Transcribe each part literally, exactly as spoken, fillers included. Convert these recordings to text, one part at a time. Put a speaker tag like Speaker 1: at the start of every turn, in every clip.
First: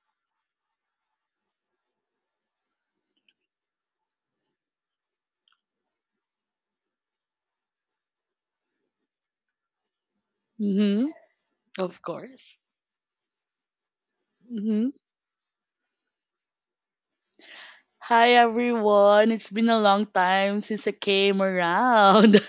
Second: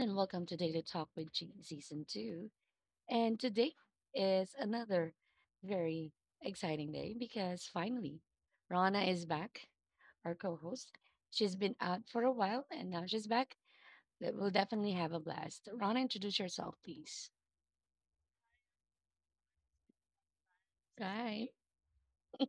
Speaker 1: and welcome to Daily Talk with Jean Season two. And today is another very exciting day because finally, Rana is back, our co host.
Speaker 2: Mm-hmm.
Speaker 1: She's been
Speaker 2: Of
Speaker 1: out for a
Speaker 2: course.
Speaker 1: while and now she's back. That we'll
Speaker 2: Mm-hmm.
Speaker 1: definitely have a blast. Rana, introduce yourself, please.
Speaker 2: Hi everyone. It's been a long time since I came
Speaker 1: Right.
Speaker 2: around.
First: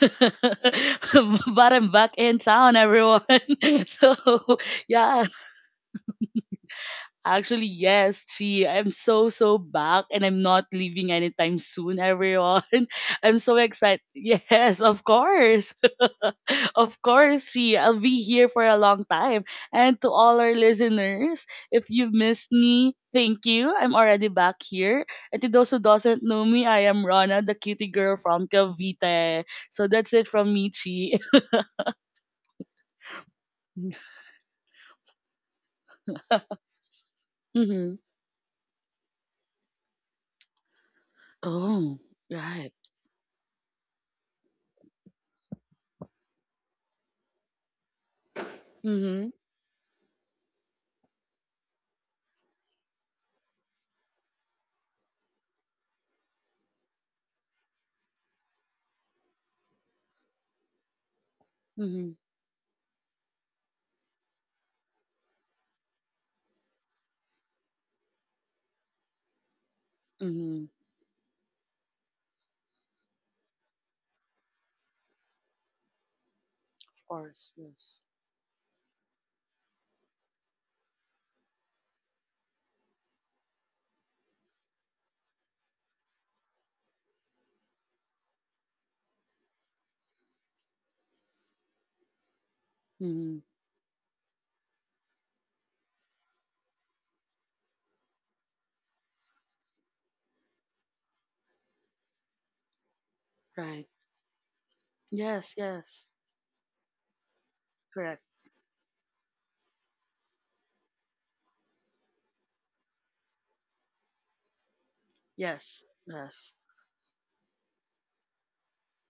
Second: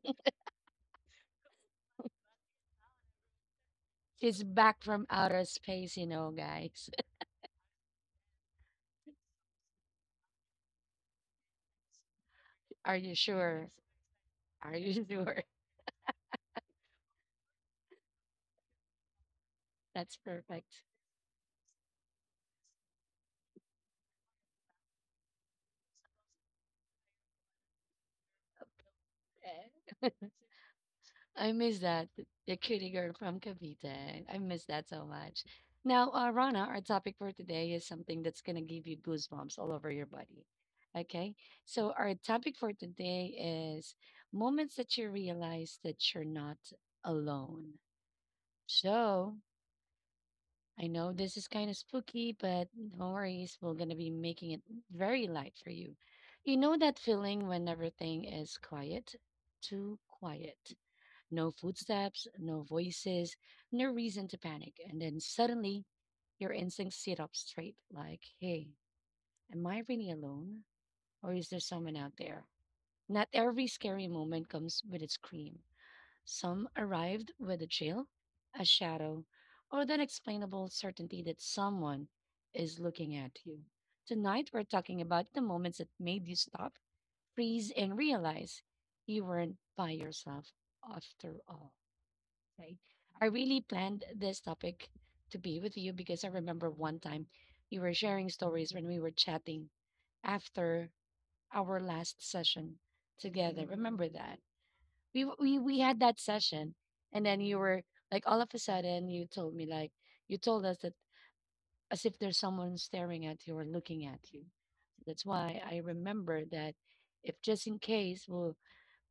Speaker 2: But I'm back in town, everyone.
Speaker 1: She's
Speaker 2: So
Speaker 1: back from
Speaker 2: yeah.
Speaker 1: outer space, you know, guys.
Speaker 2: Actually, yes, gee, I'm so so back and I'm not leaving anytime soon, everyone.
Speaker 1: Are you
Speaker 2: I'm so
Speaker 1: sure?
Speaker 2: excited.
Speaker 1: Are
Speaker 2: Yes,
Speaker 1: you
Speaker 2: of
Speaker 1: sure?
Speaker 2: course. Of course, G, I'll be here for a long time. And to
Speaker 1: That's
Speaker 2: all our
Speaker 1: perfect.
Speaker 2: listeners, if you've missed me, thank you. I'm already back here. And to those who doesn't know me, I am Rana, the cutie girl from Cavite. So that's it from me, Chi.
Speaker 1: I miss that. The cutie girl from Cavite. I miss that so much. Now, uh, Rana, our topic for today is
Speaker 2: Mm-hmm.
Speaker 1: something that's going to give you goosebumps all over your body. Okay. So,
Speaker 2: Oh,
Speaker 1: our topic for
Speaker 2: right.
Speaker 1: today is moments that you realize that you're not alone.
Speaker 2: Mm-hmm.
Speaker 1: So, I know this is kind of spooky, but no worries. We're going to be making it very light for you. You know that feeling when everything is quiet? Too quiet, no
Speaker 2: Mm-hmm.
Speaker 1: footsteps, no voices, no reason to panic. And then suddenly your instincts sit up straight like, hey, am I really alone?
Speaker 2: Mm-hmm.
Speaker 1: Or is there someone out there? Not every scary moment comes with a scream. Some
Speaker 2: Of
Speaker 1: arrived
Speaker 2: course,
Speaker 1: with a
Speaker 2: yes.
Speaker 1: chill, a shadow, or the unexplainable certainty that someone is looking at you. Tonight, we're talking about the moments that made you stop, freeze, and realize you weren't by yourself after all. Right. I
Speaker 2: Mm-hmm.
Speaker 1: really planned this topic to be with you because I remember one time you were sharing stories when we were chatting after our last session together.
Speaker 2: Right.
Speaker 1: Remember that? We w-
Speaker 2: Yes,
Speaker 1: we we had
Speaker 2: yes.
Speaker 1: that session and then you were
Speaker 2: Correct.
Speaker 1: like all of a sudden you told me like you told us that as if there's someone staring at you or looking at you. That's why I
Speaker 2: Yes,
Speaker 1: remember
Speaker 2: yes.
Speaker 1: that if just in case we'll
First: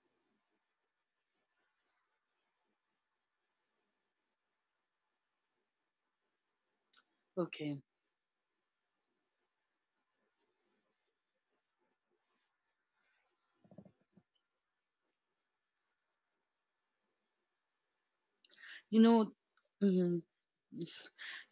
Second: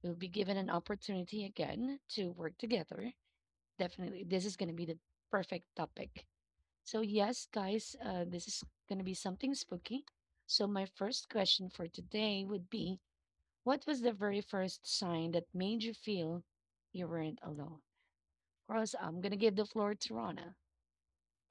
Speaker 1: we'll be given an opportunity again to work together definitely. This is going to be the perfect topic. So, yes,
Speaker 2: Okay.
Speaker 1: guys, uh, this is going to be something spooky. So, my first question for today would be: what was the very first sign that made you feel you weren't alone? Of course,
Speaker 2: You
Speaker 1: I'm going
Speaker 2: know,
Speaker 1: to give the floor to
Speaker 2: Mhm.
Speaker 1: Rana.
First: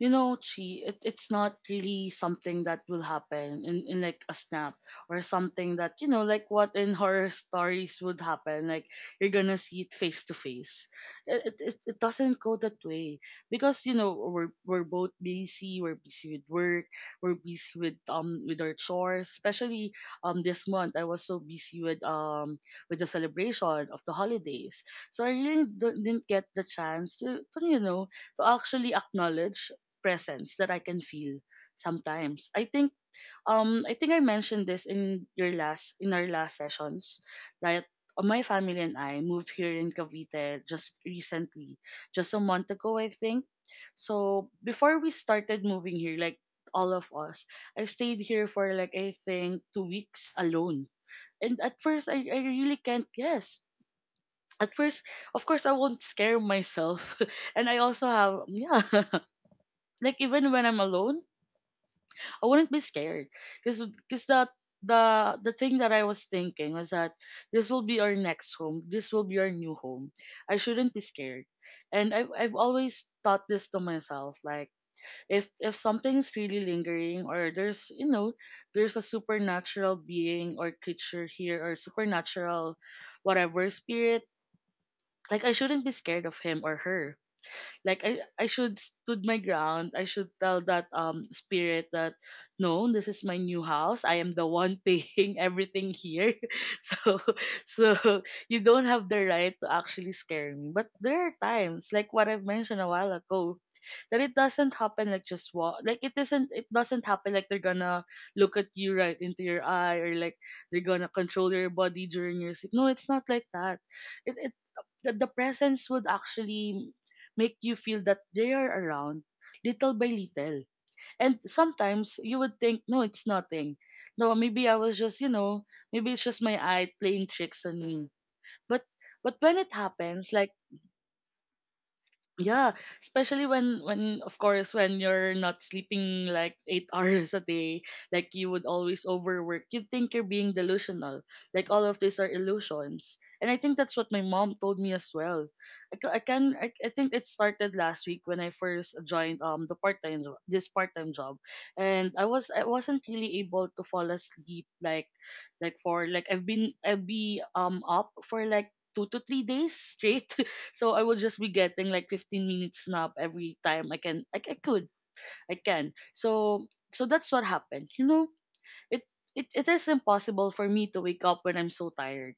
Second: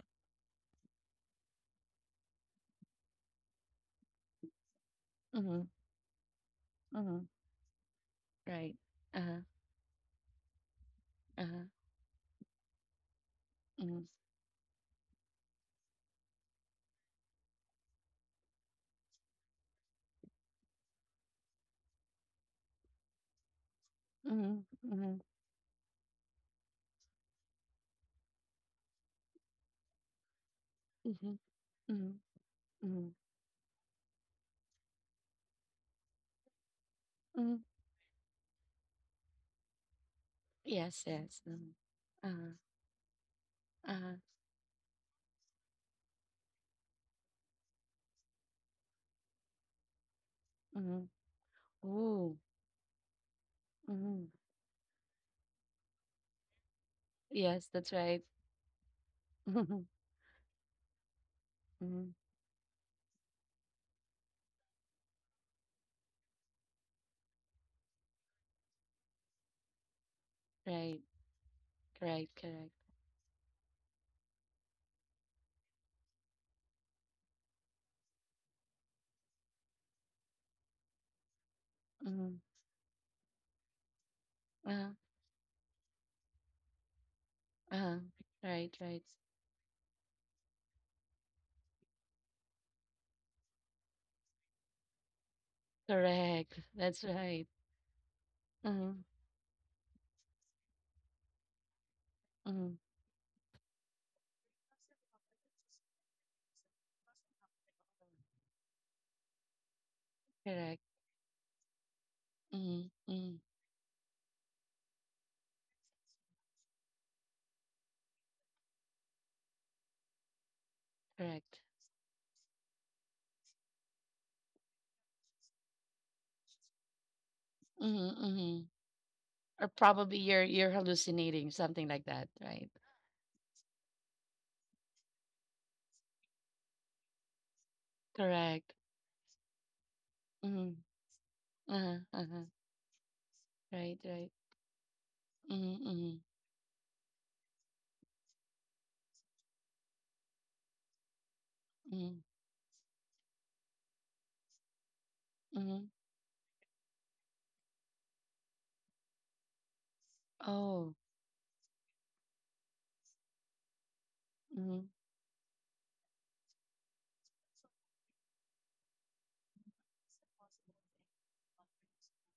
Speaker 2: You know, Chi, it, it's not really something that will happen in, in like a snap or
Speaker 1: Mm-hmm,
Speaker 2: something that, you know, like what in
Speaker 1: mm-hmm,
Speaker 2: horror stories would happen.
Speaker 1: right.
Speaker 2: Like
Speaker 1: Uh
Speaker 2: you're
Speaker 1: huh.
Speaker 2: gonna see it face to face.
Speaker 1: Uh
Speaker 2: It, it,
Speaker 1: huh.
Speaker 2: it it doesn't go that way because, you
Speaker 1: Mm-hmm,
Speaker 2: know, we're, we're both busy, we're busy with work, we're busy with, um, with our chores, especially, um, this month I was so busy with, um, with the celebration of the holidays.
Speaker 1: mm-hmm,
Speaker 2: So I really d- didn't get the chance to, to you know, to actually acknowledge presence that I can
Speaker 1: mm-hmm,
Speaker 2: feel
Speaker 1: mm-hmm,
Speaker 2: sometimes. I think
Speaker 1: mm-hmm,
Speaker 2: um I think I mentioned this in your last in our last sessions
Speaker 1: mm-hmm.
Speaker 2: that uh, my family and I moved here in Cavite just
Speaker 1: Yes, yes. Mhm.
Speaker 2: recently, just a
Speaker 1: Uh-huh.
Speaker 2: month ago I think.
Speaker 1: Uh-huh.
Speaker 2: So before we started moving here, like all of us, I stayed here for like I think two weeks alone.
Speaker 1: Mm-hmm.
Speaker 2: And at first I,
Speaker 1: Ooh.
Speaker 2: I really can't guess.
Speaker 1: Mm-hmm.
Speaker 2: At first, of course I won't scare myself.
Speaker 1: Yes,
Speaker 2: And I
Speaker 1: that's
Speaker 2: also
Speaker 1: right.
Speaker 2: have yeah like even when I'm alone,
Speaker 1: Mm-hmm.
Speaker 2: I wouldn't be scared because because that the the thing that I was thinking was that this will be our next home. This will be our new home. I shouldn't
Speaker 1: Right,
Speaker 2: be scared. And
Speaker 1: right,
Speaker 2: I've I've
Speaker 1: correct.
Speaker 2: always thought this to myself, like if if something's really lingering or there's you know, there's a supernatural being or creature here or
Speaker 1: Mm-hmm.
Speaker 2: supernatural whatever spirit,
Speaker 1: Uh,
Speaker 2: like I shouldn't be scared of him or her
Speaker 1: uh,
Speaker 2: like I, I
Speaker 1: right,
Speaker 2: should
Speaker 1: right.
Speaker 2: stood my ground. I should tell that um spirit that no, this is my new house. I am the one paying everything here.
Speaker 1: Correct. That's
Speaker 2: So
Speaker 1: right.
Speaker 2: so you don't
Speaker 1: Mm-hmm.
Speaker 2: have the right to actually scare me. But there are times, like what I've
Speaker 1: Mm-hmm.
Speaker 2: mentioned a while ago, that it doesn't happen like just walk like it isn't it doesn't happen like they're gonna look at you right into your eye or like
Speaker 1: Correct.
Speaker 2: they're gonna control your body during your sleep. No,
Speaker 1: Mm-hmm.
Speaker 2: it's not
Speaker 1: Mm-hmm.
Speaker 2: like that. It it the, the presence would actually make you feel that they are around little by little. And
Speaker 1: Correct.
Speaker 2: sometimes you would think, no, it's nothing. No, maybe I was just, you know, maybe it's just my eye playing tricks on me.
Speaker 1: Mm-hmm. Mm-hmm.
Speaker 2: But but when
Speaker 1: Or
Speaker 2: it
Speaker 1: probably
Speaker 2: happens,
Speaker 1: you're
Speaker 2: like
Speaker 1: you're hallucinating, something like that, right?
Speaker 2: yeah, especially when when of course when you're not sleeping like eight hours a day, like you would
Speaker 1: Correct.
Speaker 2: always overwork. You think you're being
Speaker 1: Mm-hmm.
Speaker 2: delusional. Like all
Speaker 1: Uh-huh.
Speaker 2: of these are
Speaker 1: Uh-huh.
Speaker 2: illusions. And I think
Speaker 1: Right,
Speaker 2: that's what my
Speaker 1: right.
Speaker 2: mom told me as well.
Speaker 1: Mm-hmm.
Speaker 2: I, ca-
Speaker 1: Mm-hmm.
Speaker 2: I can I, I think it started last week when I first joined um the part-time jo- this part-time job. And
Speaker 1: Mm-hmm.
Speaker 2: I was I wasn't really able to fall asleep like like
Speaker 1: Mm-hmm.
Speaker 2: for like I've been I'd be um up for like two to three days straight so
Speaker 1: Oh.
Speaker 2: I will just be getting like fifteen minutes nap every time I can. I, I
Speaker 1: Mm-hmm.
Speaker 2: could. I can. So so that's what happened. You know, it, it it is impossible for me to wake up when I'm so tired.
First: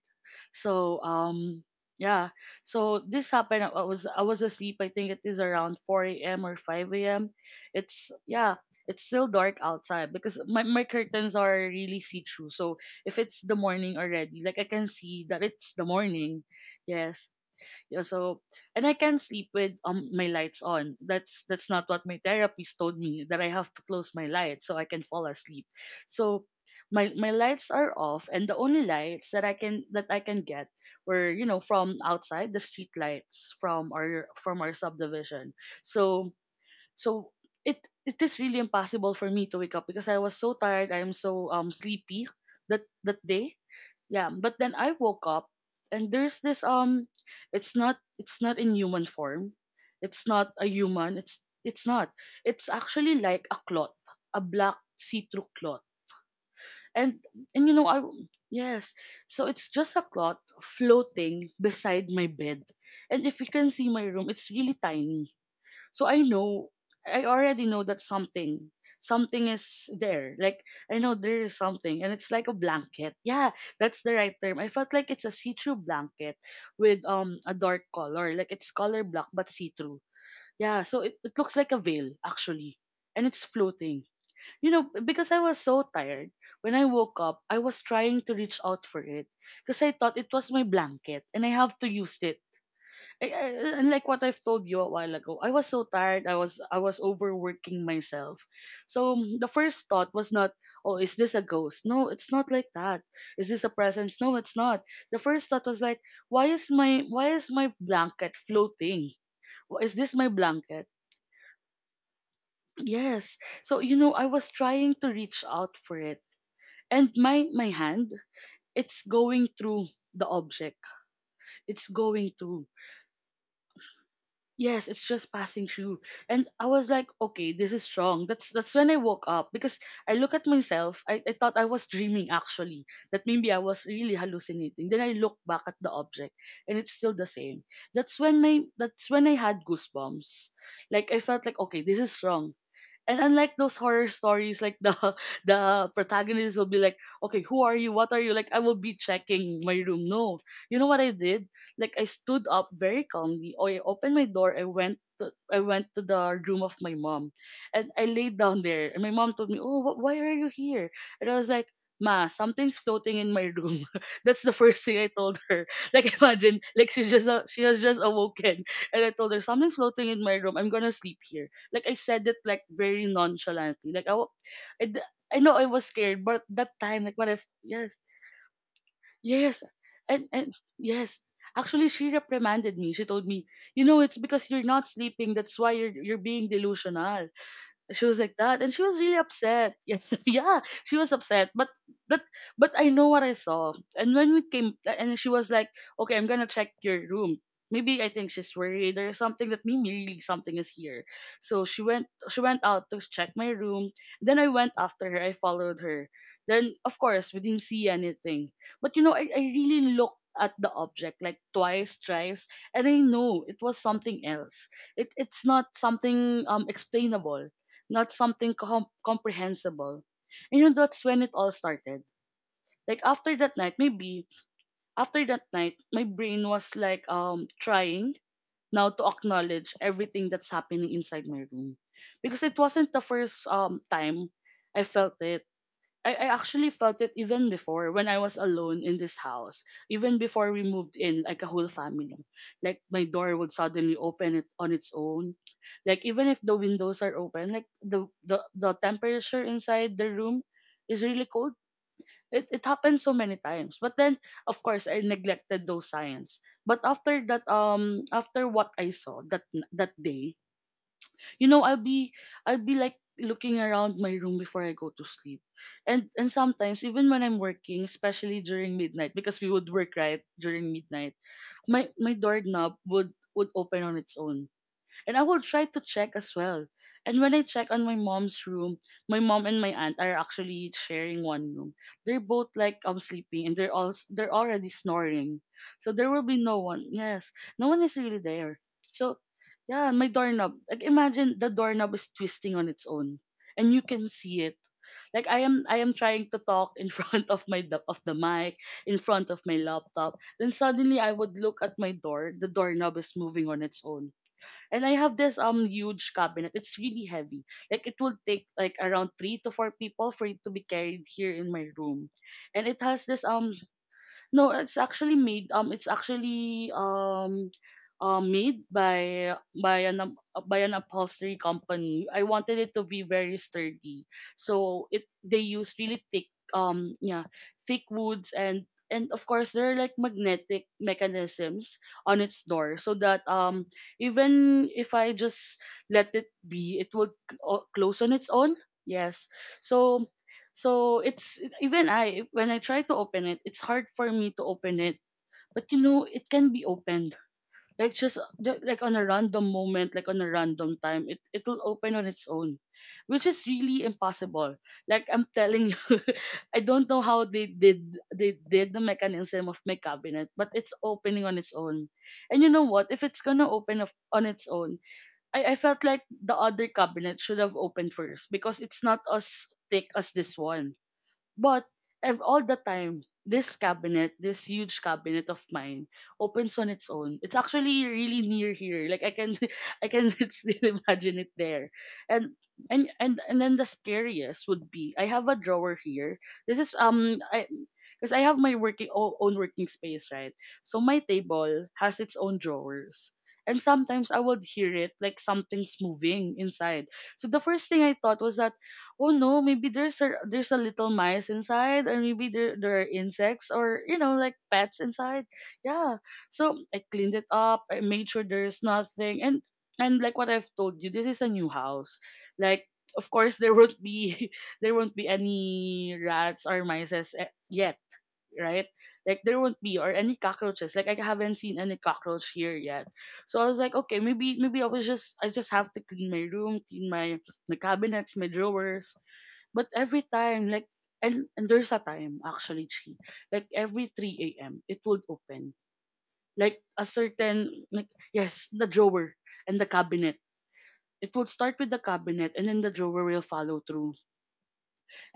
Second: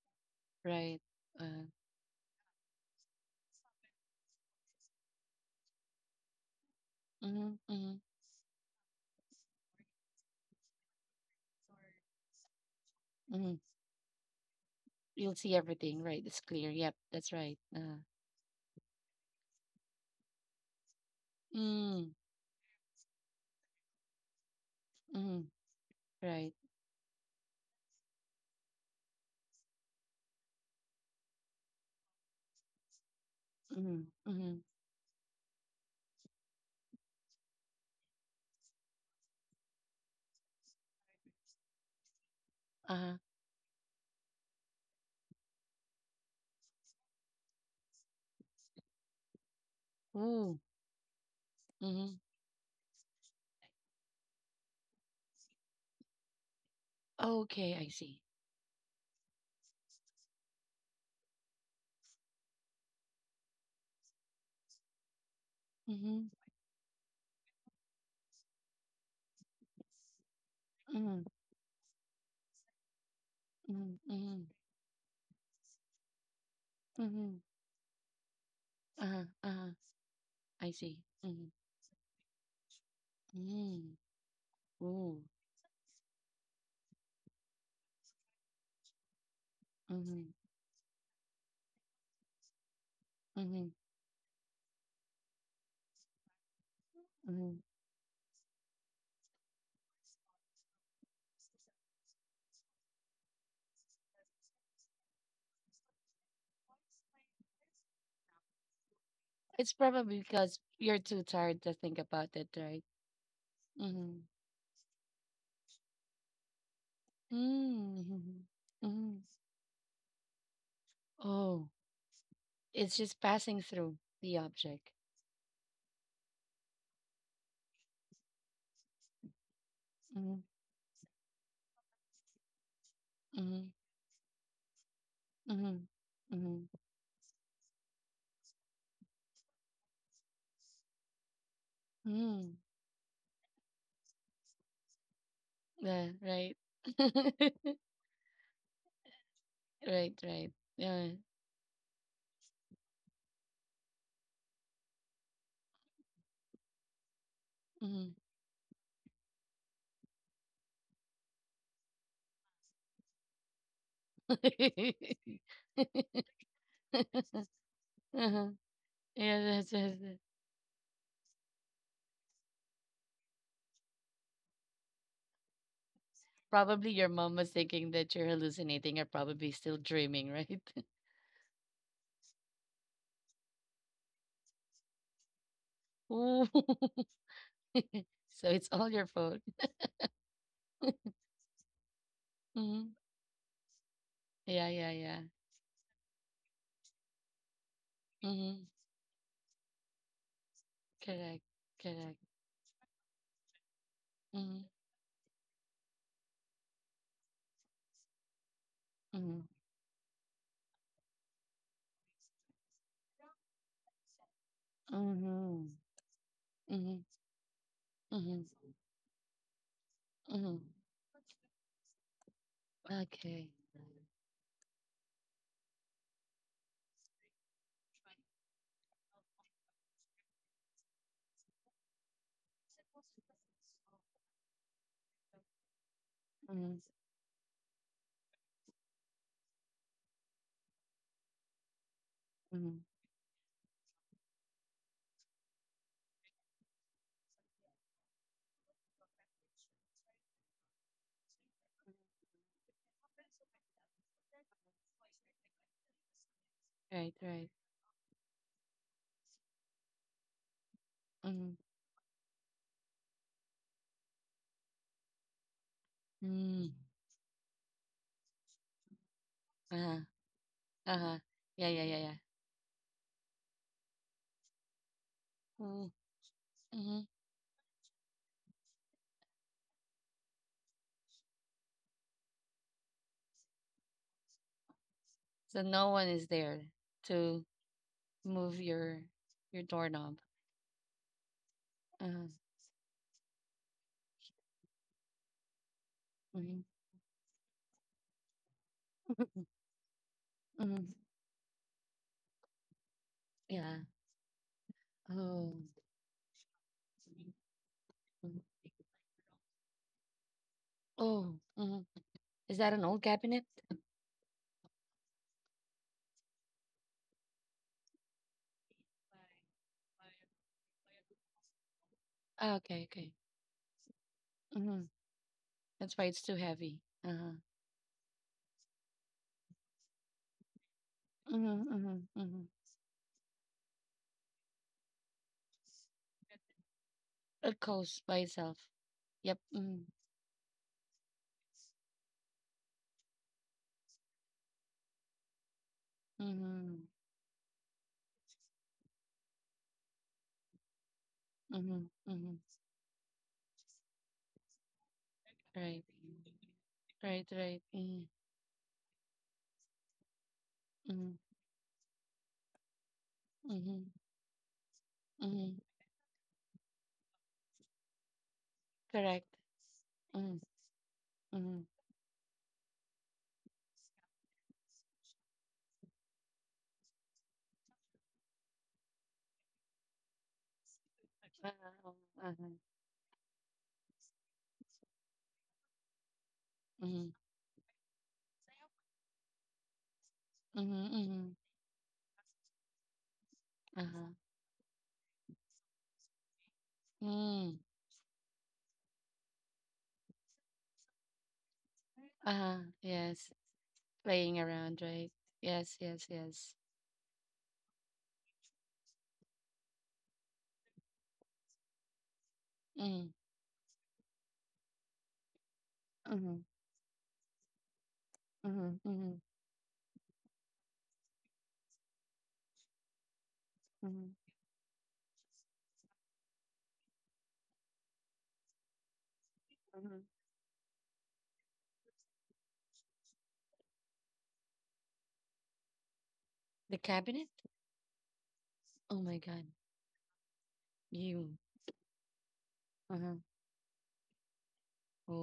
Speaker 1: Right.
Speaker 2: So um
Speaker 1: Uh,
Speaker 2: yeah. So this happened. I was I was asleep. I think it is around four a m or five a m.
Speaker 1: Mhm, mhm.
Speaker 2: It's yeah. It's still dark outside because my, my curtains are really see through. So if it's the
Speaker 1: Mhm.
Speaker 2: morning already, like I can see
Speaker 1: You'll
Speaker 2: that
Speaker 1: see
Speaker 2: it's the
Speaker 1: everything, right? It's
Speaker 2: morning.
Speaker 1: clear. Yep,
Speaker 2: Yes.
Speaker 1: that's right. Uh,
Speaker 2: Yeah, so and I can sleep with um my lights on. That's that's not what
Speaker 1: mm,
Speaker 2: my therapist told me that I have to close my lights so I can fall
Speaker 1: mm,
Speaker 2: asleep. So
Speaker 1: right.
Speaker 2: my my lights are off and the only lights that I can that I can get were you know from outside the street lights from
Speaker 1: Mm,
Speaker 2: our
Speaker 1: mm,
Speaker 2: from our subdivision. So so it it is really impossible for me to wake up because I was so tired. I am so um sleepy that
Speaker 1: uh-huh.
Speaker 2: that day yeah but then I woke up and there's this um it's not it's not in human form, it's not
Speaker 1: Ooh,
Speaker 2: a human, it's it's not,
Speaker 1: mm-hmm.
Speaker 2: it's actually like a cloth, a black see-through cloth. And and you
Speaker 1: Okay,
Speaker 2: know
Speaker 1: I
Speaker 2: I,
Speaker 1: see.
Speaker 2: yes, so it's just a cloth floating beside my bed. And if you can see my room it's really tiny, so I
Speaker 1: Mm-hmm,
Speaker 2: know, I already know that something, something is there. Like I know
Speaker 1: mm-hmm,
Speaker 2: there is something, and it's like a blanket. Yeah,
Speaker 1: mm-hmm,
Speaker 2: that's the right
Speaker 1: mm-hmm,
Speaker 2: term. I felt like it's a see-through blanket with
Speaker 1: mm-hmm.
Speaker 2: um a dark color, like it's color
Speaker 1: Uh-huh,
Speaker 2: black but
Speaker 1: uh-huh.
Speaker 2: see-through.
Speaker 1: I
Speaker 2: Yeah,
Speaker 1: see.
Speaker 2: so it, it
Speaker 1: Mm-hmm,
Speaker 2: looks like a veil actually, and it's
Speaker 1: mm-hmm.
Speaker 2: floating. You know,
Speaker 1: Ooh,
Speaker 2: because I was so tired when I woke up, I was trying to reach out for it because I thought
Speaker 1: mm-hmm,
Speaker 2: it was my blanket and I have to use it. I- I-
Speaker 1: mm-hmm,
Speaker 2: and like what I've told you a while ago, I was so tired. I was I was
Speaker 1: mm-hmm.
Speaker 2: overworking myself. So mm, the first thought was not, oh, is this a ghost? No, it's not like that. Is this a presence? No, it's not. The first thought was like, why is my why is my blanket floating?
Speaker 1: It's
Speaker 2: Wh- Is this
Speaker 1: probably
Speaker 2: my
Speaker 1: because
Speaker 2: blanket?
Speaker 1: you're too tired to think about it, right?
Speaker 2: Yes. So you know,
Speaker 1: Mm-hmm.
Speaker 2: I was trying to reach out for it, and my my hand,
Speaker 1: Mm-hmm.
Speaker 2: it's
Speaker 1: Mm-hmm.
Speaker 2: going through the object.
Speaker 1: Oh,
Speaker 2: It's going through.
Speaker 1: it's just passing through the object.
Speaker 2: Yes, it's just passing through. And I was like, okay, this is wrong. That's that's when I woke up because I look
Speaker 1: Mm-hmm.
Speaker 2: at myself. I, I thought I was dreaming actually. That maybe I
Speaker 1: Mm-hmm.
Speaker 2: was really hallucinating. Then I look back
Speaker 1: Mm-hmm.
Speaker 2: at the object
Speaker 1: Mm-hmm.
Speaker 2: and it's still the same. That's when my that's when I had goosebumps. Like I felt like okay, this is wrong.
Speaker 1: Mm.
Speaker 2: And unlike those horror stories, like the the
Speaker 1: Yeah, right.
Speaker 2: protagonist will be like, okay, who are you? What are you? Like, I will be checking my room.
Speaker 1: Right,
Speaker 2: No,
Speaker 1: right.
Speaker 2: you know what
Speaker 1: Yeah.
Speaker 2: I did? Like, I stood up very calmly. I opened my door. I went. To, I went to the room of my mom, and I
Speaker 1: Mm-hmm.
Speaker 2: laid down there. And my mom told me, "Oh, wh- why are you here?" And I was like, "Ma, something's floating in my room." That's the first thing I told her. Like, imagine, like she just uh, she has just
Speaker 1: Uh-huh.
Speaker 2: awoken, and I told
Speaker 1: Yeah,
Speaker 2: her
Speaker 1: that's,
Speaker 2: something's
Speaker 1: that's,
Speaker 2: floating
Speaker 1: that's-
Speaker 2: in my room. I'm gonna sleep here like I said it like very nonchalantly. Like I, wa- I, d- I know I was scared, but that
Speaker 1: probably
Speaker 2: time,
Speaker 1: your
Speaker 2: like what
Speaker 1: mom
Speaker 2: if
Speaker 1: was thinking
Speaker 2: yes,
Speaker 1: that you're hallucinating or probably
Speaker 2: yes,
Speaker 1: still dreaming,
Speaker 2: and and
Speaker 1: right?
Speaker 2: yes. Actually, she reprimanded me. She told me, you know, it's because you're not sleeping. That's why you're you're
Speaker 1: Ooh.
Speaker 2: being delusional. She was like
Speaker 1: So
Speaker 2: that
Speaker 1: it's
Speaker 2: and she
Speaker 1: all
Speaker 2: was
Speaker 1: your
Speaker 2: really
Speaker 1: fault.
Speaker 2: upset. yeah yeah She was upset, but but but I
Speaker 1: Mhm.
Speaker 2: know what I saw. And when we
Speaker 1: Yeah,
Speaker 2: came
Speaker 1: yeah, yeah.
Speaker 2: and she was like, okay, I'm gonna check your room. Maybe, I think she's
Speaker 1: Mhm.
Speaker 2: worried there's something, that maybe really something is here.
Speaker 1: Correct.
Speaker 2: so she went
Speaker 1: Correct.
Speaker 2: she went out to check my room, then I
Speaker 1: Mhm.
Speaker 2: went after her. I followed her. Then of course we didn't see anything. But you know i, I
Speaker 1: Mhm.
Speaker 2: really looked at the object like twice, thrice, and I know it was something else. It, it's not
Speaker 1: Mhm.
Speaker 2: something um
Speaker 1: Mhm.
Speaker 2: explainable, not
Speaker 1: Mhm.
Speaker 2: something com- comprehensible.
Speaker 1: Mhm.
Speaker 2: And you know, that's when it all started. Like after
Speaker 1: Okay.
Speaker 2: that night, maybe after that night, my brain was like um trying now to acknowledge everything that's happening inside my room, because it wasn't the first um time I felt it. I, I actually
Speaker 1: Mhm.
Speaker 2: felt it even before when I was alone in this house. Even before we moved in, like a whole family.
Speaker 1: Mhm.
Speaker 2: Like my door would suddenly open it on its own. Like even if the windows are open, like the the, the temperature inside the room is really cold. It it happened so many times. But then of course I neglected those signs. But
Speaker 1: Right,
Speaker 2: after
Speaker 1: right.
Speaker 2: that um after what I saw that that day, you
Speaker 1: Mhm.
Speaker 2: know i'll be I'll be like looking around my room before I go to sleep. And and
Speaker 1: Mhm.
Speaker 2: sometimes even when I'm working, especially during midnight, because we would work
Speaker 1: Uh-huh.
Speaker 2: right during
Speaker 1: Uh-huh.
Speaker 2: midnight,
Speaker 1: Yeah, yeah,
Speaker 2: my
Speaker 1: yeah, yeah.
Speaker 2: my doorknob would would open on its own, and I will try to
Speaker 1: Mhm.
Speaker 2: check as well.
Speaker 1: Mhm.
Speaker 2: And when I check on my mom's room, my mom and my aunt are actually sharing one room. They're both like um sleeping and they're all they're already snoring.
Speaker 1: So no
Speaker 2: So
Speaker 1: one
Speaker 2: there will
Speaker 1: is
Speaker 2: be no
Speaker 1: there
Speaker 2: one. Yes,
Speaker 1: to
Speaker 2: no one is really
Speaker 1: move
Speaker 2: there.
Speaker 1: your
Speaker 2: So
Speaker 1: your
Speaker 2: yeah, my
Speaker 1: doorknob.
Speaker 2: doorknob. Like imagine the doorknob is
Speaker 1: Uh-huh.
Speaker 2: twisting on its own and you can see it. Like I am I am trying to
Speaker 1: Mhm.
Speaker 2: talk in front of my do- of the mic, in front of my laptop. Then
Speaker 1: Mhm.
Speaker 2: suddenly I would look at my door, the doorknob is moving on
Speaker 1: Yeah.
Speaker 2: its own. And I have this
Speaker 1: Oh.
Speaker 2: um huge cabinet. It's really
Speaker 1: Mhm.
Speaker 2: heavy. Like it will take like around three to four people for it to be carried
Speaker 1: Oh.
Speaker 2: here in my
Speaker 1: Mhm.
Speaker 2: room.
Speaker 1: Is that
Speaker 2: And
Speaker 1: an
Speaker 2: it
Speaker 1: old
Speaker 2: has this
Speaker 1: cabinet?
Speaker 2: um no, it's actually made. Um, it's actually um, uh, made by by an up- by an upholstery company. I
Speaker 1: Ah,
Speaker 2: wanted it
Speaker 1: okay,
Speaker 2: to be
Speaker 1: okay.
Speaker 2: very sturdy,
Speaker 1: Mhm.
Speaker 2: so it they use
Speaker 1: That's why
Speaker 2: really
Speaker 1: it's
Speaker 2: thick
Speaker 1: too heavy.
Speaker 2: um yeah,
Speaker 1: Uh-huh.
Speaker 2: thick woods and and of course there are like magnetic
Speaker 1: Mhm,
Speaker 2: mechanisms
Speaker 1: mhm,
Speaker 2: on
Speaker 1: mhm.
Speaker 2: its door so that um even if I just let it be, it would c-
Speaker 1: It
Speaker 2: o-
Speaker 1: goes
Speaker 2: close
Speaker 1: by
Speaker 2: on its
Speaker 1: itself.
Speaker 2: own. Yes.
Speaker 1: Yep. Mhm,
Speaker 2: So so it's even I when I try to open it, it's hard for me to open it. But you know, it can be
Speaker 1: mhm,
Speaker 2: opened. Like just ju- like on a random moment, like on a random time, it it'll
Speaker 1: mhm,
Speaker 2: open on its
Speaker 1: mhm.
Speaker 2: own, which is really impossible. Like I'm telling
Speaker 1: Right.
Speaker 2: you, I don't know
Speaker 1: Right,
Speaker 2: how they
Speaker 1: right.
Speaker 2: did
Speaker 1: Mhm,
Speaker 2: they did the mechanism of my cabinet, but it's
Speaker 1: mhm,
Speaker 2: opening on its own. And you know what? If it's gonna open
Speaker 1: mhm,
Speaker 2: of- on its own,
Speaker 1: mhm.
Speaker 2: I I felt like the other cabinet should have opened first because it's not
Speaker 1: Correct.
Speaker 2: as thick as
Speaker 1: Mhm,
Speaker 2: this one
Speaker 1: mhm.
Speaker 2: but ev- all the time, this cabinet, this huge cabinet of mine, opens on its own. It's actually really near here. Like I can, I can still imagine it there.
Speaker 1: Uh-huh,
Speaker 2: And
Speaker 1: uh-huh.
Speaker 2: and and and then the scariest would be I have a drawer here. This is
Speaker 1: Mhm,
Speaker 2: um I. Because I have my working o- own working space, right?
Speaker 1: mhm,
Speaker 2: So my
Speaker 1: mhm.
Speaker 2: table has its own drawers, and
Speaker 1: Uh-huh.
Speaker 2: sometimes I would hear it like something's moving inside. So the
Speaker 1: Mm.
Speaker 2: first thing I thought was that oh no, maybe there's a there's a little mice inside, or maybe
Speaker 1: Uh-huh.
Speaker 2: there there are
Speaker 1: Yes.
Speaker 2: insects or you know
Speaker 1: Playing
Speaker 2: like
Speaker 1: around,
Speaker 2: pets
Speaker 1: right?
Speaker 2: inside.
Speaker 1: Yes,
Speaker 2: Yeah.
Speaker 1: yes, yes.
Speaker 2: So I cleaned it up. I made sure there's nothing, and and like what I've told you, this is a new house. Like
Speaker 1: Mhm,
Speaker 2: of course there won't be there won't be any
Speaker 1: mhm,
Speaker 2: rats or mice yet, right?
Speaker 1: mhm, mhm,
Speaker 2: Like there won't be or any cockroaches. Like I haven't seen any cockroach here yet. So I was like, okay,
Speaker 1: mhm,
Speaker 2: maybe maybe I was just I just have to clean my room, clean my my cabinets, my drawers but
Speaker 1: mhm.
Speaker 2: every time, like, and, and there's a time actually, Chi, like every three a m, it would open. Like
Speaker 1: The
Speaker 2: a
Speaker 1: cabinet?
Speaker 2: certain, like, yes, the
Speaker 1: Oh my
Speaker 2: drawer
Speaker 1: God.
Speaker 2: and the cabinet. It would
Speaker 1: You.
Speaker 2: start with the cabinet and then the drawer
Speaker 1: Uh-huh.
Speaker 2: will follow through.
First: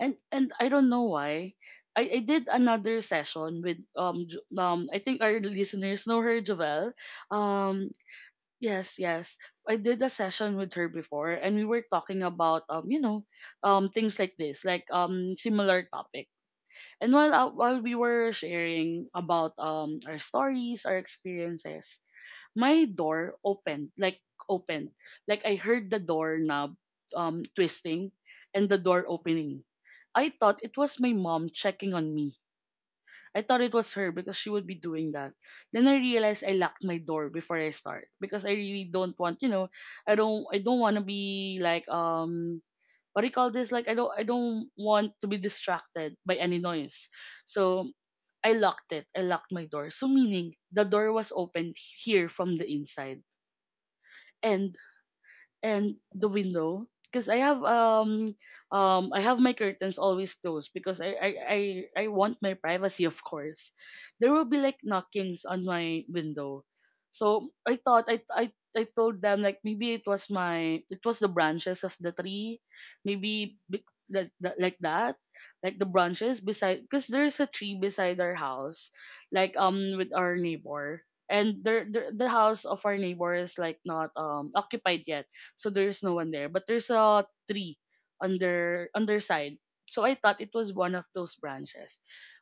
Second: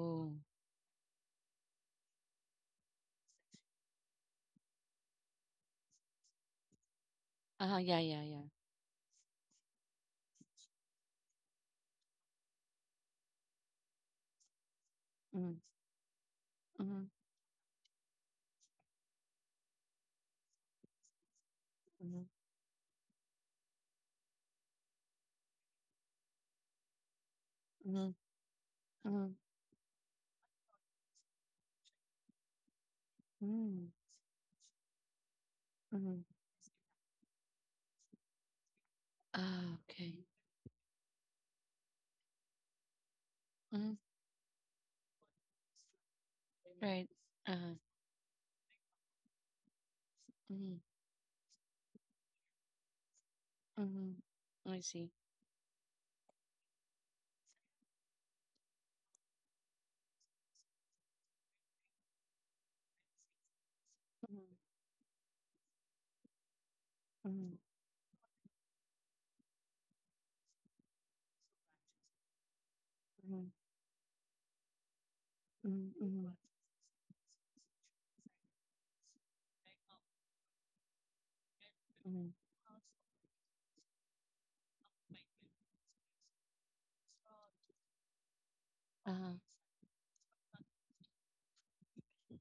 Speaker 2: And and I don't know why. I, I did another session with um Jo- um I think our listeners know her Jovel
Speaker 1: Uh-huh.
Speaker 2: um
Speaker 1: Yeah, yeah, yeah.
Speaker 2: yes, yes, I did a session with her before and we were talking about um you know um things like this like um
Speaker 1: Mm.
Speaker 2: similar topics.
Speaker 1: Mm-hmm.
Speaker 2: And while uh, while we were sharing about um our stories, our experiences,
Speaker 1: Mm-hmm.
Speaker 2: my door opened, like opened. Like I heard the door knob um twisting
Speaker 1: Mm-hmm.
Speaker 2: and the door
Speaker 1: Mm-hmm.
Speaker 2: opening. I thought it was my mom checking on me. I thought it was
Speaker 1: Mm.
Speaker 2: her because she would be doing that.
Speaker 1: Hmm mm hmm mm
Speaker 2: Then I
Speaker 1: hmm mm hmm mm hmm.
Speaker 2: realized I locked my door before I start because I really don't want, you know,
Speaker 1: Ah,
Speaker 2: I
Speaker 1: okay.
Speaker 2: don't I don't want to be like um what do you call this? Like I
Speaker 1: Mm.
Speaker 2: don't I don't want to be distracted by any noise.
Speaker 1: Right. Uh-huh.
Speaker 2: So I locked it. I locked my door. So meaning
Speaker 1: Mm-hmm.
Speaker 2: the door was opened here from the inside.
Speaker 1: Mm-hmm.
Speaker 2: And
Speaker 1: I see.
Speaker 2: and the window because I have um um I have my curtains always closed because I, I I I want my privacy of course. There
Speaker 1: Mm-hmm.
Speaker 2: will be like knockings on my window. So
Speaker 1: Mm-hmm.
Speaker 2: I thought I I I told them like maybe it was my it was the branches of the tree, maybe be- like that like that, like the
Speaker 1: Mm-hmm. Mm-hmm.
Speaker 2: branches beside because there's a tree beside our house, like um with our neighbor, and there, there
Speaker 1: Mm-hmm.
Speaker 2: the house of our neighbor is like not um occupied yet so there's no one there. But there's a tree on their
Speaker 1: Uh-huh.
Speaker 2: underside. So I thought it was one of those branches.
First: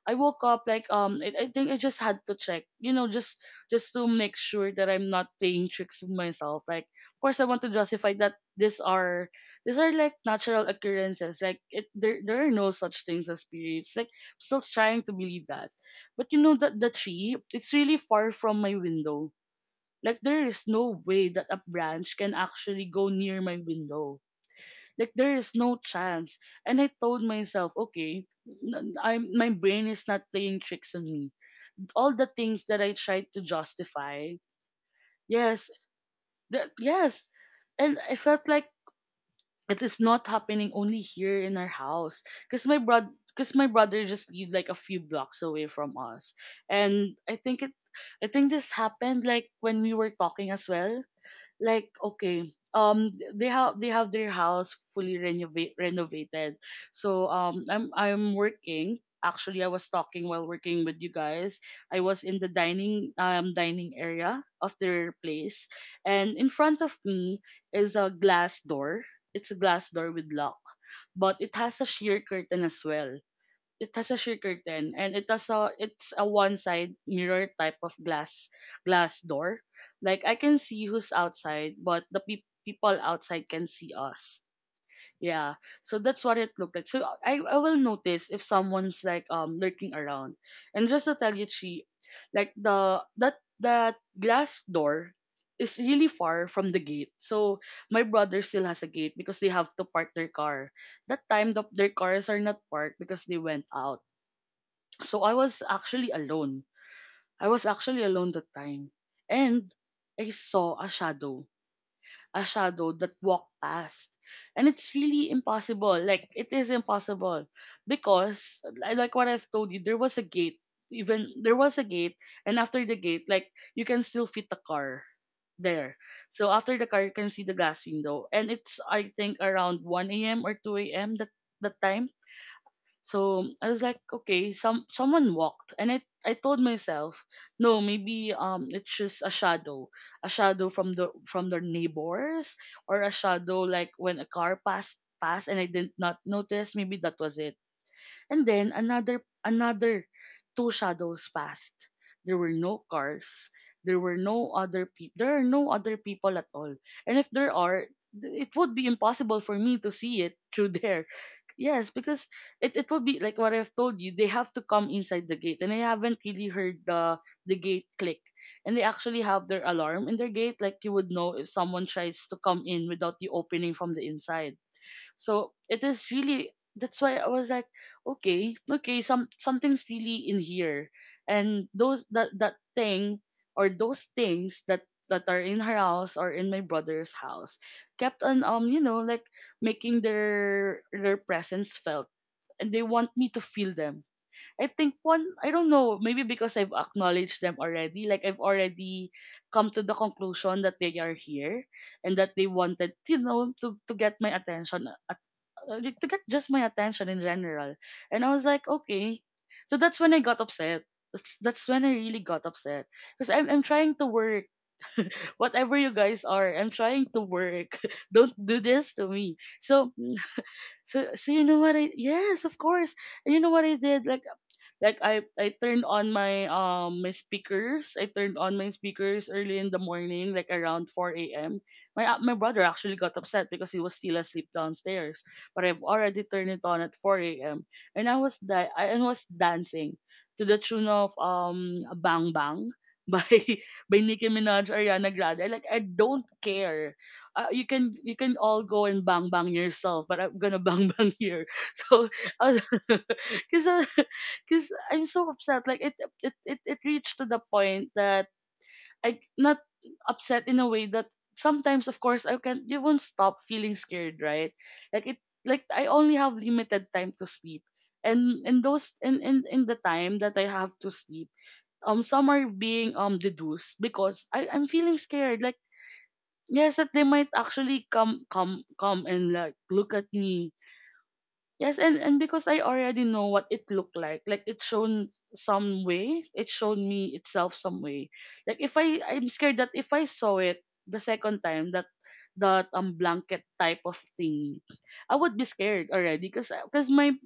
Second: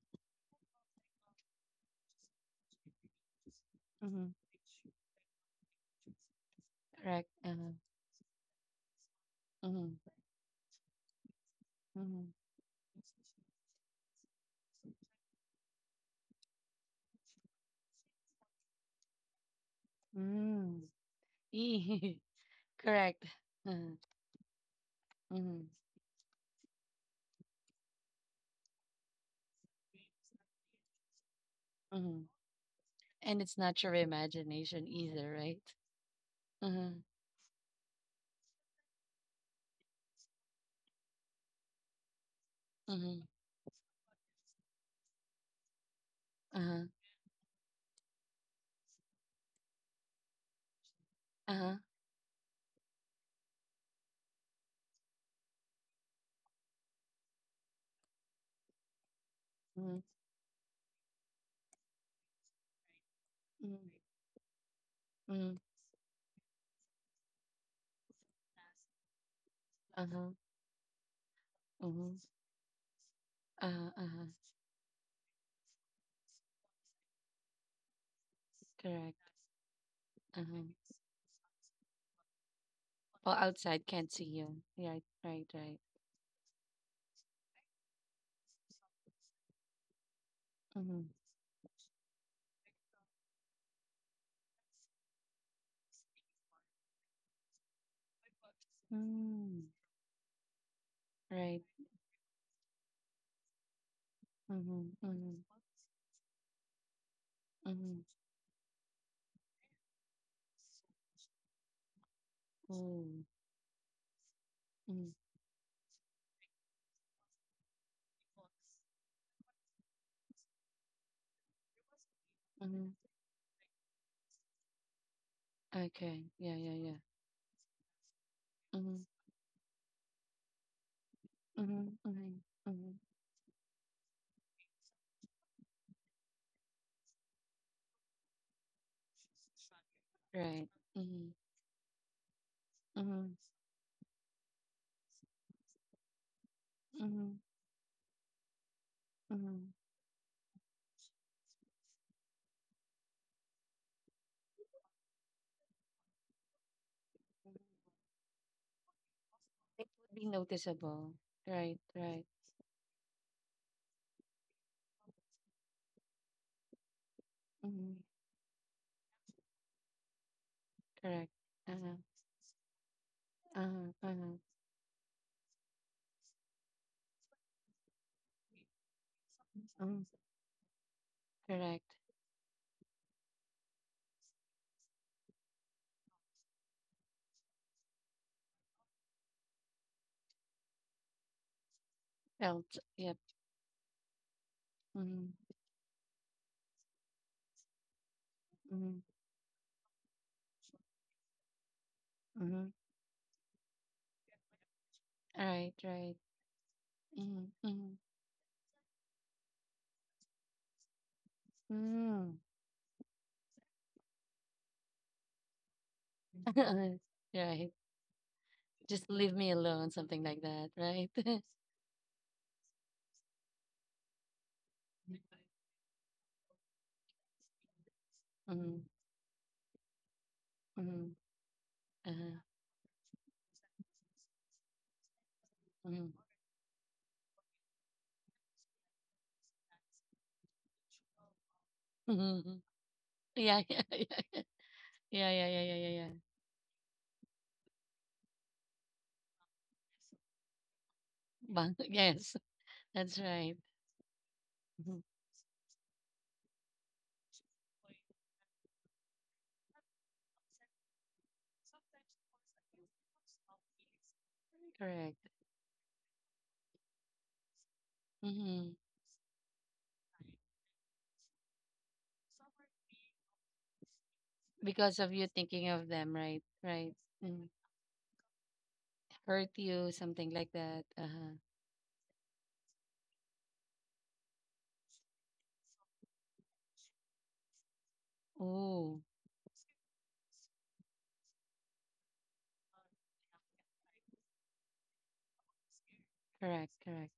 Speaker 2: I woke up like um I, I think I just had to check, you know, just just to
Speaker 1: Mm-hmm.
Speaker 2: make sure that I'm not playing tricks with myself. Like of
Speaker 1: Correct.
Speaker 2: course I want to
Speaker 1: Uh-huh.
Speaker 2: justify that these are these are
Speaker 1: Mm-hmm.
Speaker 2: like natural occurrences. Like it there
Speaker 1: Mm-hmm.
Speaker 2: there are no such things as periods. Like I'm still trying to believe that. But you know that the tree, it's really far from my window. Like there is
Speaker 1: Mm.
Speaker 2: no way that a branch
Speaker 1: Eeh.
Speaker 2: can actually go
Speaker 1: Correct.
Speaker 2: near my
Speaker 1: Uh-huh.
Speaker 2: window. Like there is
Speaker 1: Mm-hmm.
Speaker 2: no chance. And I told myself, okay, n- I'm my brain is not playing tricks on me. All
Speaker 1: Mm-hmm.
Speaker 2: the things that I tried to
Speaker 1: And it's not your
Speaker 2: justify,
Speaker 1: imagination either, right?
Speaker 2: yes, that,
Speaker 1: Uh-huh.
Speaker 2: yes, and I felt like it is not happening only here in our house because my bro,
Speaker 1: Mm-hmm.
Speaker 2: because my brother just lived like a few blocks away from us
Speaker 1: Uh-huh.
Speaker 2: and i think it I think this happened like when we were talking as well,
Speaker 1: Uh-huh.
Speaker 2: like okay, um they have they have their house fully renovate renovated, so um i'm I'm working. Actually, I was
Speaker 1: Mm-hmm.
Speaker 2: talking while working with you guys. I was in the dining um dining
Speaker 1: Mm-hmm.
Speaker 2: area of their
Speaker 1: Mm,
Speaker 2: place, and in front of me is a glass door. It's a glass door with
Speaker 1: uh-huh,
Speaker 2: lock, but it has a sheer
Speaker 1: mhm,
Speaker 2: curtain as well. It
Speaker 1: uh-huh,
Speaker 2: has a
Speaker 1: uh-huh.
Speaker 2: sheer curtain and it has a it's a one side mirror type of glass glass
Speaker 1: Correct.
Speaker 2: door. Like I can
Speaker 1: Uh-huh.
Speaker 2: see who's outside, but the pe people
Speaker 1: Well,
Speaker 2: outside can see
Speaker 1: outside can't see
Speaker 2: us.
Speaker 1: you. Right, right,
Speaker 2: Yeah,
Speaker 1: right.
Speaker 2: so that's what it looked like. So I, I will notice if someone's like um lurking around, and just
Speaker 1: Mm-hmm.
Speaker 2: to tell you, Chi, like the that that glass door is really far from the gate. So my brother still has a gate because they have
Speaker 1: Mm,
Speaker 2: to park their car. That time the,
Speaker 1: right.
Speaker 2: their cars are not parked because they went out.
Speaker 1: Mm-hmm.
Speaker 2: So I
Speaker 1: Mm-hmm.
Speaker 2: was actually alone. I was actually
Speaker 1: Mm-hmm.
Speaker 2: alone that time. And I saw a shadow, a shadow that
Speaker 1: Oh.
Speaker 2: walked past. And it's
Speaker 1: Mm-hmm.
Speaker 2: really impossible. Like, it is impossible. Because, li- like what I've told you, there was a gate. Even there was a gate. And after the
Speaker 1: Mm-hmm.
Speaker 2: gate, like, you can still fit the car there.
Speaker 1: Okay.
Speaker 2: So
Speaker 1: Yeah,
Speaker 2: after
Speaker 1: yeah,
Speaker 2: the
Speaker 1: yeah.
Speaker 2: car, you can see the glass window. And it's, I
Speaker 1: Mm-hmm.
Speaker 2: think, around one a m or two a m that, that
Speaker 1: Mm-hmm.
Speaker 2: time,
Speaker 1: Mm-hmm.
Speaker 2: so I was like, okay, some someone walked, and I I told myself, no, maybe um it's just a shadow, a
Speaker 1: Mm-hmm.
Speaker 2: shadow
Speaker 1: Right.
Speaker 2: from the
Speaker 1: Mm-hmm.
Speaker 2: from their neighbors, or a
Speaker 1: Mm-hmm.
Speaker 2: shadow like when a car passed passed and I did not notice. Maybe that was
Speaker 1: Mm-hmm.
Speaker 2: it. And then another
Speaker 1: Mm-hmm.
Speaker 2: another two shadows passed. There were no cars. There were no other pe- there are no other people at all. And if there are, th- it would be impossible for me to
Speaker 1: It
Speaker 2: see
Speaker 1: would be
Speaker 2: it through there.
Speaker 1: noticeable. Right,
Speaker 2: Yes, because
Speaker 1: right.
Speaker 2: it, it would be like what I've told you, they have to come inside the gate. And I haven't really heard the the gate
Speaker 1: Mm-hmm.
Speaker 2: click. And they actually have their alarm in their gate, like you would know
Speaker 1: Correct.
Speaker 2: if someone
Speaker 1: Uh-huh.
Speaker 2: tries to come in without you opening from the
Speaker 1: Uh-huh.
Speaker 2: inside. So it is really that's why I was like, okay, okay, some something's
Speaker 1: Uh-huh. Mm,
Speaker 2: really in here, and
Speaker 1: correct.
Speaker 2: those that that thing or those things that that are in her house or in my brother's house kept on um you know like making their their presence felt and they
Speaker 1: Felt,
Speaker 2: want
Speaker 1: yeah.
Speaker 2: me to feel them. I think one,
Speaker 1: Mhm,
Speaker 2: I don't know, maybe because I've acknowledged them already. Like, I've
Speaker 1: mhm,
Speaker 2: already come to the conclusion that they are here and that they
Speaker 1: mhm.
Speaker 2: wanted, you know, to, to get my attention, at, uh,
Speaker 1: Right,
Speaker 2: like, to get
Speaker 1: right.
Speaker 2: just my attention in
Speaker 1: Mhm,
Speaker 2: general.
Speaker 1: mhm.
Speaker 2: And I was like, okay. So that's when I got upset. That's, that's when I really got
Speaker 1: Mm.
Speaker 2: upset. Because I'm, I'm trying to work. Whatever you guys are, I'm trying to work.
Speaker 1: Right.
Speaker 2: don't do this to
Speaker 1: Just
Speaker 2: me.
Speaker 1: leave me
Speaker 2: So,
Speaker 1: alone, something like that,
Speaker 2: so,
Speaker 1: right?
Speaker 2: so you know what I, yes, of course. And you know what I did? Like, like I I turned on my um my speakers. I turned on my
Speaker 1: Mhm,
Speaker 2: speakers early in the morning, like around
Speaker 1: mhm,
Speaker 2: four a m My uh, my
Speaker 1: uh-huh,
Speaker 2: brother actually got upset because he was still asleep downstairs. But I've
Speaker 1: mhm,
Speaker 2: already turned it on at four a m and I was da- I I was dancing to the tune of um Bang Bang
Speaker 1: mhm.
Speaker 2: by
Speaker 1: Yeah, yeah,
Speaker 2: by Nicki
Speaker 1: yeah,
Speaker 2: Minaj, Ariana
Speaker 1: yeah,
Speaker 2: Grande.
Speaker 1: yeah,
Speaker 2: Like
Speaker 1: yeah,
Speaker 2: I
Speaker 1: yeah, yeah. Yeah.
Speaker 2: don't care, uh, you can you can all go and bang bang yourself, but I'm gonna bang bang here.
Speaker 1: Bang-
Speaker 2: So,
Speaker 1: Yes, that's right.
Speaker 2: because cause I'm
Speaker 1: Mhm.
Speaker 2: so upset. Like it, it, it, it reached to the point that I not upset in a way that sometimes, of course, I can you won't stop feeling scared, right? Like it,
Speaker 1: Correct.
Speaker 2: like I only have limited time to sleep, and in
Speaker 1: Mhm.
Speaker 2: those in in in the time that I have to sleep, um, some are being um deduced because I I'm feeling
Speaker 1: Because of you
Speaker 2: scared. Like
Speaker 1: thinking of them, right?
Speaker 2: yes, that
Speaker 1: Right.
Speaker 2: they might
Speaker 1: Mm.
Speaker 2: actually come come come and like
Speaker 1: Hurt
Speaker 2: look
Speaker 1: you,
Speaker 2: at
Speaker 1: something
Speaker 2: me.
Speaker 1: like that. Uh-huh.
Speaker 2: Yes, and, and because I already know what it looked like, like it shown some way, it showed me itself some way. Like if I,
Speaker 1: Oh,
Speaker 2: I'm scared that if I saw it the second time, that that um blanket type of thing, I would be scared already, cause
Speaker 1: correct,
Speaker 2: cause my,
Speaker 1: correct.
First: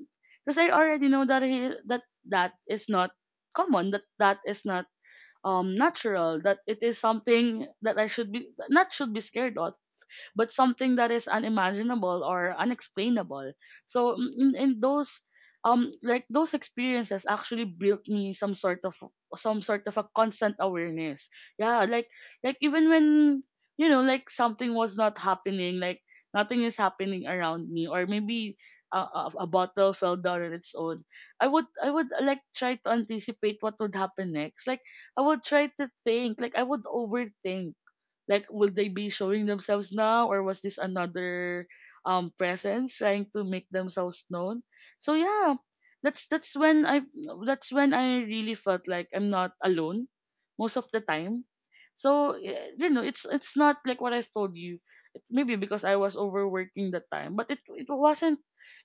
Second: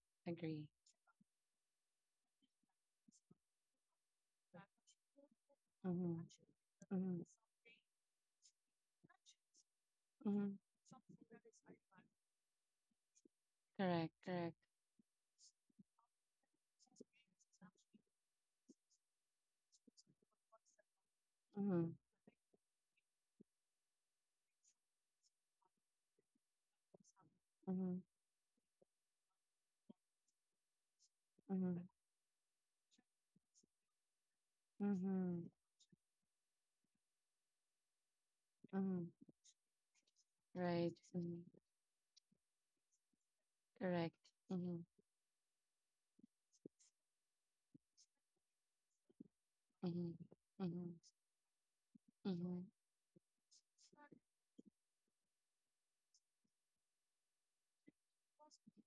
Speaker 2: cause
Speaker 1: Agree.
Speaker 2: I already know that he that that is not common, that that is not um
Speaker 1: Mhm,
Speaker 2: natural, that it is
Speaker 1: mhm.
Speaker 2: something that I should be not should be scared of, but
Speaker 1: Mhm.
Speaker 2: something that is unimaginable or unexplainable.
Speaker 1: Correct,
Speaker 2: So mm, in,
Speaker 1: correct.
Speaker 2: in those um like those experiences actually built me some sort of, some sort of a constant awareness. Yeah,
Speaker 1: Mhm,
Speaker 2: like like even when, you know, like something was not happening, like nothing is happening around me,
Speaker 1: mhm,
Speaker 2: or maybe a, a, a bottle fell down on its own, i would
Speaker 1: mhm,
Speaker 2: i would uh, like try to anticipate what would happen next. Like I would
Speaker 1: mhm,
Speaker 2: try to think. Like I would overthink. Like will they
Speaker 1: mhm.
Speaker 2: be showing themselves now, or was this
Speaker 1: Right. Mhm.
Speaker 2: another um presence trying to make
Speaker 1: Correct.
Speaker 2: themselves known?
Speaker 1: Mhm,
Speaker 2: So yeah, that's that's when I that's when I really felt like I'm not alone
Speaker 1: mhm,
Speaker 2: most of
Speaker 1: mhm,
Speaker 2: the time. So
Speaker 1: mhm,
Speaker 2: y- you know, it's it's not like what I've told you. It, maybe because I was overworking that time, but it it wasn't.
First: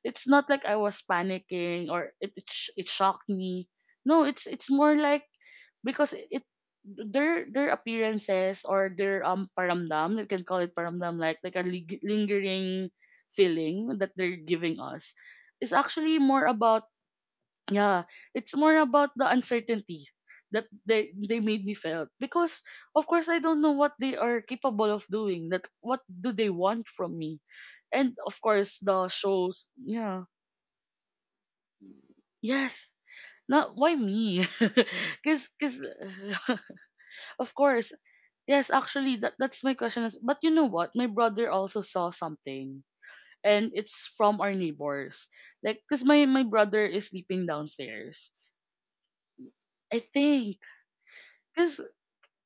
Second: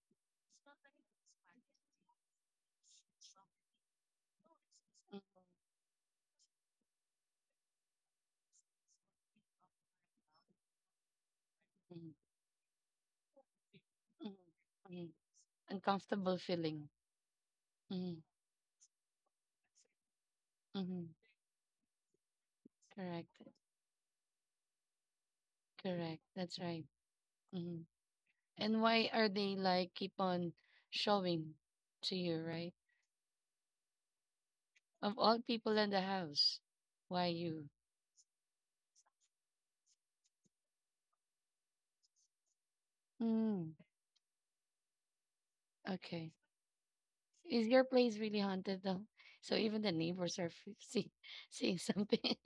Speaker 2: It's not like I was panicking or it it, sh- it shocked me. No, it's it's more
Speaker 1: mhm,
Speaker 2: like because it, their their appearances or their um paramdam, you can call it paramdam, like like a lig-
Speaker 1: mhm,
Speaker 2: lingering feeling that
Speaker 1: mhm,
Speaker 2: they're giving
Speaker 1: mhm.
Speaker 2: us is actually
Speaker 1: Uncomfortable
Speaker 2: more about,
Speaker 1: feeling.
Speaker 2: yeah,
Speaker 1: Mhm,
Speaker 2: it's more about the uncertainty that they
Speaker 1: mhm.
Speaker 2: they made me felt, because of course
Speaker 1: Correct,
Speaker 2: I don't know what they are capable of doing, that what
Speaker 1: correct.
Speaker 2: do they
Speaker 1: That's right.
Speaker 2: want from me,
Speaker 1: Mhm.
Speaker 2: and of course
Speaker 1: And why
Speaker 2: the
Speaker 1: are they
Speaker 2: shows.
Speaker 1: like keep
Speaker 2: Yeah.
Speaker 1: on showing to you, right?
Speaker 2: Yes. Not why me?
Speaker 1: Of all
Speaker 2: Cause,
Speaker 1: people
Speaker 2: cause,
Speaker 1: in the house, why
Speaker 2: of
Speaker 1: you?
Speaker 2: course. Yes, actually, that that's my question. Is, but you know what? My brother also saw something, and
Speaker 1: Mm,
Speaker 2: it's from our neighbors. Like, cause my
Speaker 1: okay.
Speaker 2: my brother is sleeping
Speaker 1: Is your place
Speaker 2: downstairs.
Speaker 1: really haunted though? So even the
Speaker 2: I
Speaker 1: neighbors are
Speaker 2: think,
Speaker 1: f- see, seeing
Speaker 2: cause
Speaker 1: something.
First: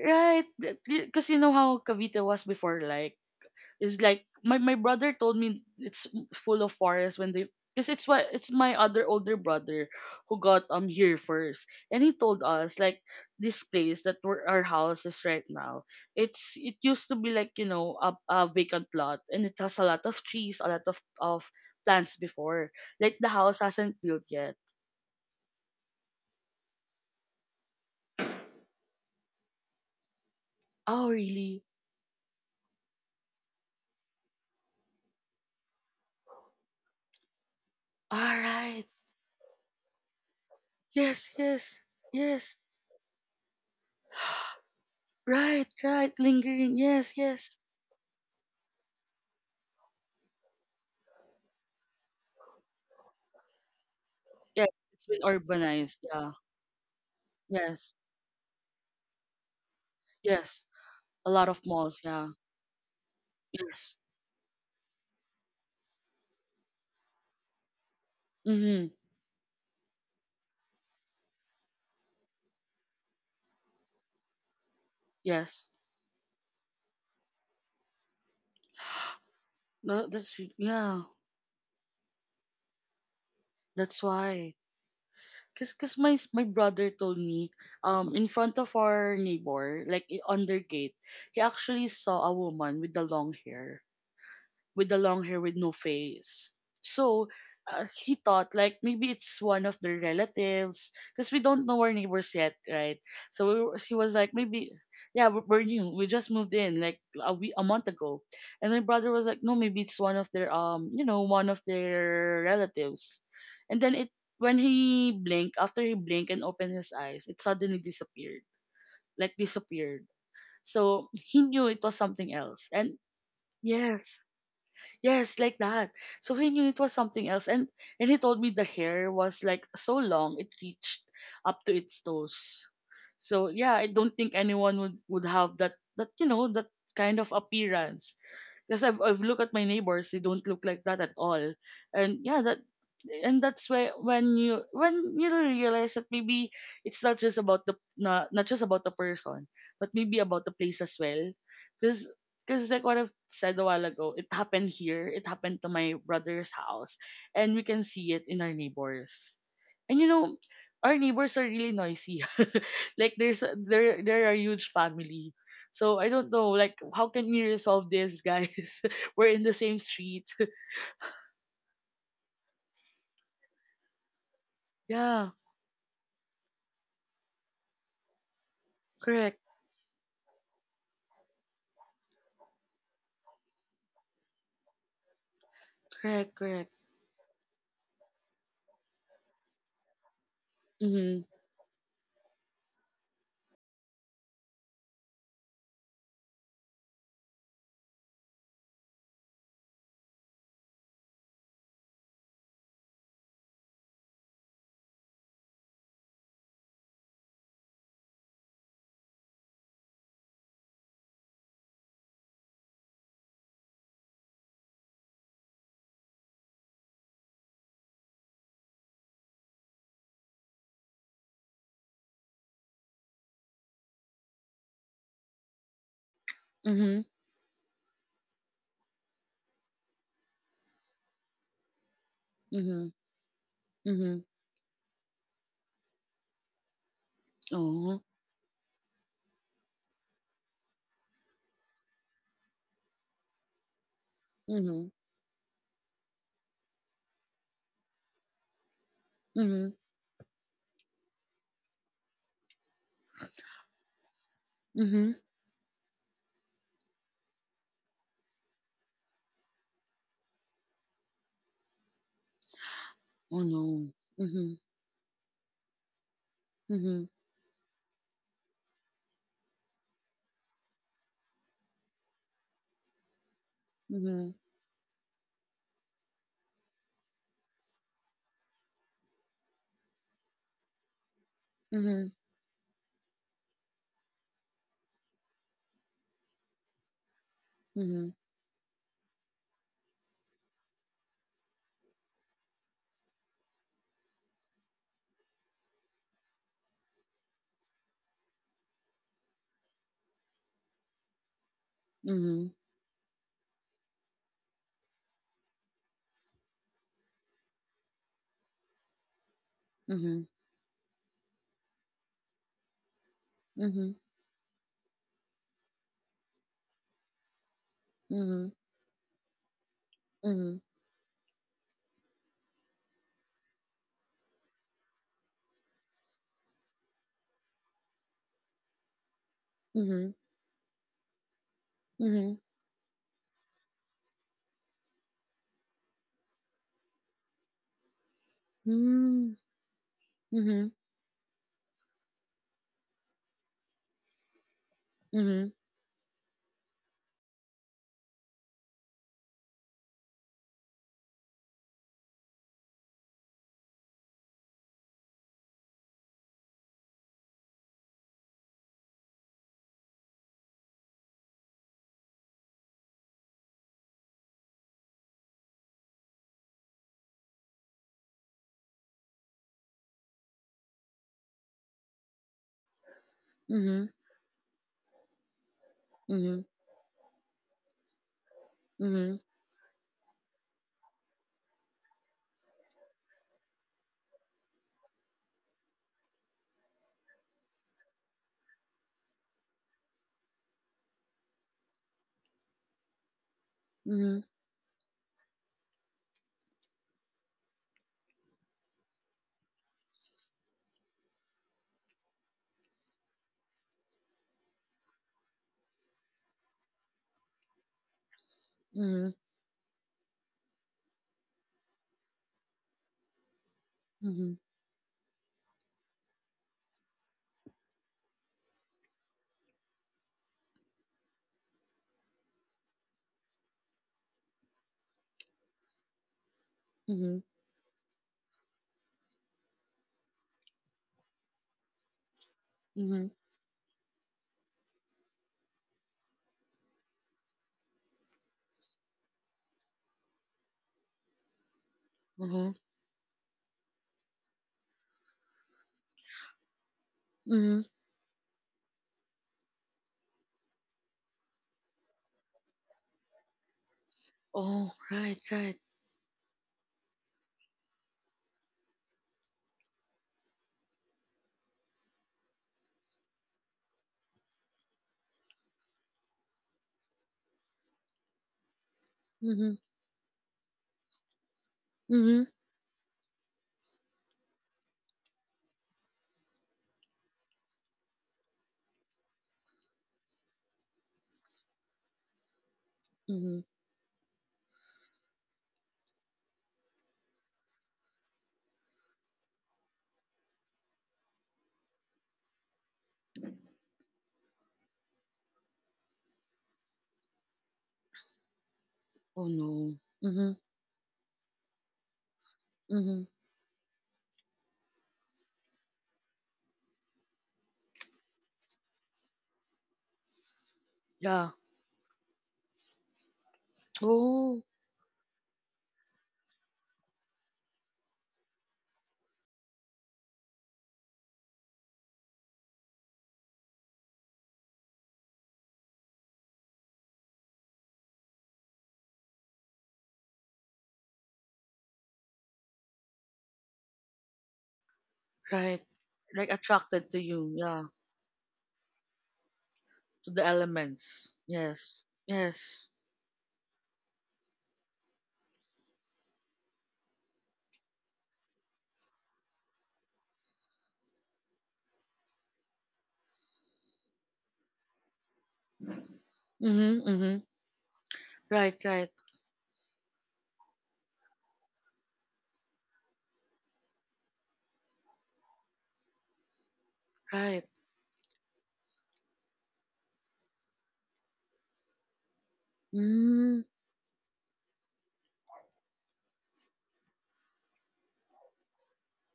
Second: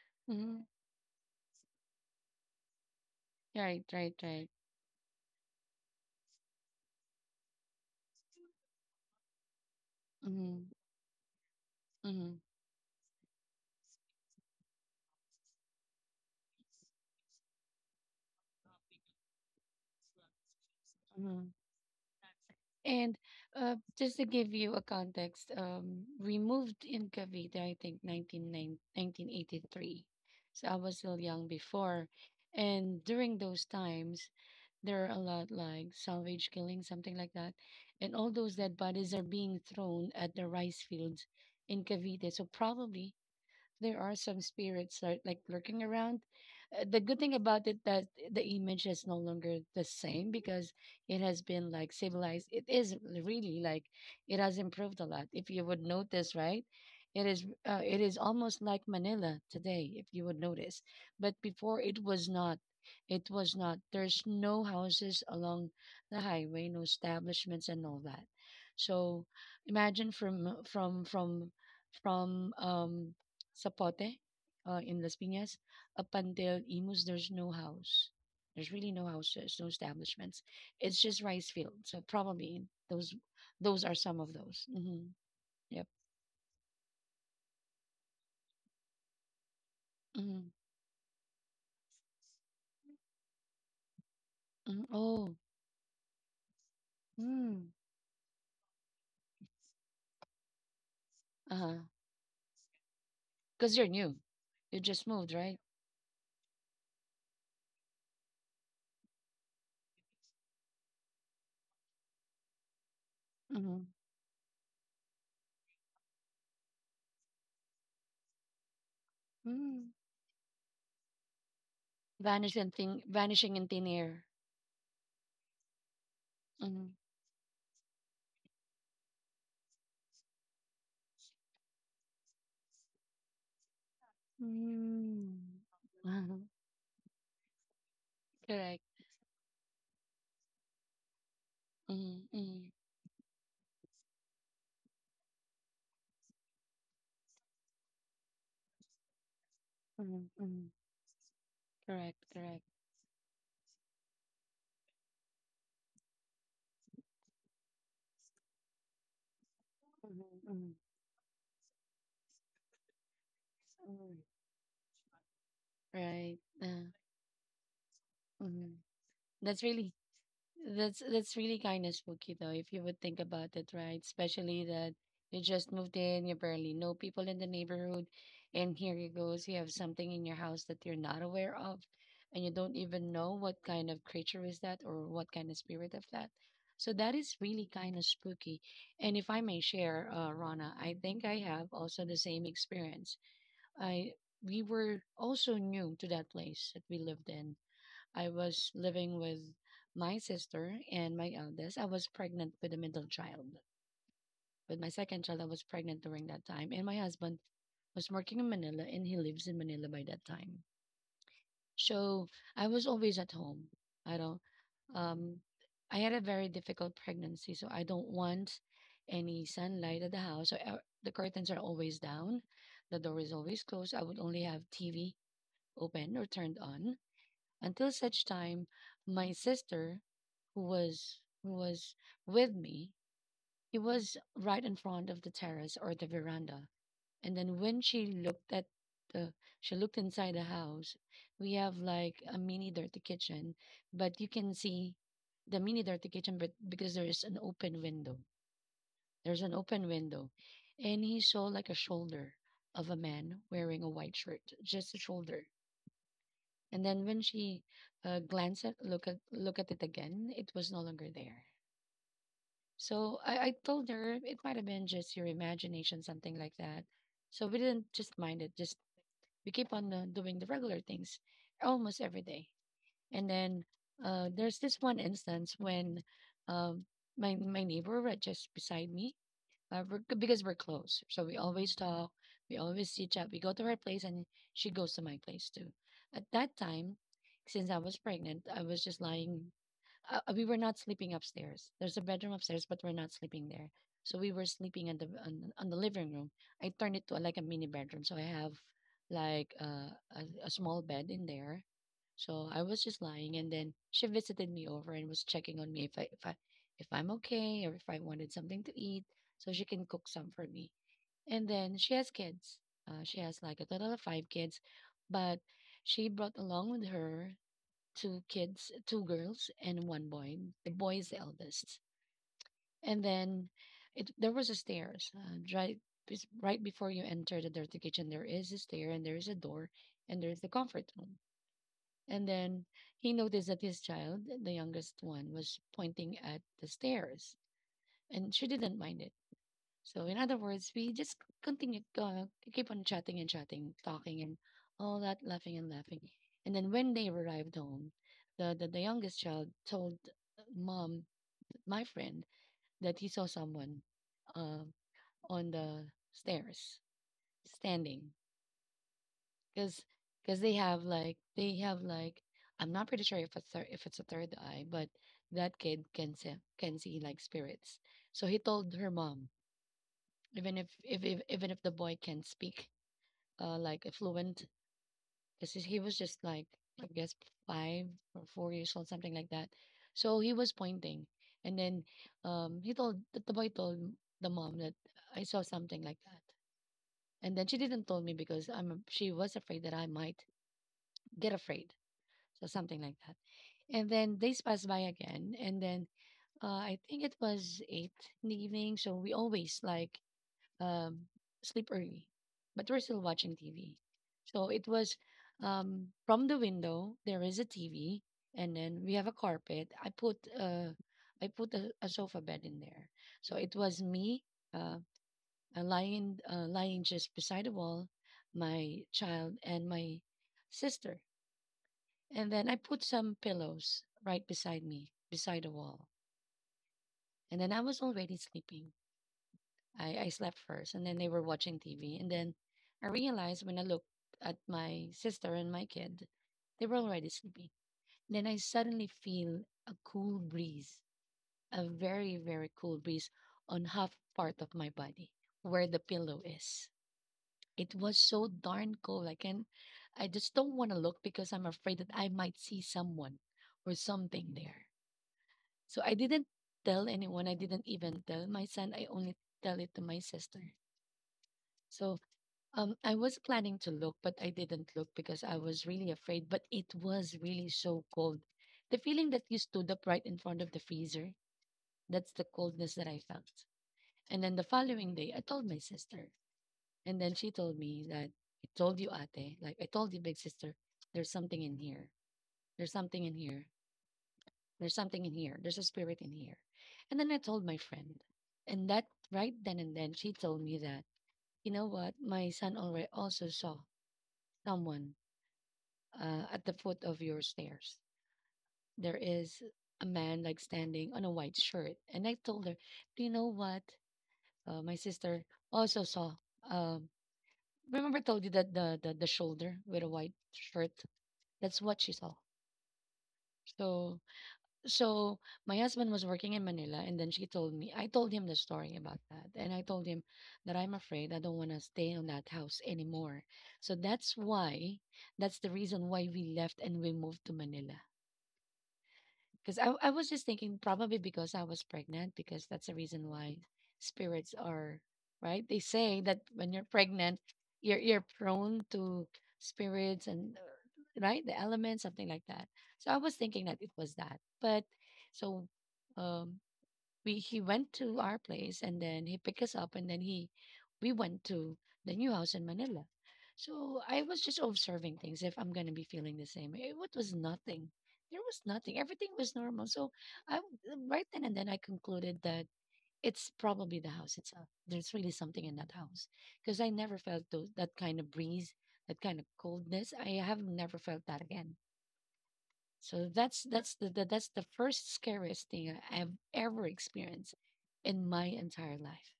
Speaker 1: Hmm.
Speaker 2: th- y- cause you know how Cavite was before. Like,
Speaker 1: Right,
Speaker 2: is
Speaker 1: right,
Speaker 2: like
Speaker 1: right.
Speaker 2: my my brother told me it's full of forest when they, because it's what, it's my other older brother who
Speaker 1: Mm-hmm.
Speaker 2: got um here first, and he
Speaker 1: Mm-hmm.
Speaker 2: told us like this place that where our house is right now, it's, it used to be like, you know, a, a vacant lot and it has a lot of trees, a lot of of
Speaker 1: Mm-hmm.
Speaker 2: plants, before like
Speaker 1: And
Speaker 2: the house
Speaker 1: uh,
Speaker 2: hasn't
Speaker 1: just to
Speaker 2: built
Speaker 1: give
Speaker 2: yet.
Speaker 1: you a context, um, we moved in Cavite, I think nineteen nine nineteen eighty three. So I was
Speaker 2: Oh
Speaker 1: still young
Speaker 2: really.
Speaker 1: before. And during those times, there are a lot like salvage killing, something like that. And
Speaker 2: All
Speaker 1: all those dead
Speaker 2: right.
Speaker 1: bodies are being thrown at the rice
Speaker 2: Yes,
Speaker 1: fields
Speaker 2: yes,
Speaker 1: in Cavite. So
Speaker 2: yes.
Speaker 1: probably there are some spirits that like
Speaker 2: Right,
Speaker 1: lurking
Speaker 2: right,
Speaker 1: around.
Speaker 2: lingering,
Speaker 1: Uh, the good
Speaker 2: yes,
Speaker 1: thing
Speaker 2: yes,
Speaker 1: about it that the image is no longer the same because it has been like civilized. It is really like it has
Speaker 2: yes.
Speaker 1: improved a
Speaker 2: It's been
Speaker 1: lot. If you would
Speaker 2: urbanized, yeah.
Speaker 1: notice, right? It is uh,
Speaker 2: Yes,
Speaker 1: it is almost like Manila today, if you would
Speaker 2: yes.
Speaker 1: notice.
Speaker 2: A
Speaker 1: But
Speaker 2: lot of
Speaker 1: before
Speaker 2: malls,
Speaker 1: it
Speaker 2: yeah.
Speaker 1: was not. It was not.
Speaker 2: Yes.
Speaker 1: There's no houses along the highway, no establishments and all that.
Speaker 2: Mm-hmm.
Speaker 1: So imagine from from from from um Sapote, uh, in Las Piñas.
Speaker 2: Yes.
Speaker 1: Up until Imus, there's no house. There's really no houses, no
Speaker 2: No, that's
Speaker 1: establishments.
Speaker 2: re-
Speaker 1: It's
Speaker 2: yeah.
Speaker 1: just rice fields. So probably those those are
Speaker 2: That's
Speaker 1: some of
Speaker 2: why.
Speaker 1: those. Hmm.
Speaker 2: Cause,
Speaker 1: Yep.
Speaker 2: cause my s- my brother told me, um, in front of our neighbor, like, i- on
Speaker 1: Hmm.
Speaker 2: their gate, he actually saw a woman with the long hair,
Speaker 1: Hmm.
Speaker 2: with the long
Speaker 1: Oh.
Speaker 2: hair with no face. So
Speaker 1: Mm.
Speaker 2: uh, he thought like maybe it's one of their relatives, because we
Speaker 1: Uh
Speaker 2: don't
Speaker 1: huh.
Speaker 2: know our neighbors yet, right? So we
Speaker 1: Because
Speaker 2: were,
Speaker 1: you're
Speaker 2: he was
Speaker 1: new,
Speaker 2: like maybe,
Speaker 1: you just
Speaker 2: yeah,
Speaker 1: moved,
Speaker 2: we're,
Speaker 1: right?
Speaker 2: we're new, we just moved in like a we a month ago, and my brother was like, no, maybe it's one of their, um, you know, one of their relatives, and
Speaker 1: Hmm.
Speaker 2: then it, when he blinked, after he blinked and opened his eyes, it suddenly disappeared, like
Speaker 1: Mm.
Speaker 2: disappeared. So he knew it was something
Speaker 1: Vanish
Speaker 2: else.
Speaker 1: in
Speaker 2: And
Speaker 1: thin, vanishing in thin
Speaker 2: yes.
Speaker 1: air.
Speaker 2: Yes, like that. So he knew it
Speaker 1: Hmm.
Speaker 2: was something else. And and he told me the hair was like so long it reached up to its toes. So yeah, I don't think anyone would, would
Speaker 1: Mm.
Speaker 2: have that, that, you
Speaker 1: Uh-huh.
Speaker 2: know, that kind of appearance.
Speaker 1: Correct.
Speaker 2: Because I've I've looked at my neighbors, they don't look like that at all. And
Speaker 1: Mm-hmm.
Speaker 2: yeah, that
Speaker 1: Mm-hmm.
Speaker 2: and that's where, when you, when you realize that maybe it's not just about the, not, not just about the person, but maybe about the
Speaker 1: Mm-hmm.
Speaker 2: place as well. Because
Speaker 1: Correct. Correct.
Speaker 2: because like what I've said a while ago, it happened here. It happened to my brother's house, and we can see it in our neighbors. And you know, our neighbors are really noisy. Like there's, there there are huge family. So I don't
Speaker 1: Right.
Speaker 2: know, like
Speaker 1: Uh,
Speaker 2: how can we resolve this,
Speaker 1: mhm.
Speaker 2: guys? We're in the
Speaker 1: That's
Speaker 2: same
Speaker 1: really
Speaker 2: street.
Speaker 1: That's that's really kind of spooky though, if you would think about it, right? Especially that
Speaker 2: Yeah,
Speaker 1: you just moved in, you barely know people in the neighborhood, and here you
Speaker 2: correct.
Speaker 1: goes, you have something in your house that you're not aware of, and you don't even know what kind of creature is that or what kind of spirit of that.
Speaker 2: Correct, correct.
Speaker 1: So that is really kind of spooky. And if I may share, uh, Rana, I think
Speaker 2: Mhm.
Speaker 1: I have also the same experience. I We were also new to that place that we lived in. I was living with my sister and my eldest. I was pregnant with the middle child. With my second child, I was pregnant during that time. And my husband was working in Manila and he lives in Manila by that time. So I was always at home. I don't, um, I had a very difficult pregnancy. So I don't want any sunlight at the house. So uh, the curtains are always down. The door is always closed. I would only have T V open or turned on
Speaker 2: Mhm.
Speaker 1: until such time, my sister, who was who was with me,
Speaker 2: Mhm.
Speaker 1: it was
Speaker 2: Mhm.
Speaker 1: right in front of the terrace or the veranda. And then when
Speaker 2: Oh.
Speaker 1: she looked at the she looked inside the house, we have like a mini dirty kitchen, but you can
Speaker 2: Mhm.
Speaker 1: see the mini dirty kitchen but because there is an open window. There's an
Speaker 2: Mhm.
Speaker 1: open window. And he saw like a shoulder of a man wearing a white shirt, just a
Speaker 2: Mhm.
Speaker 1: shoulder. And then when she uh, glanced at look at look at it again, it was no longer there. So I,
Speaker 2: Oh
Speaker 1: I told
Speaker 2: no.
Speaker 1: her it might
Speaker 2: Mhm.
Speaker 1: have been just your imagination, something like that.
Speaker 2: Mhm.
Speaker 1: So we didn't just mind it. Just we keep on uh, doing the regular things almost every day. And then uh,
Speaker 2: Mhm.
Speaker 1: there's this one instance when um, my my neighbor right just beside me, uh, we're, because we're close, so we always talk.
Speaker 2: Mhm.
Speaker 1: We always see each other. We go to her place, and she goes to my place too. At that time, since I was
Speaker 2: Mhm.
Speaker 1: pregnant, I was just lying uh, uh, we were not sleeping upstairs. There's a bedroom upstairs, but we're not sleeping there. So we were sleeping in the on, on the living room. I turned it to like a mini bedroom, so I have like uh, a a small bed in there. So
Speaker 2: Mhm.
Speaker 1: I was just lying, and then she visited me over and was checking on me if I if I if I'm okay or if I wanted something to eat, so she can cook
Speaker 2: Mhm.
Speaker 1: some for me. And then she has kids. Uh, she has like a total
Speaker 2: Mhm.
Speaker 1: of five kids, but she brought along with her two
Speaker 2: Mhm.
Speaker 1: kids, two girls and one boy.
Speaker 2: Mhm.
Speaker 1: The boy is the eldest. And then it there was a stairs uh, right bes- right before you enter the dirty kitchen. There is a stair and there is a door
Speaker 2: Mhm.
Speaker 1: and there is the comfort room. And
Speaker 2: Mhm.
Speaker 1: then he noticed that his child, the youngest one, was pointing at the stairs, and she didn't mind it.
Speaker 2: Mm.
Speaker 1: So in other words,
Speaker 2: Mhm.
Speaker 1: we just continue uh, keep on chatting and chatting, talking and all that,
Speaker 2: Mhm.
Speaker 1: laughing and laughing. And then when they arrived home, the the, the youngest child told mom, my friend, that he saw someone uh, on the stairs standing because because they have like they have like, I'm not pretty sure if it's thir- if it's a third eye, but that kid can see can see like spirits. So he told her mom, even if if, if even if the boy can't speak, uh, like
Speaker 2: Mhm.
Speaker 1: affluent because he was just like,
Speaker 2: Mhm.
Speaker 1: I guess five or four years old, something
Speaker 2: Mhm.
Speaker 1: like that. So he was pointing, and then um he told the, the boy told the mom that I saw something like that, and then she didn't tell me because I'm she was afraid that I might get afraid, so something like that. And then
Speaker 2: Mhm.
Speaker 1: days passed by again, and then uh, I think it was eight in the evening, so we always like um, sleep early, but we're still watching T V. So it was um, from the window. There is a T V, and then we have a
Speaker 2: Mhm.
Speaker 1: carpet. I put uh, I put a, a sofa bed in there. So it was me
Speaker 2: Mhm.
Speaker 1: uh, uh, lying uh, lying just beside the wall, my child and my sister, and then I put some pillows right beside me beside the wall,
Speaker 2: Mhm.
Speaker 1: and then I was already sleeping. I, I slept first and then they were watching T V. And then I
Speaker 2: Mhm.
Speaker 1: realized when I looked at my sister and my kid, they were already sleepy. Then I suddenly feel a cool breeze, a very, very
Speaker 2: Mhm.
Speaker 1: cool breeze on half part of my body where the pillow is.
Speaker 2: Mhm.
Speaker 1: It was so darn cold. I can I just don't want to look because I'm afraid that I might see someone or something there.
Speaker 2: Oh, right, right.
Speaker 1: So I didn't tell anyone. I didn't even tell my son. I only tell it to my sister. So Um, I was planning to look, but I didn't look because I was really afraid. But it was really so cold. The feeling that you
Speaker 2: Mhm.
Speaker 1: stood up right in front of the freezer, that's the
Speaker 2: Mhm.
Speaker 1: coldness that I felt. And then the following day, I told my sister. And then she told me that, I told you, ate, like I told you, big sister, there's something in here. There's something in here.
Speaker 2: Mhm.
Speaker 1: There's something in here. There's a spirit in here. And then I told my friend. And that right then and then, she told me that, you know what? My son already also saw someone uh, at the foot of your stairs. There
Speaker 2: Oh
Speaker 1: is
Speaker 2: no.
Speaker 1: a man like
Speaker 2: Mhm.
Speaker 1: standing on a white shirt. And I told her, do you
Speaker 2: Mhm.
Speaker 1: know what? Uh, my sister also saw. Um, Remember, I told you that the, the, the shoulder with a white shirt?
Speaker 2: Yeah.
Speaker 1: That's what she saw. So,
Speaker 2: Oh,
Speaker 1: so my husband was working in Manila, and then she told me, I told him the story about that. And I told him that I'm afraid, I don't want to stay in that house anymore. So that's why, that's the reason why we left and we moved to Manila. Because I, I was just thinking probably because I was pregnant, because that's the reason why spirits are, right? They
Speaker 2: right.
Speaker 1: say that
Speaker 2: Like
Speaker 1: when you're
Speaker 2: attracted to
Speaker 1: pregnant,
Speaker 2: you. Yeah.
Speaker 1: you're, you're prone to spirits
Speaker 2: To the
Speaker 1: and, uh,
Speaker 2: elements.
Speaker 1: right? The elements,
Speaker 2: Yes.
Speaker 1: something like that.
Speaker 2: Yes.
Speaker 1: So I was thinking that it was that. But so, um, we he went to our place and then he picked us up and then he we went to the new house in Manila. So I was just observing things if I'm gonna be feeling the same.
Speaker 2: Mhm.
Speaker 1: It wa- was
Speaker 2: Mhm.
Speaker 1: nothing. There was
Speaker 2: Right,
Speaker 1: nothing.
Speaker 2: right,
Speaker 1: Everything was normal. So I w- right then and then I concluded that it's probably the house itself. There's really something in that house because I never felt
Speaker 2: right.
Speaker 1: those, that kind of breeze, that kind of coldness. I have never felt that again. So that's
Speaker 2: Mhm.
Speaker 1: that's the, the that's the first scariest thing I have ever experienced in my entire life.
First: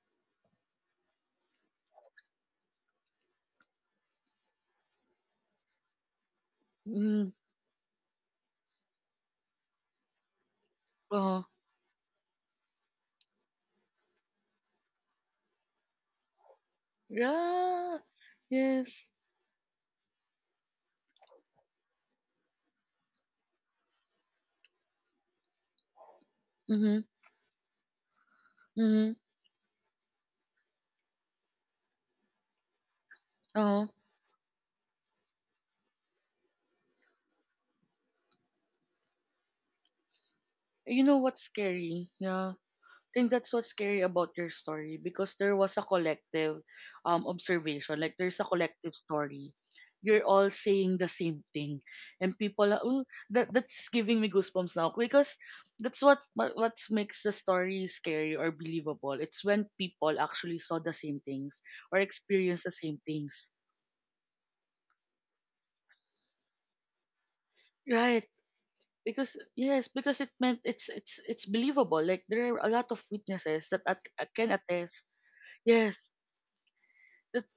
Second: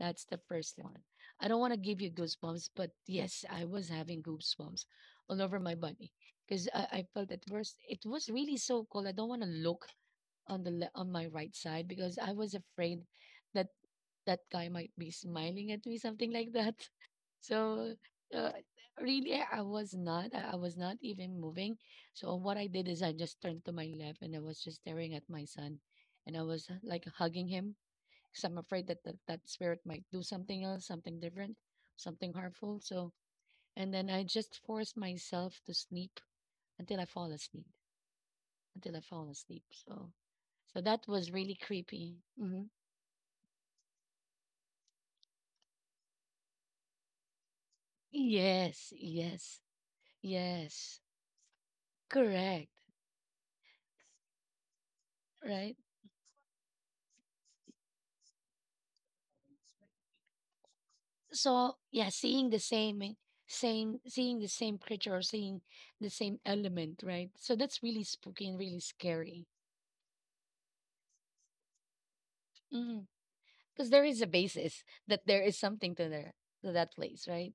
Speaker 1: That's the first one. I don't want to give you goosebumps, but yes, I was having goosebumps all over my body because I, I felt
Speaker 2: Mhm.
Speaker 1: at first it was really so cold. I don't want to look on the le- on my
Speaker 2: Oh.
Speaker 1: right side because I was afraid that that guy might be smiling at me, something like that. So
Speaker 2: Yeah.
Speaker 1: uh,
Speaker 2: Yes.
Speaker 1: really, I was not. I I was not even moving. So what I did is I just turned to my left and I was just staring at my son, and I was uh,
Speaker 2: Mhm.
Speaker 1: like hugging him because I'm afraid that,
Speaker 2: Mhm.
Speaker 1: that that spirit might do something else, something different, something harmful. So
Speaker 2: Oh.
Speaker 1: and then I just forced myself to sleep until I fall asleep. Until I fall asleep. So so
Speaker 2: You
Speaker 1: that
Speaker 2: know
Speaker 1: was
Speaker 2: what's
Speaker 1: really
Speaker 2: scary?
Speaker 1: creepy.
Speaker 2: Yeah.
Speaker 1: hmm
Speaker 2: Think that's what's scary about your story, because there was a collective um observation, like there's a
Speaker 1: Yes,
Speaker 2: collective story
Speaker 1: yes,
Speaker 2: you're all saying
Speaker 1: yes.
Speaker 2: the same thing, and
Speaker 1: Correct,
Speaker 2: people are, oh, that, that's giving me goosebumps now, because
Speaker 1: right?
Speaker 2: that's what what what makes the story scary or believable. It's when people actually saw the same things
Speaker 1: So
Speaker 2: or
Speaker 1: yeah, seeing the
Speaker 2: experienced the same
Speaker 1: same in-
Speaker 2: things,
Speaker 1: same, seeing the same creature or seeing the same element, right? So that's really
Speaker 2: right?
Speaker 1: spooky and really
Speaker 2: Because
Speaker 1: scary.
Speaker 2: yes, because it meant it's, it's it's believable, like there are a lot of witnesses that
Speaker 1: Because
Speaker 2: at,
Speaker 1: there is a
Speaker 2: can
Speaker 1: basis
Speaker 2: attest,
Speaker 1: that there is something to
Speaker 2: yes.
Speaker 1: there to that place,
Speaker 2: That.
Speaker 1: right?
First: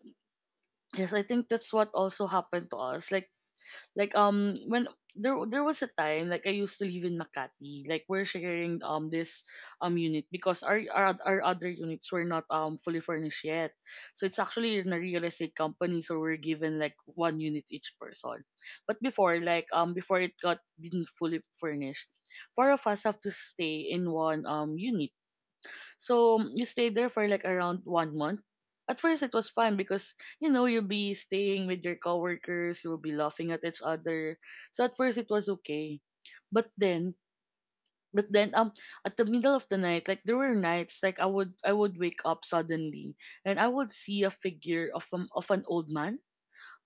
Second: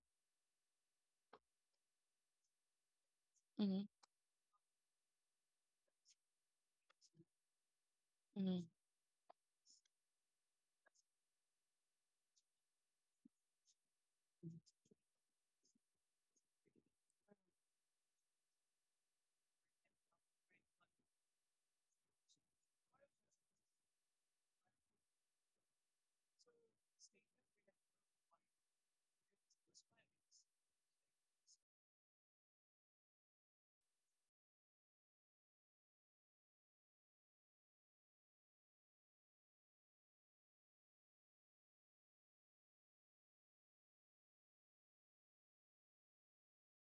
Speaker 2: Yes, I think that's what also happened to us. Like
Speaker 1: Mm-hmm,
Speaker 2: like um when, there there was a time, like I used to live in Makati. Like we're
Speaker 1: mm-hmm,
Speaker 2: sharing, um, this um unit, because our, our, our other units were not um fully furnished yet. So it's actually in a real estate company, so we're given like one unit each person. But before, like um before it got been fully furnished, four of us have to stay in one um unit. So um, you stayed there for like around one month. At first, it was fun because you know you'll be staying with your coworkers, you will be laughing at each other. So at first, it was okay, but then, but then, um, at the middle of the night, like there were nights like I would I would wake up suddenly, and I would see a figure of um, of an old man,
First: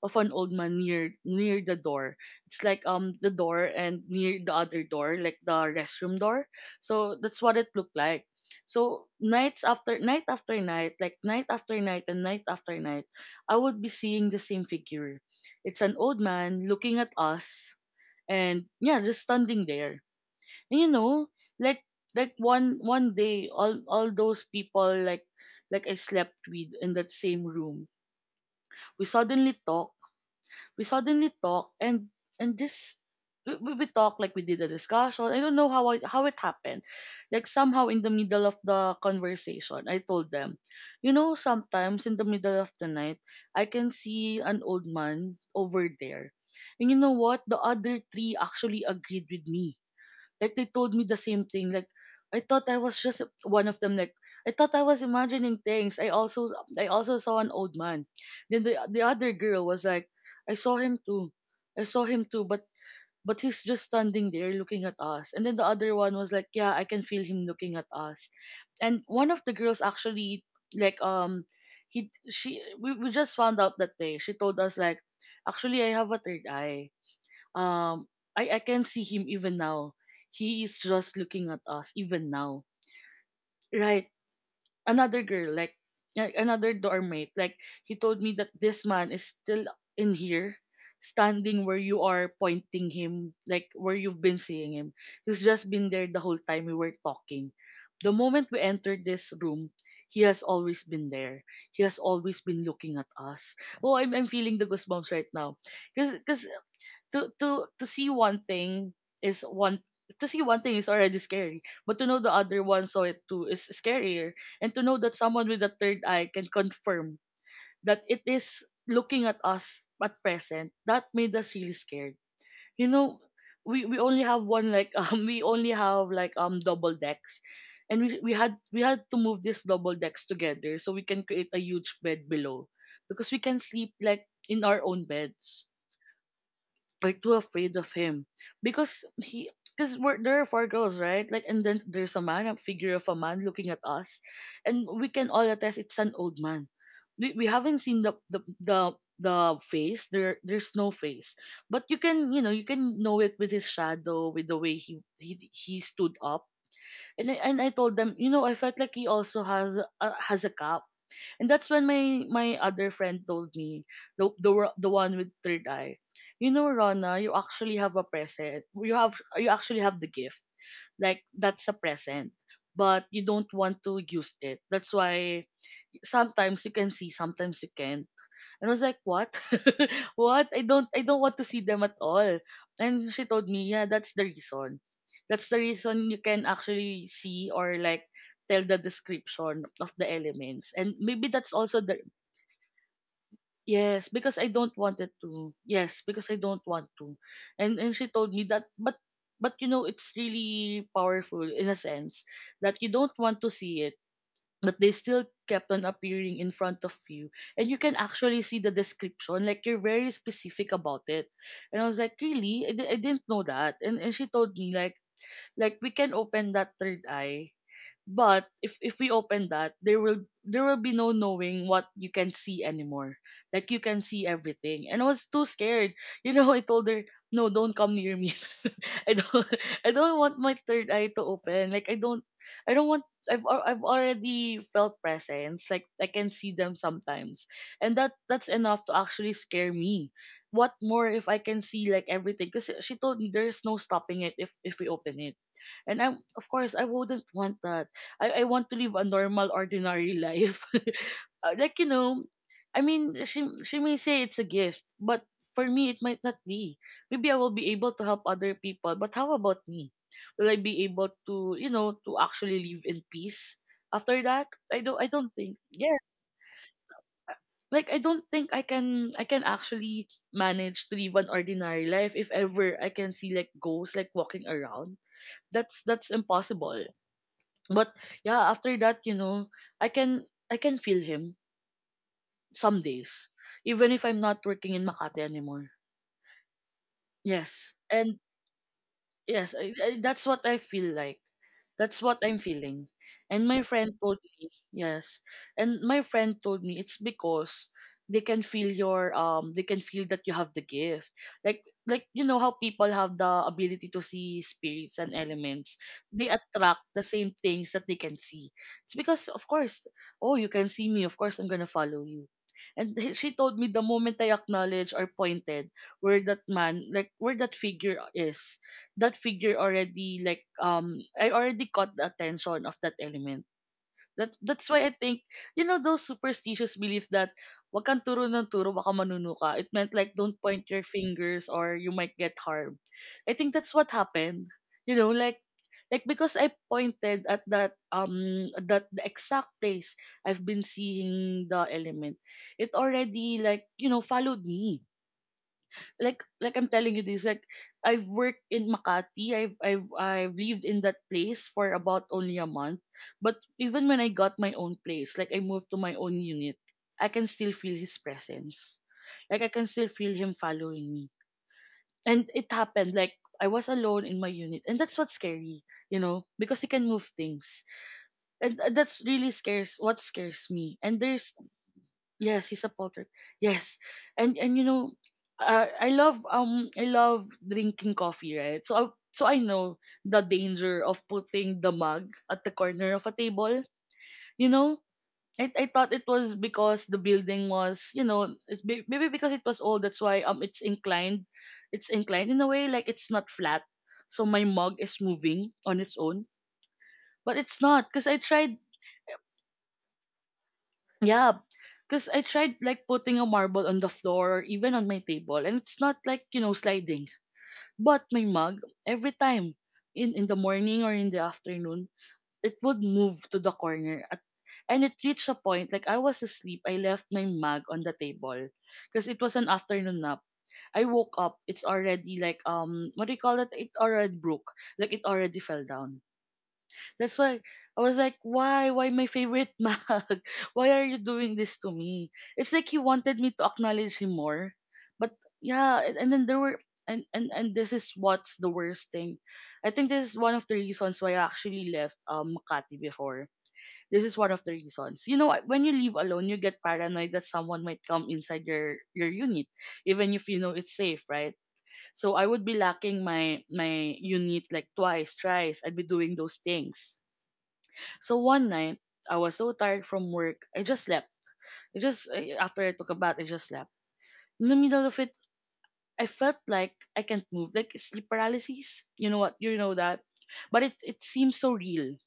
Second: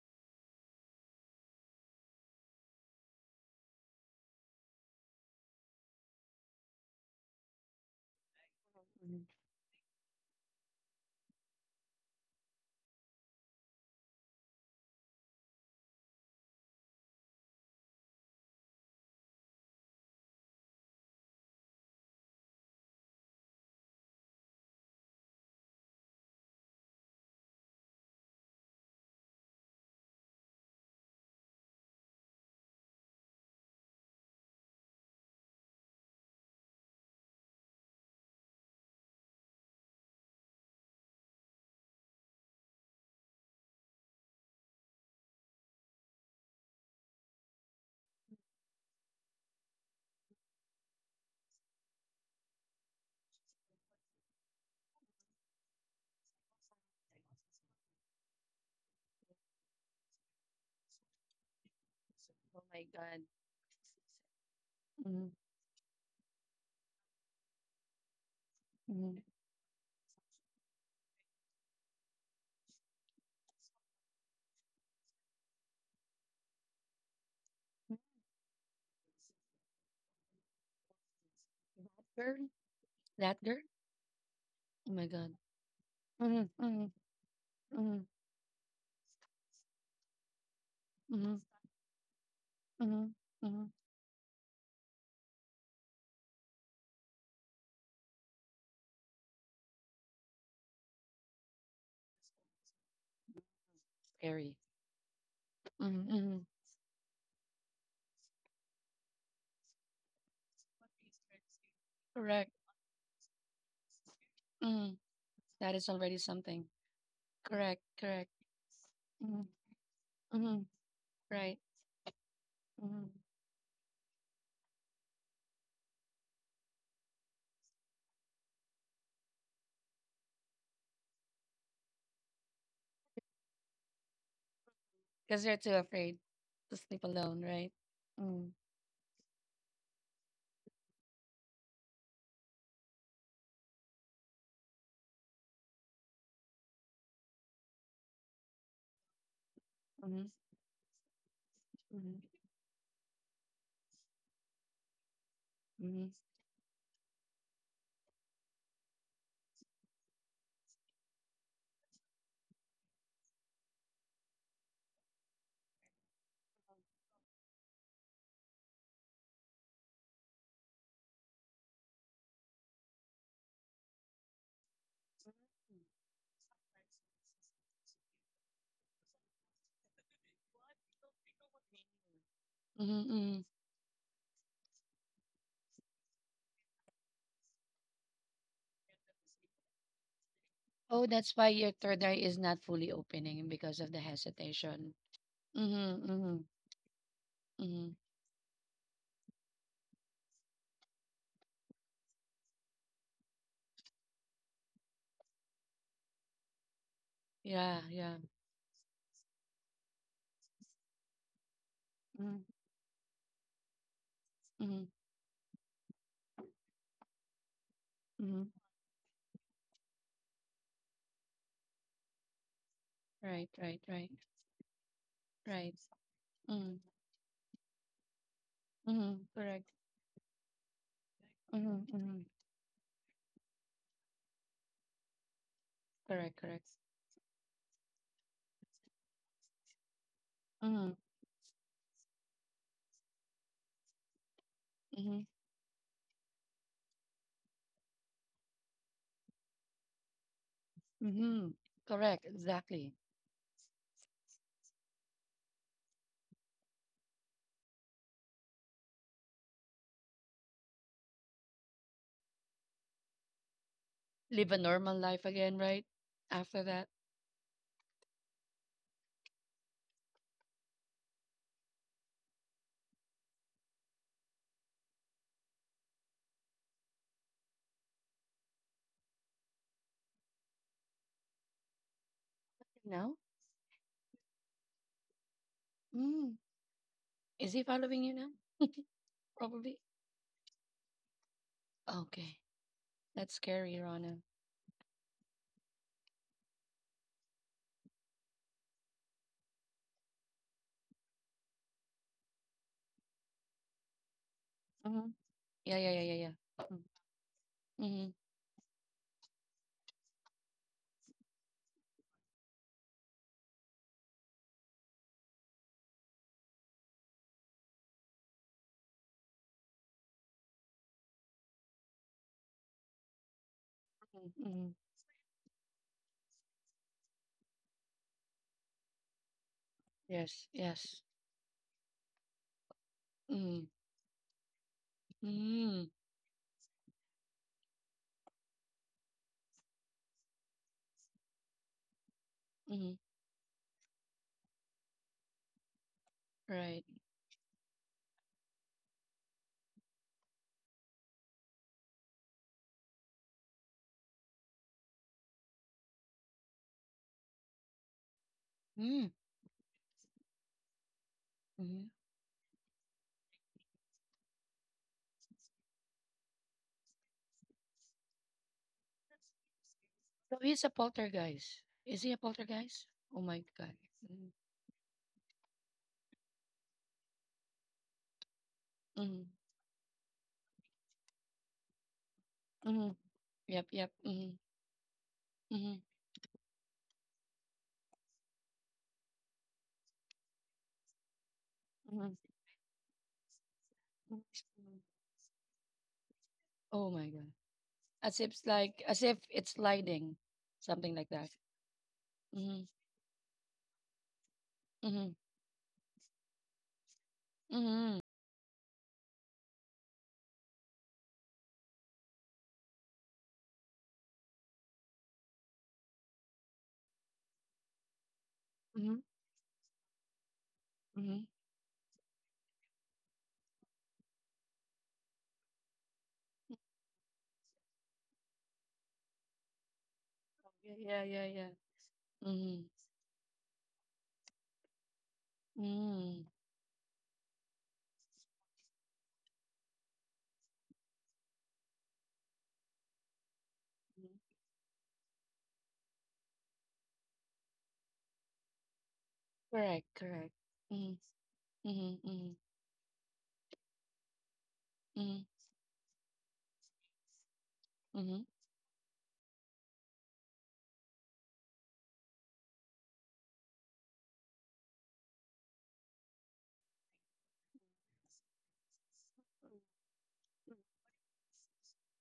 Speaker 2: of an old man near near the door. It's like um the door and near the other door, like the restroom door. So that's what it looked like. So nights after night after night, like night after night and night after night, I would be seeing the same figure. It's an old man looking at us, and yeah, just standing there. And you know, like like one one day, all all those people like like I slept with in that same room. We suddenly talk, we suddenly talk and and this we, we we talk, like we did a discussion. I don't know how I, how it happened. Like somehow in the middle of the conversation, I told them, you know, sometimes in the middle of the night, I can see an old man over there. And you know what? The other three actually agreed with me. Like they told me the same thing. Like I thought I was just one of them. Like I thought I was imagining things. I also I also saw an old man. Then the the other girl was like, I saw him too. I saw him too, but but he's just standing there looking at
Speaker 1: mm-hmm,
Speaker 2: us. And then the other one was like, yeah, I can feel him looking at us. And
Speaker 1: mm-hmm.
Speaker 2: one of the girls actually like, um, he she we, we just found out that day. She told us like, actually I have a third eye, um, I, I can see him even now. He is just looking at us even
Speaker 1: Girl,
Speaker 2: now.
Speaker 1: that girl.
Speaker 2: Right.
Speaker 1: Oh my
Speaker 2: Another
Speaker 1: God.
Speaker 2: girl, like a-
Speaker 1: Mm-hmm,
Speaker 2: another
Speaker 1: mm-hmm,
Speaker 2: doormate, like
Speaker 1: mm-hmm,
Speaker 2: he told me that this man is still in here,
Speaker 1: mm-hmm,
Speaker 2: standing where you are pointing
Speaker 1: mm-hmm,
Speaker 2: him,
Speaker 1: mm-hmm.
Speaker 2: like where you've been seeing him. He's just been there the whole time we were talking. The moment we entered this room, he has always been there. He has always been looking at us. Oh, I'm, I'm
Speaker 1: Scary.
Speaker 2: feeling the goosebumps right now.
Speaker 1: Mm-hmm,
Speaker 2: Because
Speaker 1: mm-hmm.
Speaker 2: to to to see one thing is one to see one thing is already scary, but to know the
Speaker 1: Correct.
Speaker 2: other one saw it too is scarier. And to
Speaker 1: Mm-hmm.
Speaker 2: know that someone with a
Speaker 1: That is
Speaker 2: third
Speaker 1: already
Speaker 2: eye can
Speaker 1: something.
Speaker 2: confirm
Speaker 1: Correct.
Speaker 2: that it
Speaker 1: Correct.
Speaker 2: is looking at
Speaker 1: Mm-hmm,
Speaker 2: us at
Speaker 1: mm-hmm.
Speaker 2: present, that made us
Speaker 1: Right.
Speaker 2: really scared. You
Speaker 1: Mm-hmm.
Speaker 2: know, we, we only have one like um we only have like um double decks. And we, we had we had to move these double decks together so we can create a huge bed below. Because we can sleep like in our own
Speaker 1: Because they're
Speaker 2: beds
Speaker 1: too afraid to sleep
Speaker 2: are too
Speaker 1: alone, right?
Speaker 2: afraid of him
Speaker 1: Mm,
Speaker 2: because he because we're, there are four girls, right, like and then there's a man, a figure of a man looking at us, and we can all attest it's an old man. We, we haven't seen the the the the face.
Speaker 1: mm-hmm,
Speaker 2: There there's no face, but you
Speaker 1: hmm,
Speaker 2: can, you know, you can know it with his shadow, with the way he he, he
Speaker 1: hmm,
Speaker 2: stood up. And I, and I told them, you know, I felt like he also has a, has a cup, and that's when my my other friend told me, the the wo- the one with third eye, you know, "Rona, you actually have a present. You have you actually have the gift, like that's a present, but you don't want to use it. That's why sometimes you can see, sometimes you can." And I was like, "What? What? I don't I don't want to see them at all." And she
Speaker 1: hmm.
Speaker 2: told me, "Yeah, that's the reason. That's the reason you can actually see or like tell the description of the elements. And
Speaker 1: Oh,
Speaker 2: maybe
Speaker 1: that's why
Speaker 2: that's
Speaker 1: your
Speaker 2: also
Speaker 1: third
Speaker 2: the
Speaker 1: eye is not fully opening because of the
Speaker 2: yes, because I don't
Speaker 1: hesitation.
Speaker 2: want it to. Yes,
Speaker 1: Mm-hmm,
Speaker 2: because
Speaker 1: mm-hmm,
Speaker 2: I don't want to." And
Speaker 1: mm-hmm.
Speaker 2: and she told me that, but but you know it's really powerful in a sense that you don't want to see it but they still kept on appearing in front of you, and you
Speaker 1: Yeah,
Speaker 2: can
Speaker 1: yeah.
Speaker 2: actually see the description, like you're very specific about it. And I was like
Speaker 1: Mm-hmm,
Speaker 2: really I, di- I didn't know that. And, and she told me
Speaker 1: mm-hmm,
Speaker 2: like like we can open that third eye, but
Speaker 1: mm-hmm.
Speaker 2: if if we open that, there will there will be no knowing what you can see anymore.
Speaker 1: Right,
Speaker 2: Like
Speaker 1: right,
Speaker 2: you can
Speaker 1: right,
Speaker 2: see everything. And I was too
Speaker 1: right.
Speaker 2: scared. You know, I
Speaker 1: Mm-hmm,
Speaker 2: told her, "No, don't come near me.
Speaker 1: mm-hmm.
Speaker 2: I don't
Speaker 1: Correct.
Speaker 2: I don't want my third eye to open. Like
Speaker 1: Mm-hmm,
Speaker 2: I
Speaker 1: mm-hmm.
Speaker 2: don't I don't want I've al- I've already felt presence. Like I
Speaker 1: Correct,
Speaker 2: can see
Speaker 1: correct.
Speaker 2: them sometimes. And that that's enough to actually scare me. What
Speaker 1: Mm-hmm,
Speaker 2: more if I can see like everything? Because she told me there's no stopping it if if we
Speaker 1: mm-hmm,
Speaker 2: open it." And I'm, of course I wouldn't want that. I, I want to live a normal, ordinary life.
Speaker 1: mm-hmm.
Speaker 2: Uh, like, you
Speaker 1: Correct,
Speaker 2: know, I
Speaker 1: exactly.
Speaker 2: mean, she, she may say it's a gift, but for me, it might not be. Maybe I will be able to help other people, but how about me? Will I be able to, you know, to actually live in peace after
Speaker 1: Live a
Speaker 2: that? I
Speaker 1: normal
Speaker 2: don't, I
Speaker 1: life
Speaker 2: don't
Speaker 1: again,
Speaker 2: think.
Speaker 1: right?
Speaker 2: Yeah,
Speaker 1: After that,
Speaker 2: like I don't think I can, I can actually manage to live an ordinary life if ever I can see like ghosts like walking around. That's that's impossible, but yeah, after that, you know, i can I can feel him some
Speaker 1: no?
Speaker 2: days, even if I'm not working in Makati anymore.
Speaker 1: Mm. Is he
Speaker 2: Yes,
Speaker 1: following you
Speaker 2: and
Speaker 1: now?
Speaker 2: yes,
Speaker 1: Probably.
Speaker 2: I, I, that's what I feel like. That's what
Speaker 1: Okay.
Speaker 2: I'm feeling.
Speaker 1: That's
Speaker 2: And my
Speaker 1: scary,
Speaker 2: friend
Speaker 1: Rana.
Speaker 2: told me, yes. And my friend told me it's because they can feel your um they can feel that you have the gift. Like like you know how people have the ability to see spirits
Speaker 1: Uh-huh.
Speaker 2: and
Speaker 1: Yeah,
Speaker 2: elements.
Speaker 1: yeah, yeah, yeah, yeah.
Speaker 2: They attract the same things that they
Speaker 1: Mm-hmm.
Speaker 2: can see. It's because of course, oh you can see me, of course I'm gonna follow you. And he- she told me the moment I acknowledged or pointed where that man, like where that figure is, that figure already like um I already caught the attention of that element. That
Speaker 1: Mm-hmm. Mm-hmm.
Speaker 2: that's why I think, you know, those superstitious belief that wag kang turo ng turo baka manuno ka. It meant like don't
Speaker 1: Yes,
Speaker 2: point your
Speaker 1: yes.
Speaker 2: fingers or you might get harmed. I think
Speaker 1: Mm-hmm.
Speaker 2: that's what happened. You know, like
Speaker 1: Mm-hmm.
Speaker 2: like because I pointed at that um that the exact place I've been seeing the element. It
Speaker 1: Mm-hmm.
Speaker 2: already, like, you know, followed me. Like like I'm
Speaker 1: Right.
Speaker 2: telling you this, like I've worked in Makati, I've I've I've lived in that place for about only a month, but even when I got my own place, like I moved to my own unit, I can still feel his presence, like I can still feel him following me.
Speaker 1: Mm-hmm.
Speaker 2: And it happened like I was alone in my unit, and that's what's scary, you know, because he can move things. And uh, that's really scares what
Speaker 1: So
Speaker 2: scares
Speaker 1: he's a
Speaker 2: me. And there's
Speaker 1: poltergeist. Is he a
Speaker 2: yes, he's a
Speaker 1: poltergeist?
Speaker 2: polter.
Speaker 1: Oh my God.
Speaker 2: Yes,
Speaker 1: Mm-hmm.
Speaker 2: and and you know, uh, I love um I love drinking coffee, right? So I, so
Speaker 1: Mm-hmm.
Speaker 2: I know the danger of putting the mug at the
Speaker 1: Mm-hmm.
Speaker 2: corner of a table.
Speaker 1: Yep, yep. Mm-hmm.
Speaker 2: You know, I I
Speaker 1: Mm-hmm.
Speaker 2: thought it was because the building was, you know, it's be- maybe because it was old, that's why um it's inclined, it's
Speaker 1: Mm-hmm.
Speaker 2: inclined in a way like it's not flat, so my
Speaker 1: Mm-hmm.
Speaker 2: mug is moving on its own.
Speaker 1: Oh my God.
Speaker 2: But it's not because
Speaker 1: As
Speaker 2: I
Speaker 1: if it's
Speaker 2: tried.
Speaker 1: like, as if it's sliding, something like that.
Speaker 2: Yeah, because I tried
Speaker 1: Mm-hmm.
Speaker 2: like putting a marble on the floor or even on my
Speaker 1: Mm-hmm.
Speaker 2: table, and it's not like you know sliding.
Speaker 1: Mm-hmm.
Speaker 2: But my mug, every time in in the morning or in the afternoon, it would move to the corner, at, and it reached a point, like I was asleep. I left my mug on the table
Speaker 1: Mm-hmm.
Speaker 2: because it was an afternoon nap. I woke
Speaker 1: Mm-hmm.
Speaker 2: up. It's already like um what do you call it? It already broke. Like it already fell down. That's why I was like, why? Why my favorite mag? Why are you
Speaker 1: Yeah, yeah, yeah,
Speaker 2: doing
Speaker 1: yeah.
Speaker 2: this to me? It's
Speaker 1: Mm-hmm.
Speaker 2: like he wanted me to acknowledge him more. But yeah, and, and
Speaker 1: Mm-hmm.
Speaker 2: then there were and, and and this is what's the worst thing. I think this is one of the reasons why I actually left um Makati before. This
Speaker 1: Mm-hmm.
Speaker 2: is one of the reasons. You know, when you leave alone, you get paranoid that someone might come inside your your unit,
Speaker 1: Correct,
Speaker 2: even if
Speaker 1: correct.
Speaker 2: you know it's
Speaker 1: Mm-hmm.
Speaker 2: safe, right?
Speaker 1: Mhm,
Speaker 2: So I
Speaker 1: mhm,
Speaker 2: would be lacking my my unit like twice,
Speaker 1: mhm,
Speaker 2: thrice. I'd be doing those things. So
Speaker 1: mhm,
Speaker 2: one night, I was so tired from work, I just slept. I just I- after I took a bath, I just slept. In the middle of it, I felt like I can't move, like sleep paralysis. You know what? You know that, but it it seems so real.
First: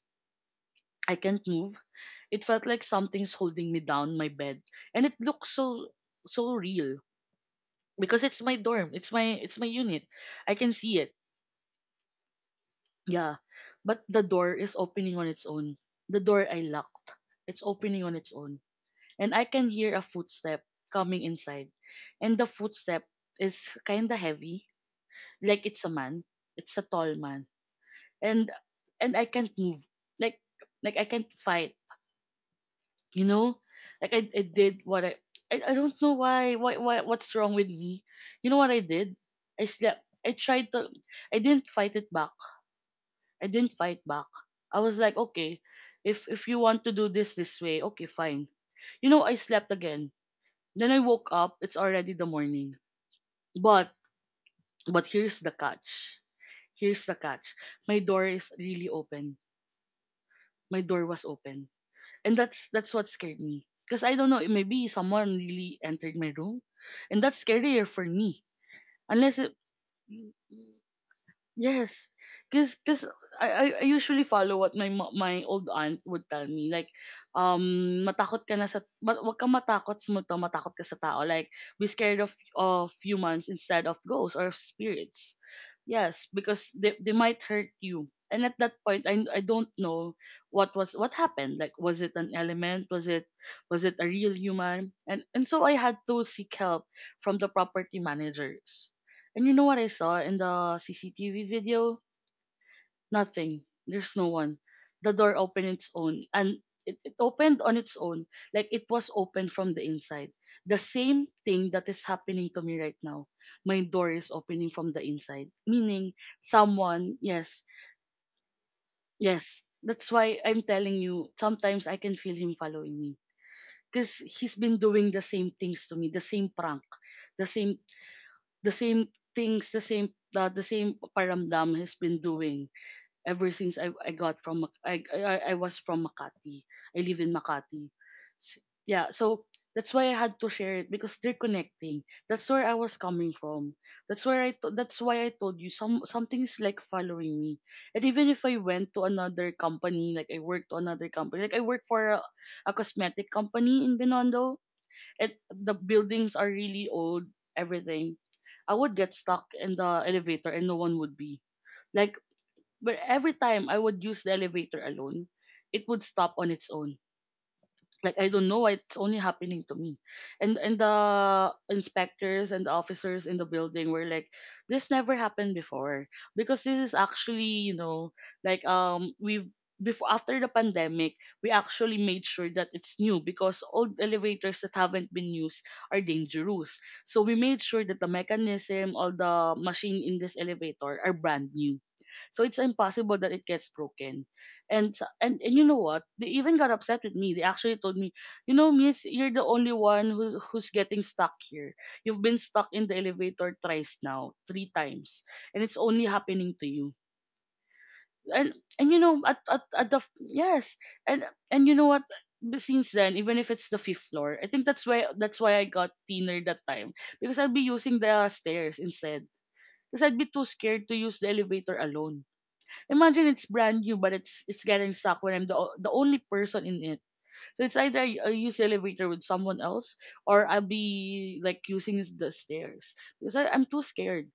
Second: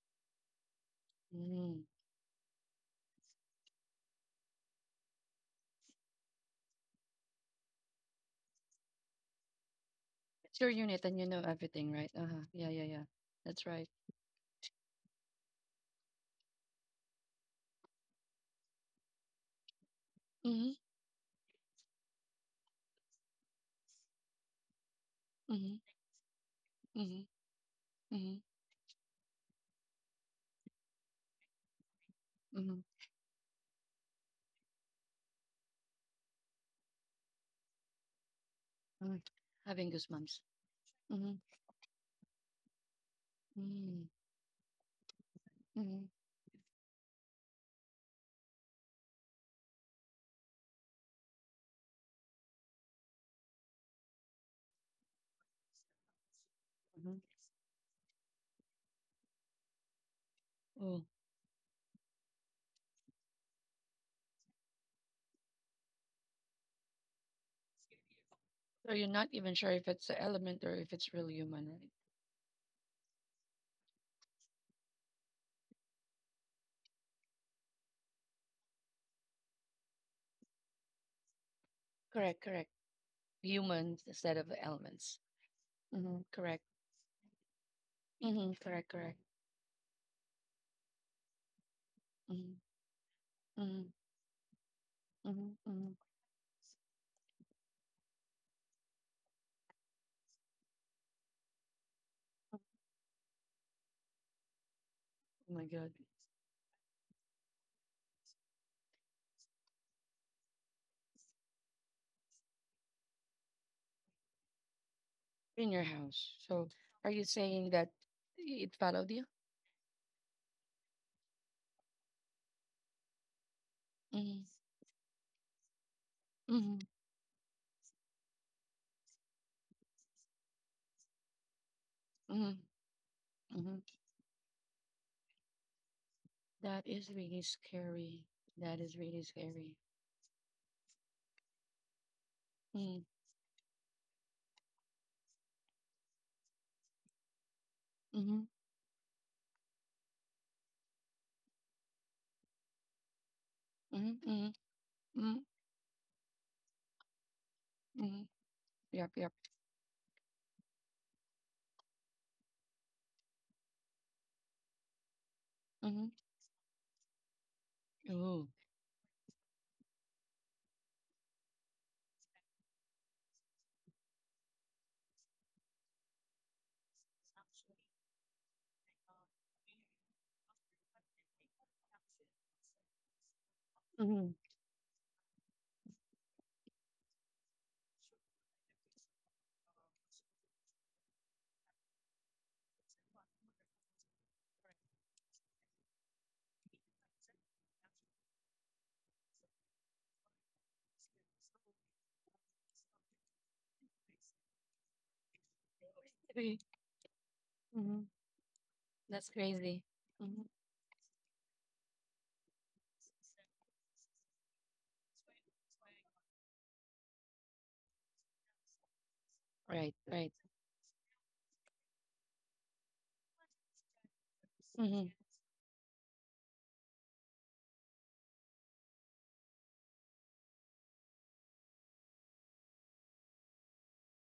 Speaker 2: I can't move.
Speaker 1: mm.
Speaker 2: It felt like something's holding me down my bed, and it looks so so real because it's my dorm. It's my it's my unit. I
Speaker 1: It's
Speaker 2: can
Speaker 1: your
Speaker 2: see
Speaker 1: unit
Speaker 2: it.
Speaker 1: and you know everything, right? Uh-huh. Yeah, yeah, yeah.
Speaker 2: Yeah,
Speaker 1: That's right.
Speaker 2: but the door is opening on its own. The door I locked. It's opening on its own. And I can hear a footstep
Speaker 1: Mhm,
Speaker 2: coming inside. And the footstep is kind of heavy, like
Speaker 1: mhm,
Speaker 2: it's a man. It's a tall
Speaker 1: mhm,
Speaker 2: man.
Speaker 1: mhm,
Speaker 2: And and I can't move. Like like I can't fight,
Speaker 1: mhm,
Speaker 2: you know? Like I, I did what I, I I don't know why why why what's wrong with me. You know what I did?
Speaker 1: mhm.
Speaker 2: I
Speaker 1: Having
Speaker 2: slept. I
Speaker 1: goosebumps.
Speaker 2: tried to
Speaker 1: Mhm,
Speaker 2: I didn't fight it back. I didn't fight
Speaker 1: mhm,
Speaker 2: back. I was like, okay,
Speaker 1: mhm.
Speaker 2: if if you want to do this this way, okay, fine. You know, I slept again. Then I woke up, it's already the morning. But but here's the catch. Here's the catch. My door is really open. My
Speaker 1: Oh,
Speaker 2: door was open. And that's that's what scared me. Because I don't know, maybe someone really entered my room. And that's scarier for me.
Speaker 1: so you're not
Speaker 2: Unless
Speaker 1: even
Speaker 2: it
Speaker 1: sure if it's an element or if it's really human, right?
Speaker 2: yes, cause, cause I, I I usually follow what my mo- my old aunt would tell me, like um matakot ka na sa ma, wag kang matakot sa multo matakot ka sa tao, like be scared of
Speaker 1: Correct, correct.
Speaker 2: of humans instead of
Speaker 1: Humans instead
Speaker 2: ghosts or
Speaker 1: of elements.
Speaker 2: spirits,
Speaker 1: Mhm,
Speaker 2: yes,
Speaker 1: correct.
Speaker 2: because they they might hurt you. And at
Speaker 1: Mhm,
Speaker 2: that
Speaker 1: correct,
Speaker 2: point
Speaker 1: correct.
Speaker 2: I I don't know what was what happened, like was it an
Speaker 1: Mhm,
Speaker 2: element, was it was
Speaker 1: mhm,
Speaker 2: it a real human? And and
Speaker 1: mhm,
Speaker 2: so I
Speaker 1: mhm.
Speaker 2: had to seek help from the property managers, and you know what I saw in the C C T V video? Nothing. There's no one. The door
Speaker 1: Oh my
Speaker 2: opened its
Speaker 1: God.
Speaker 2: own and it, it opened on its own. Like it was open from the inside. The same thing that is happening to me right now. My door is opening from the inside.
Speaker 1: In your
Speaker 2: Meaning
Speaker 1: house. So, are
Speaker 2: someone,
Speaker 1: you
Speaker 2: yes,
Speaker 1: saying that it followed you?
Speaker 2: yes. That's why I'm telling you, sometimes I can feel him following me. Because
Speaker 1: Mhm,
Speaker 2: he's been doing the same things to me, the same
Speaker 1: mhm,
Speaker 2: prank, the same the same things, the same uh, the same paramdam has been
Speaker 1: mhm.
Speaker 2: doing ever since
Speaker 1: Mhm.
Speaker 2: I, I got from Mac- I, I I was from Makati.
Speaker 1: That
Speaker 2: I
Speaker 1: is
Speaker 2: live in
Speaker 1: really
Speaker 2: Makati.
Speaker 1: scary.
Speaker 2: S-
Speaker 1: That is
Speaker 2: yeah,
Speaker 1: really
Speaker 2: so
Speaker 1: scary.
Speaker 2: that's why I had to share it because they're connecting. That's where I was
Speaker 1: Mm,
Speaker 2: coming from. That's where I to- that's why I told you some something is like following me. And even if
Speaker 1: mhm,
Speaker 2: I went to another company, like I worked to another company, like I work for a, a cosmetic company in
Speaker 1: mhm, mhm,
Speaker 2: Binondo, it
Speaker 1: mhm,
Speaker 2: the buildings are really old, everything.
Speaker 1: mhm.
Speaker 2: I would
Speaker 1: Yep,
Speaker 2: get
Speaker 1: yep.
Speaker 2: stuck in the elevator and no one would be. Like but every time I would use the elevator alone, it would
Speaker 1: Mhm.
Speaker 2: stop on its own. Like I
Speaker 1: Ooh.
Speaker 2: don't know why it's only happening to me. And and the inspectors and the officers in the building were like, this never happened before because this is actually you know like um we've before, after the pandemic we actually made sure that it's new because old
Speaker 1: Mhm.
Speaker 2: elevators that haven't been used are dangerous, so we made sure that the mechanism, all the machine in this elevator are brand new, so it's impossible that it gets broken. And s- and and you know what they even got upset with me they actually told me you know miss you're the only one who's who's getting stuck here. You've been stuck in the elevator thrice now, three times, and it's only happening
Speaker 1: Three.
Speaker 2: to you.
Speaker 1: Mhm.
Speaker 2: And and you know
Speaker 1: That's
Speaker 2: at at,
Speaker 1: crazy.
Speaker 2: at the f-
Speaker 1: Mhm.
Speaker 2: yes. And and you know what, b- since then, even if it's the fifth floor, I think that's why that's why I got thinner that time, because I'd be using the stairs instead,
Speaker 1: Right,
Speaker 2: because I'd be
Speaker 1: right.
Speaker 2: too scared to use the elevator alone. Imagine it's brand new, but it's it's getting
Speaker 1: Mhm.
Speaker 2: stuck when I'm the o- the only person in it. So it's either I I use elevator with someone else, or I'll be like using the stairs because I, I'm too scared.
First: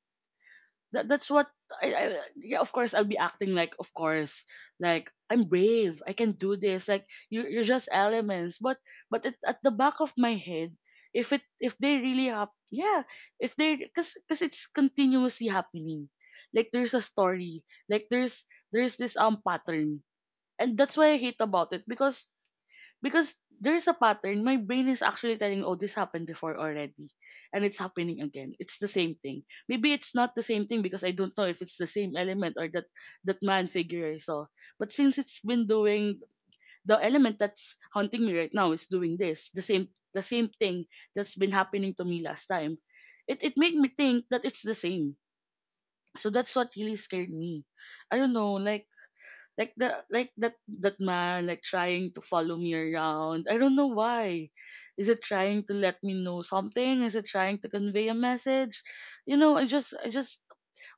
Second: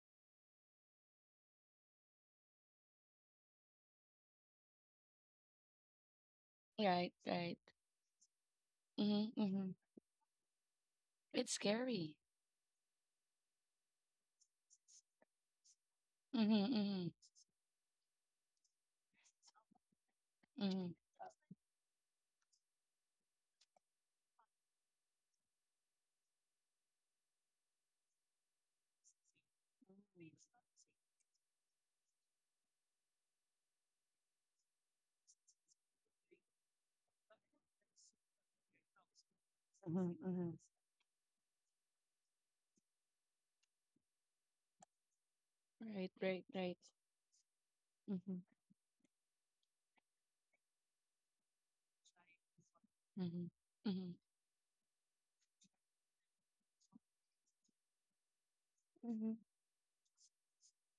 Speaker 2: That that's what I, I yeah, of course I'll be acting like, of course, like I'm brave, I can do this, like
Speaker 1: Right,
Speaker 2: you
Speaker 1: right.
Speaker 2: you're just elements, but but
Speaker 1: Mhm,
Speaker 2: at, at the
Speaker 1: mhm.
Speaker 2: back of my head, if it
Speaker 1: It's
Speaker 2: if they
Speaker 1: scary.
Speaker 2: really hap yeah, if they, cause cause it's continuously happening,
Speaker 1: Mhm,
Speaker 2: like there's a
Speaker 1: mhm,
Speaker 2: story, like there's there's this um pattern, and
Speaker 1: mhm,
Speaker 2: that's why I hate about it because because there's a pattern. My brain is actually telling, oh, this happened before already. And it's happening again. It's the same thing. Maybe it's not the same thing because I don't know if it's the same element or that, that man figure I saw. But since it's been doing The element that's haunting me right now is doing this, the same
Speaker 1: mhm,
Speaker 2: the same
Speaker 1: mhm.
Speaker 2: thing that's been happening to me last time. It it made me think that it's the same.
Speaker 1: Right,
Speaker 2: So
Speaker 1: right,
Speaker 2: that's what
Speaker 1: right.
Speaker 2: really scared me. I don't
Speaker 1: Mhm,
Speaker 2: know, like like the like that that man like trying to follow me around.
Speaker 1: mhm,
Speaker 2: I don't know
Speaker 1: mhm.
Speaker 2: why. Is it trying to let me know something? Is it trying to convey a message? You know, I just I just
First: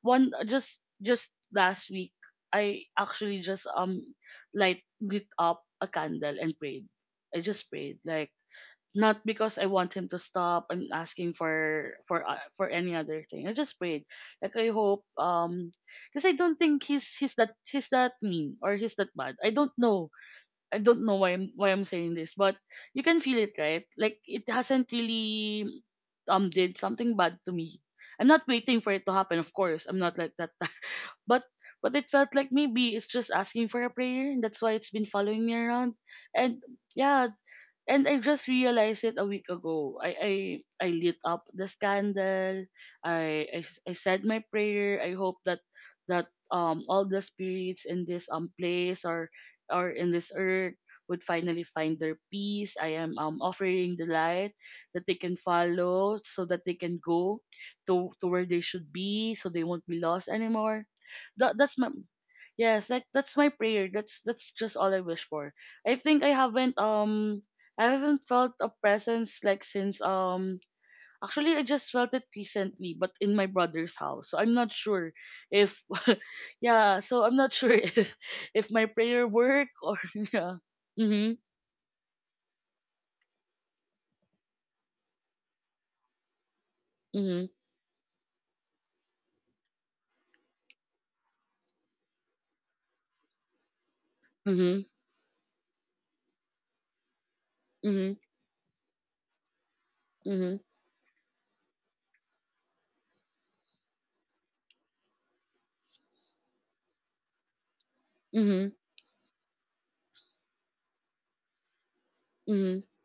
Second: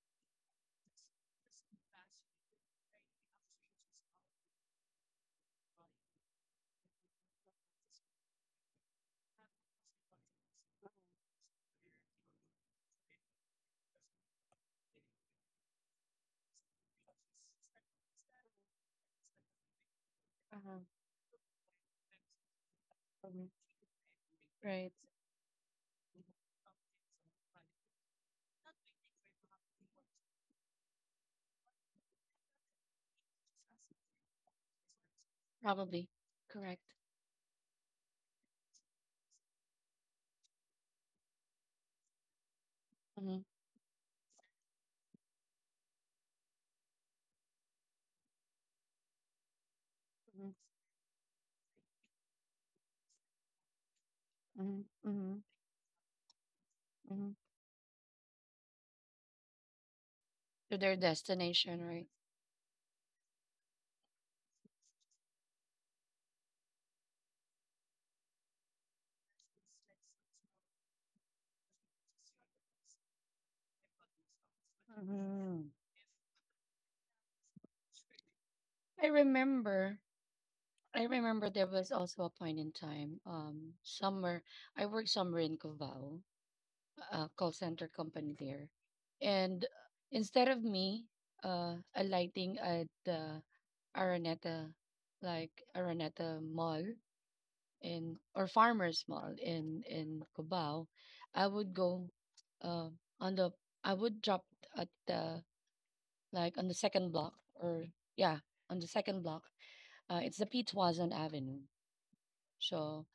Speaker 2: one just just last week, I actually just um light lit up a candle and prayed. I just prayed, like, not because I want him to stop. I'm asking for for uh, for any other thing. I just prayed. Like, I hope, um because I don't think he's he's that he's that mean or he's that bad. I don't know. I
Speaker 1: Uh-huh.
Speaker 2: don't know why I'm why I'm saying this, but you can feel
Speaker 1: Mhm.
Speaker 2: it, right? Like it
Speaker 1: Right.
Speaker 2: hasn't really um did something bad to me. I'm not waiting for it to happen, of course. I'm not like that. But but it felt like maybe it's just asking for a prayer, and that's why it's been following me around.
Speaker 1: Probably.
Speaker 2: And
Speaker 1: Correct.
Speaker 2: yeah, and I just realized it a week ago. I I, I lit up the scandal.
Speaker 1: Mhm.
Speaker 2: I, I s- I said my prayer. I hope that that um all the spirits in this um place, or or in this earth, would finally find their peace. I am um offering the light
Speaker 1: Mhm,
Speaker 2: that they can
Speaker 1: mhm,
Speaker 2: follow so that they can
Speaker 1: mhm.
Speaker 2: go to to where they should be, so they won't be lost
Speaker 1: To
Speaker 2: anymore.
Speaker 1: their
Speaker 2: That that's
Speaker 1: destination,
Speaker 2: my
Speaker 1: right?
Speaker 2: Yes, like that's my prayer. That's that's just all I wish for. I think I haven't um I haven't felt a presence like since, um actually I just felt it recently, but in my brother's house. So I'm not sure
Speaker 1: Mhm.
Speaker 2: if yeah, so I'm not sure if if my
Speaker 1: I
Speaker 2: prayer work
Speaker 1: remember.
Speaker 2: or yeah.
Speaker 1: I
Speaker 2: Mhm.
Speaker 1: remember there was also a point in time, um, somewhere I worked somewhere in Cavao, a call
Speaker 2: Mhm.
Speaker 1: center company there, and instead of me, uh, alighting at the Araneta,
Speaker 2: Mhm.
Speaker 1: like Araneta Mall, in
Speaker 2: Mhm.
Speaker 1: or farmers mall in in
Speaker 2: Mhm.
Speaker 1: Cubao, I would go uh, on the I would drop at the, like, on the second block or yeah, on
Speaker 2: Mhm.
Speaker 1: the second block. Uh, it's the P Tuazon Avenue.
Speaker 2: Mhm.
Speaker 1: So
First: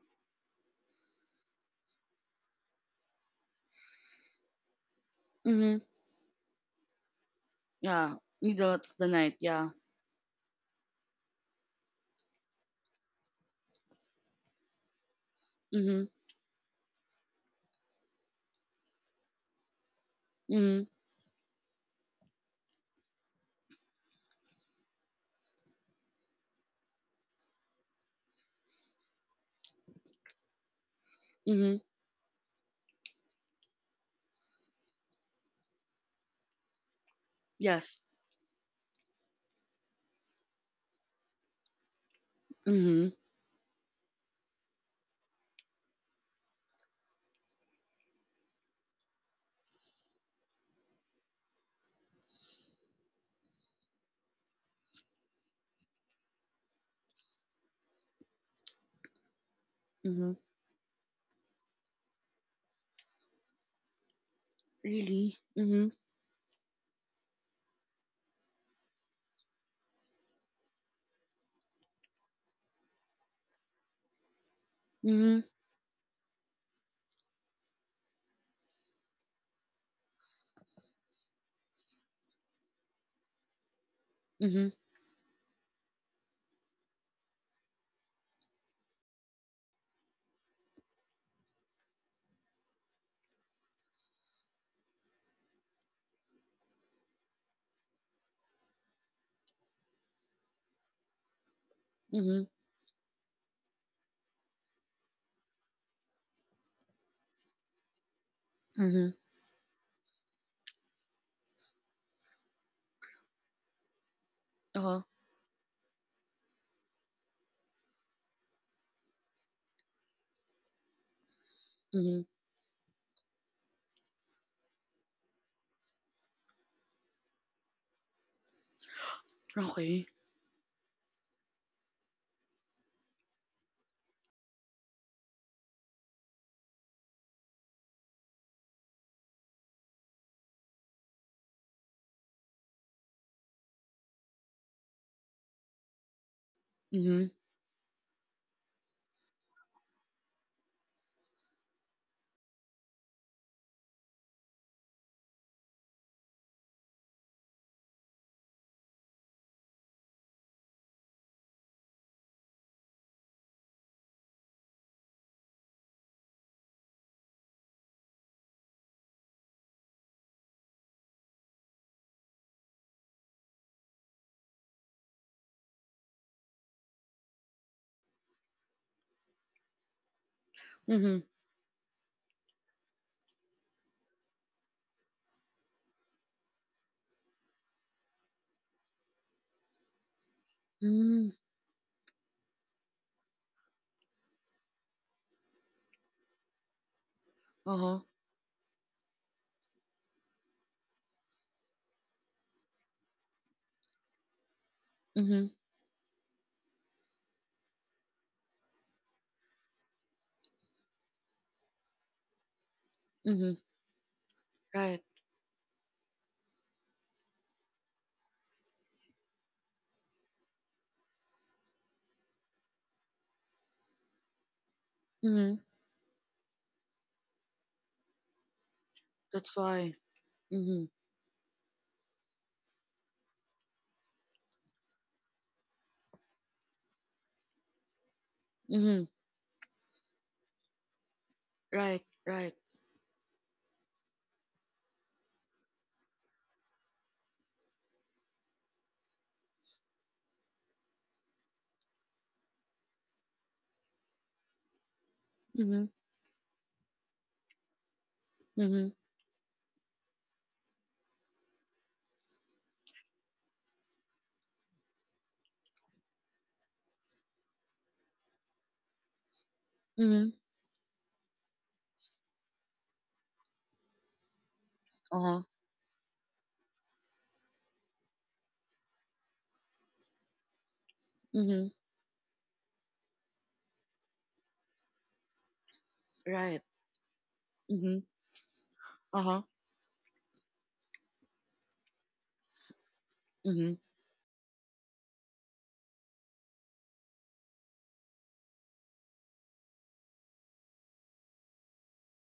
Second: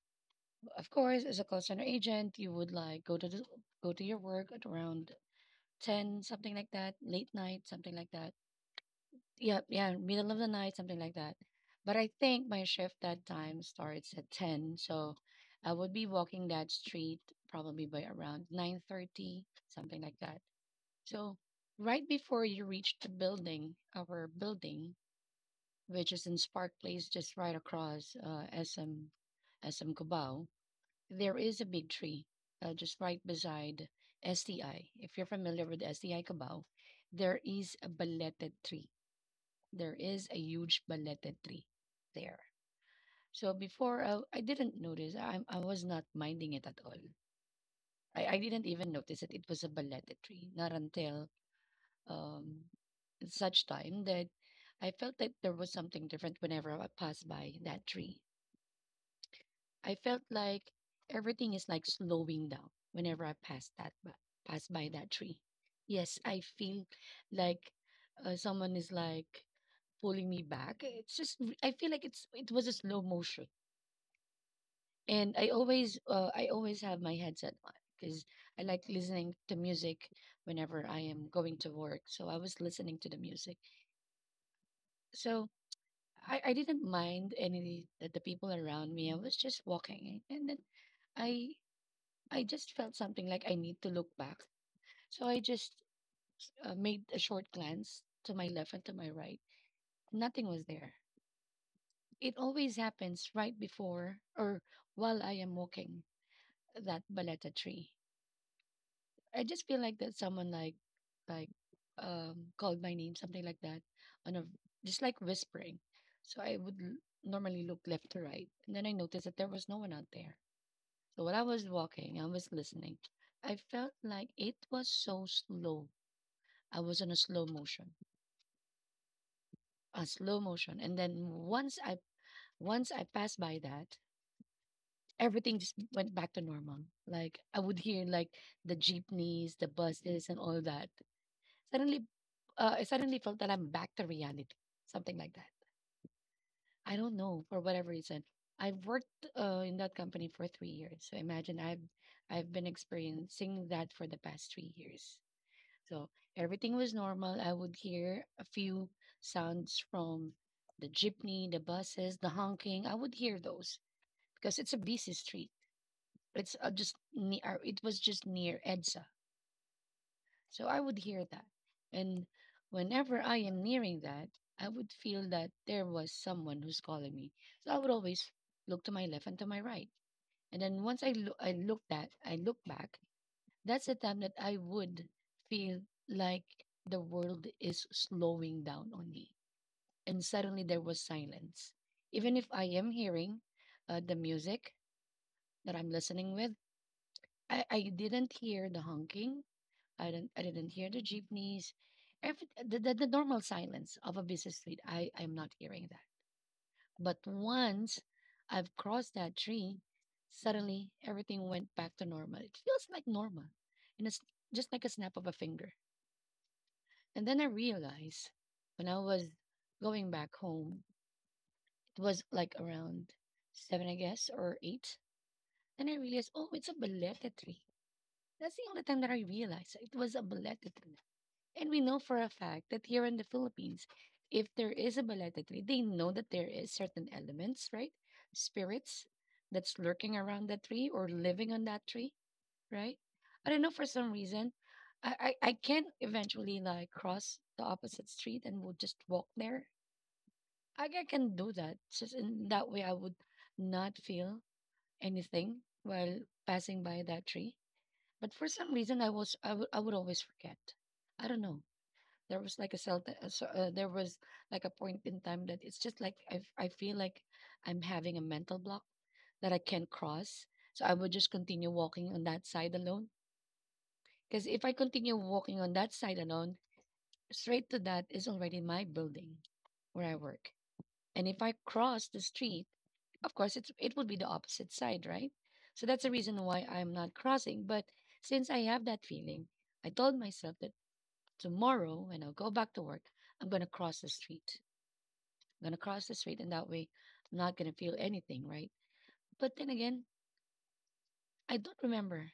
Speaker 1: of course, as a call center agent, you would like go to the, go to your work at around
Speaker 2: Mhm.
Speaker 1: ten, something like that, late night, something like
Speaker 2: Yeah.
Speaker 1: that.
Speaker 2: Middle of the night,
Speaker 1: Yeah,
Speaker 2: yeah.
Speaker 1: yeah, middle of the night, something like that. But I think my shift that time starts at ten, so I would
Speaker 2: Mhm.
Speaker 1: be walking that street probably by around nine thirty, something like that.
Speaker 2: Mhm.
Speaker 1: So right before you reach the building, our building, which is in Spark Place, just right across uh, S M SM Cubao, there is a
Speaker 2: Mhm.
Speaker 1: big tree uh, just right beside S T I. If you're familiar with S T I Cubao, there is a
Speaker 2: Yes.
Speaker 1: belated tree, there is a huge balete tree there.
Speaker 2: Mhm.
Speaker 1: So before uh, I didn't notice, I, I was not minding it at all. I, I didn't even notice that it was a balete tree, not until um, such time that I felt that there was something different whenever I passed by that tree. I felt
Speaker 2: Mhm.
Speaker 1: like everything is like slowing down whenever I pass that by, pass by that
Speaker 2: Really?
Speaker 1: tree.
Speaker 2: Mhm.
Speaker 1: Yes, I feel like uh, someone is like pulling me back. It's just r- I feel like it's it was a slow motion, and
Speaker 2: Mhm.
Speaker 1: I always uh, I always have my headset on because I like listening to music whenever I am going to work. So I was listening to the music.
Speaker 2: Mhm.
Speaker 1: So I, I didn't mind any the, the people around me. I was just walking, and then I I just felt something like I need to look back. So I just uh, made a short glance to my left and to my right. Nothing was there. It
Speaker 2: Mhm.
Speaker 1: always happens right before or while I am walking that baleta tree.
Speaker 2: Mhm.
Speaker 1: I just feel like that someone like like um called my name, something like that, on a
Speaker 2: Uh-huh.
Speaker 1: just like whispering. So I would l- normally look left to right, and then I noticed that there was no one out there. So while I was walking,
Speaker 2: Mhm.
Speaker 1: I was listening. I felt like it was so slow. I was on a slow motion,
Speaker 2: Okay.
Speaker 1: a slow motion, and then once I once I passed by that, everything just went back to normal. Like I would hear like the jeepneys, the buses, and all that. Suddenly, uh, I suddenly felt that I'm back to reality, something like that. I don't
Speaker 2: Mhm.
Speaker 1: know for whatever reason. I've worked uh, in that company for three years, so imagine I've I've been experiencing that for the past three years. So everything was normal. I would hear a few sounds from the jeepney, the buses, the honking. I would hear those because it's a busy street. It's uh, just ne- uh, it was just near EDSA, so I would hear that, and whenever I am nearing that, I would feel that there was someone who's calling me. So I would always look to my left and to my right, and then once I
Speaker 2: Mhm.
Speaker 1: look, I look that I look back. That's the time that I would feel like the world is slowing down on me, and suddenly there was
Speaker 2: Mm,
Speaker 1: silence. Even if I am hearing uh, the music that I'm listening with, I, I
Speaker 2: uh-huh.
Speaker 1: didn't hear the honking. I didn't I didn't hear the jeepneys. Every the, the, the normal silence of a busy street. I I'm
Speaker 2: Mhm.
Speaker 1: not hearing that. But once I've crossed that tree, suddenly everything went back to normal. It feels like normal.
Speaker 2: Mhm.
Speaker 1: And it's just like a
Speaker 2: Right.
Speaker 1: snap of a finger. And then I realized when I was going back home, it was like around seven, I guess, or eight.
Speaker 2: Mhm.
Speaker 1: Then I realized, oh, it's a balete tree. That's the only time that I
Speaker 2: That's
Speaker 1: realized
Speaker 2: why.
Speaker 1: it was a balete
Speaker 2: Mhm.
Speaker 1: tree. And we know for a fact that here in the Philippines, if there is a Baleta tree, they know that there is certain elements, right?
Speaker 2: Mhm.
Speaker 1: Spirits that's lurking around that tree or living on that
Speaker 2: Right.
Speaker 1: tree,
Speaker 2: Right.
Speaker 1: right? I don't know for some reason. I, I, I can eventually like cross the opposite street and would just walk there. I, I can do that. Just in that way I would not feel anything
Speaker 2: Mhm.
Speaker 1: while passing by that tree. But for some
Speaker 2: Mhm.
Speaker 1: reason I was I would I would always forget. I don't know there was like a cell t- uh, so, uh, there was like a point in time that it's just like I, f- I feel like I'm having a mental block that I can't
Speaker 2: Mhm.
Speaker 1: cross, so I would just continue walking on that side alone because if I continue
Speaker 2: Uh-huh.
Speaker 1: walking on that side alone, straight to that is already my building where I work. And if I
Speaker 2: Mhm.
Speaker 1: cross the street, of course it's, it would be the opposite side, right? So that's the reason
Speaker 2: Right.
Speaker 1: why I'm not crossing. But
Speaker 2: Mhm.
Speaker 1: since I have that
Speaker 2: Uh-huh.
Speaker 1: feeling, I told myself that tomorrow when I go back to work, I'm going to
Speaker 2: Mhm.
Speaker 1: cross the street, gonna cross the street, and that way I'm not gonna feel anything, right? But then again, I don't remember.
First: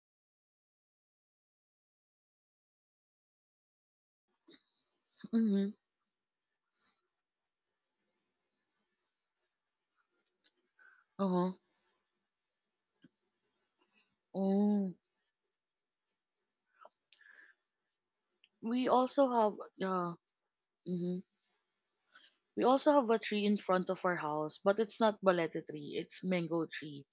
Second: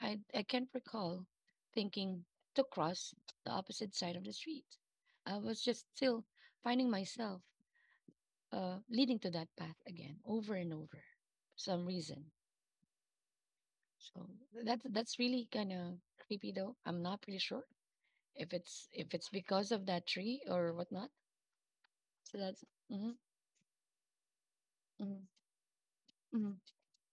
Speaker 1: I I can't recall thinking to cross the opposite side of the street. I was
Speaker 2: Mhm.
Speaker 1: just still finding myself uh, leading to that path again, over and over,
Speaker 2: Uh-huh.
Speaker 1: for some reason. So that's
Speaker 2: Oh.
Speaker 1: that's really kind of creepy, though. I'm not pretty sure if
Speaker 2: We
Speaker 1: it's if it's
Speaker 2: also have,
Speaker 1: because of that
Speaker 2: yeah.
Speaker 1: tree or whatnot.
Speaker 2: Mhm.
Speaker 1: So
Speaker 2: We
Speaker 1: that's
Speaker 2: also have
Speaker 1: mm-hmm,
Speaker 2: a tree in front of our house, but it's not
Speaker 1: mm-hmm,
Speaker 2: balete tree, it's
Speaker 1: mm-hmm,
Speaker 2: mango tree.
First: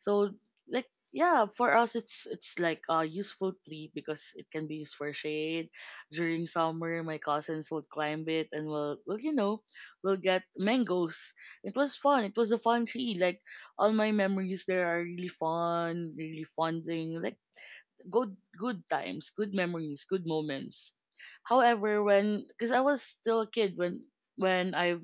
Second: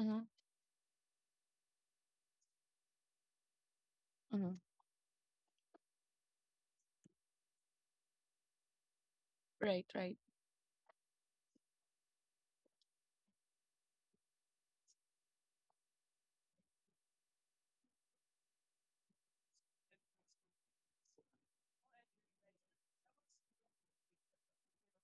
Speaker 1: mm-hmm,
Speaker 2: like, yeah, for us it's it's like a useful tree because it
Speaker 1: mm-hmm.
Speaker 2: can be used for shade. During summer, my cousins would climb it and we'll, well, you know,
Speaker 1: Right, right.
Speaker 2: we'll get mangoes. It was fun. It was a fun tree. Like, all my memories there are really fun, really fun thing. Like good good times, good memories, good moments. However, when, because I was still a kid when when I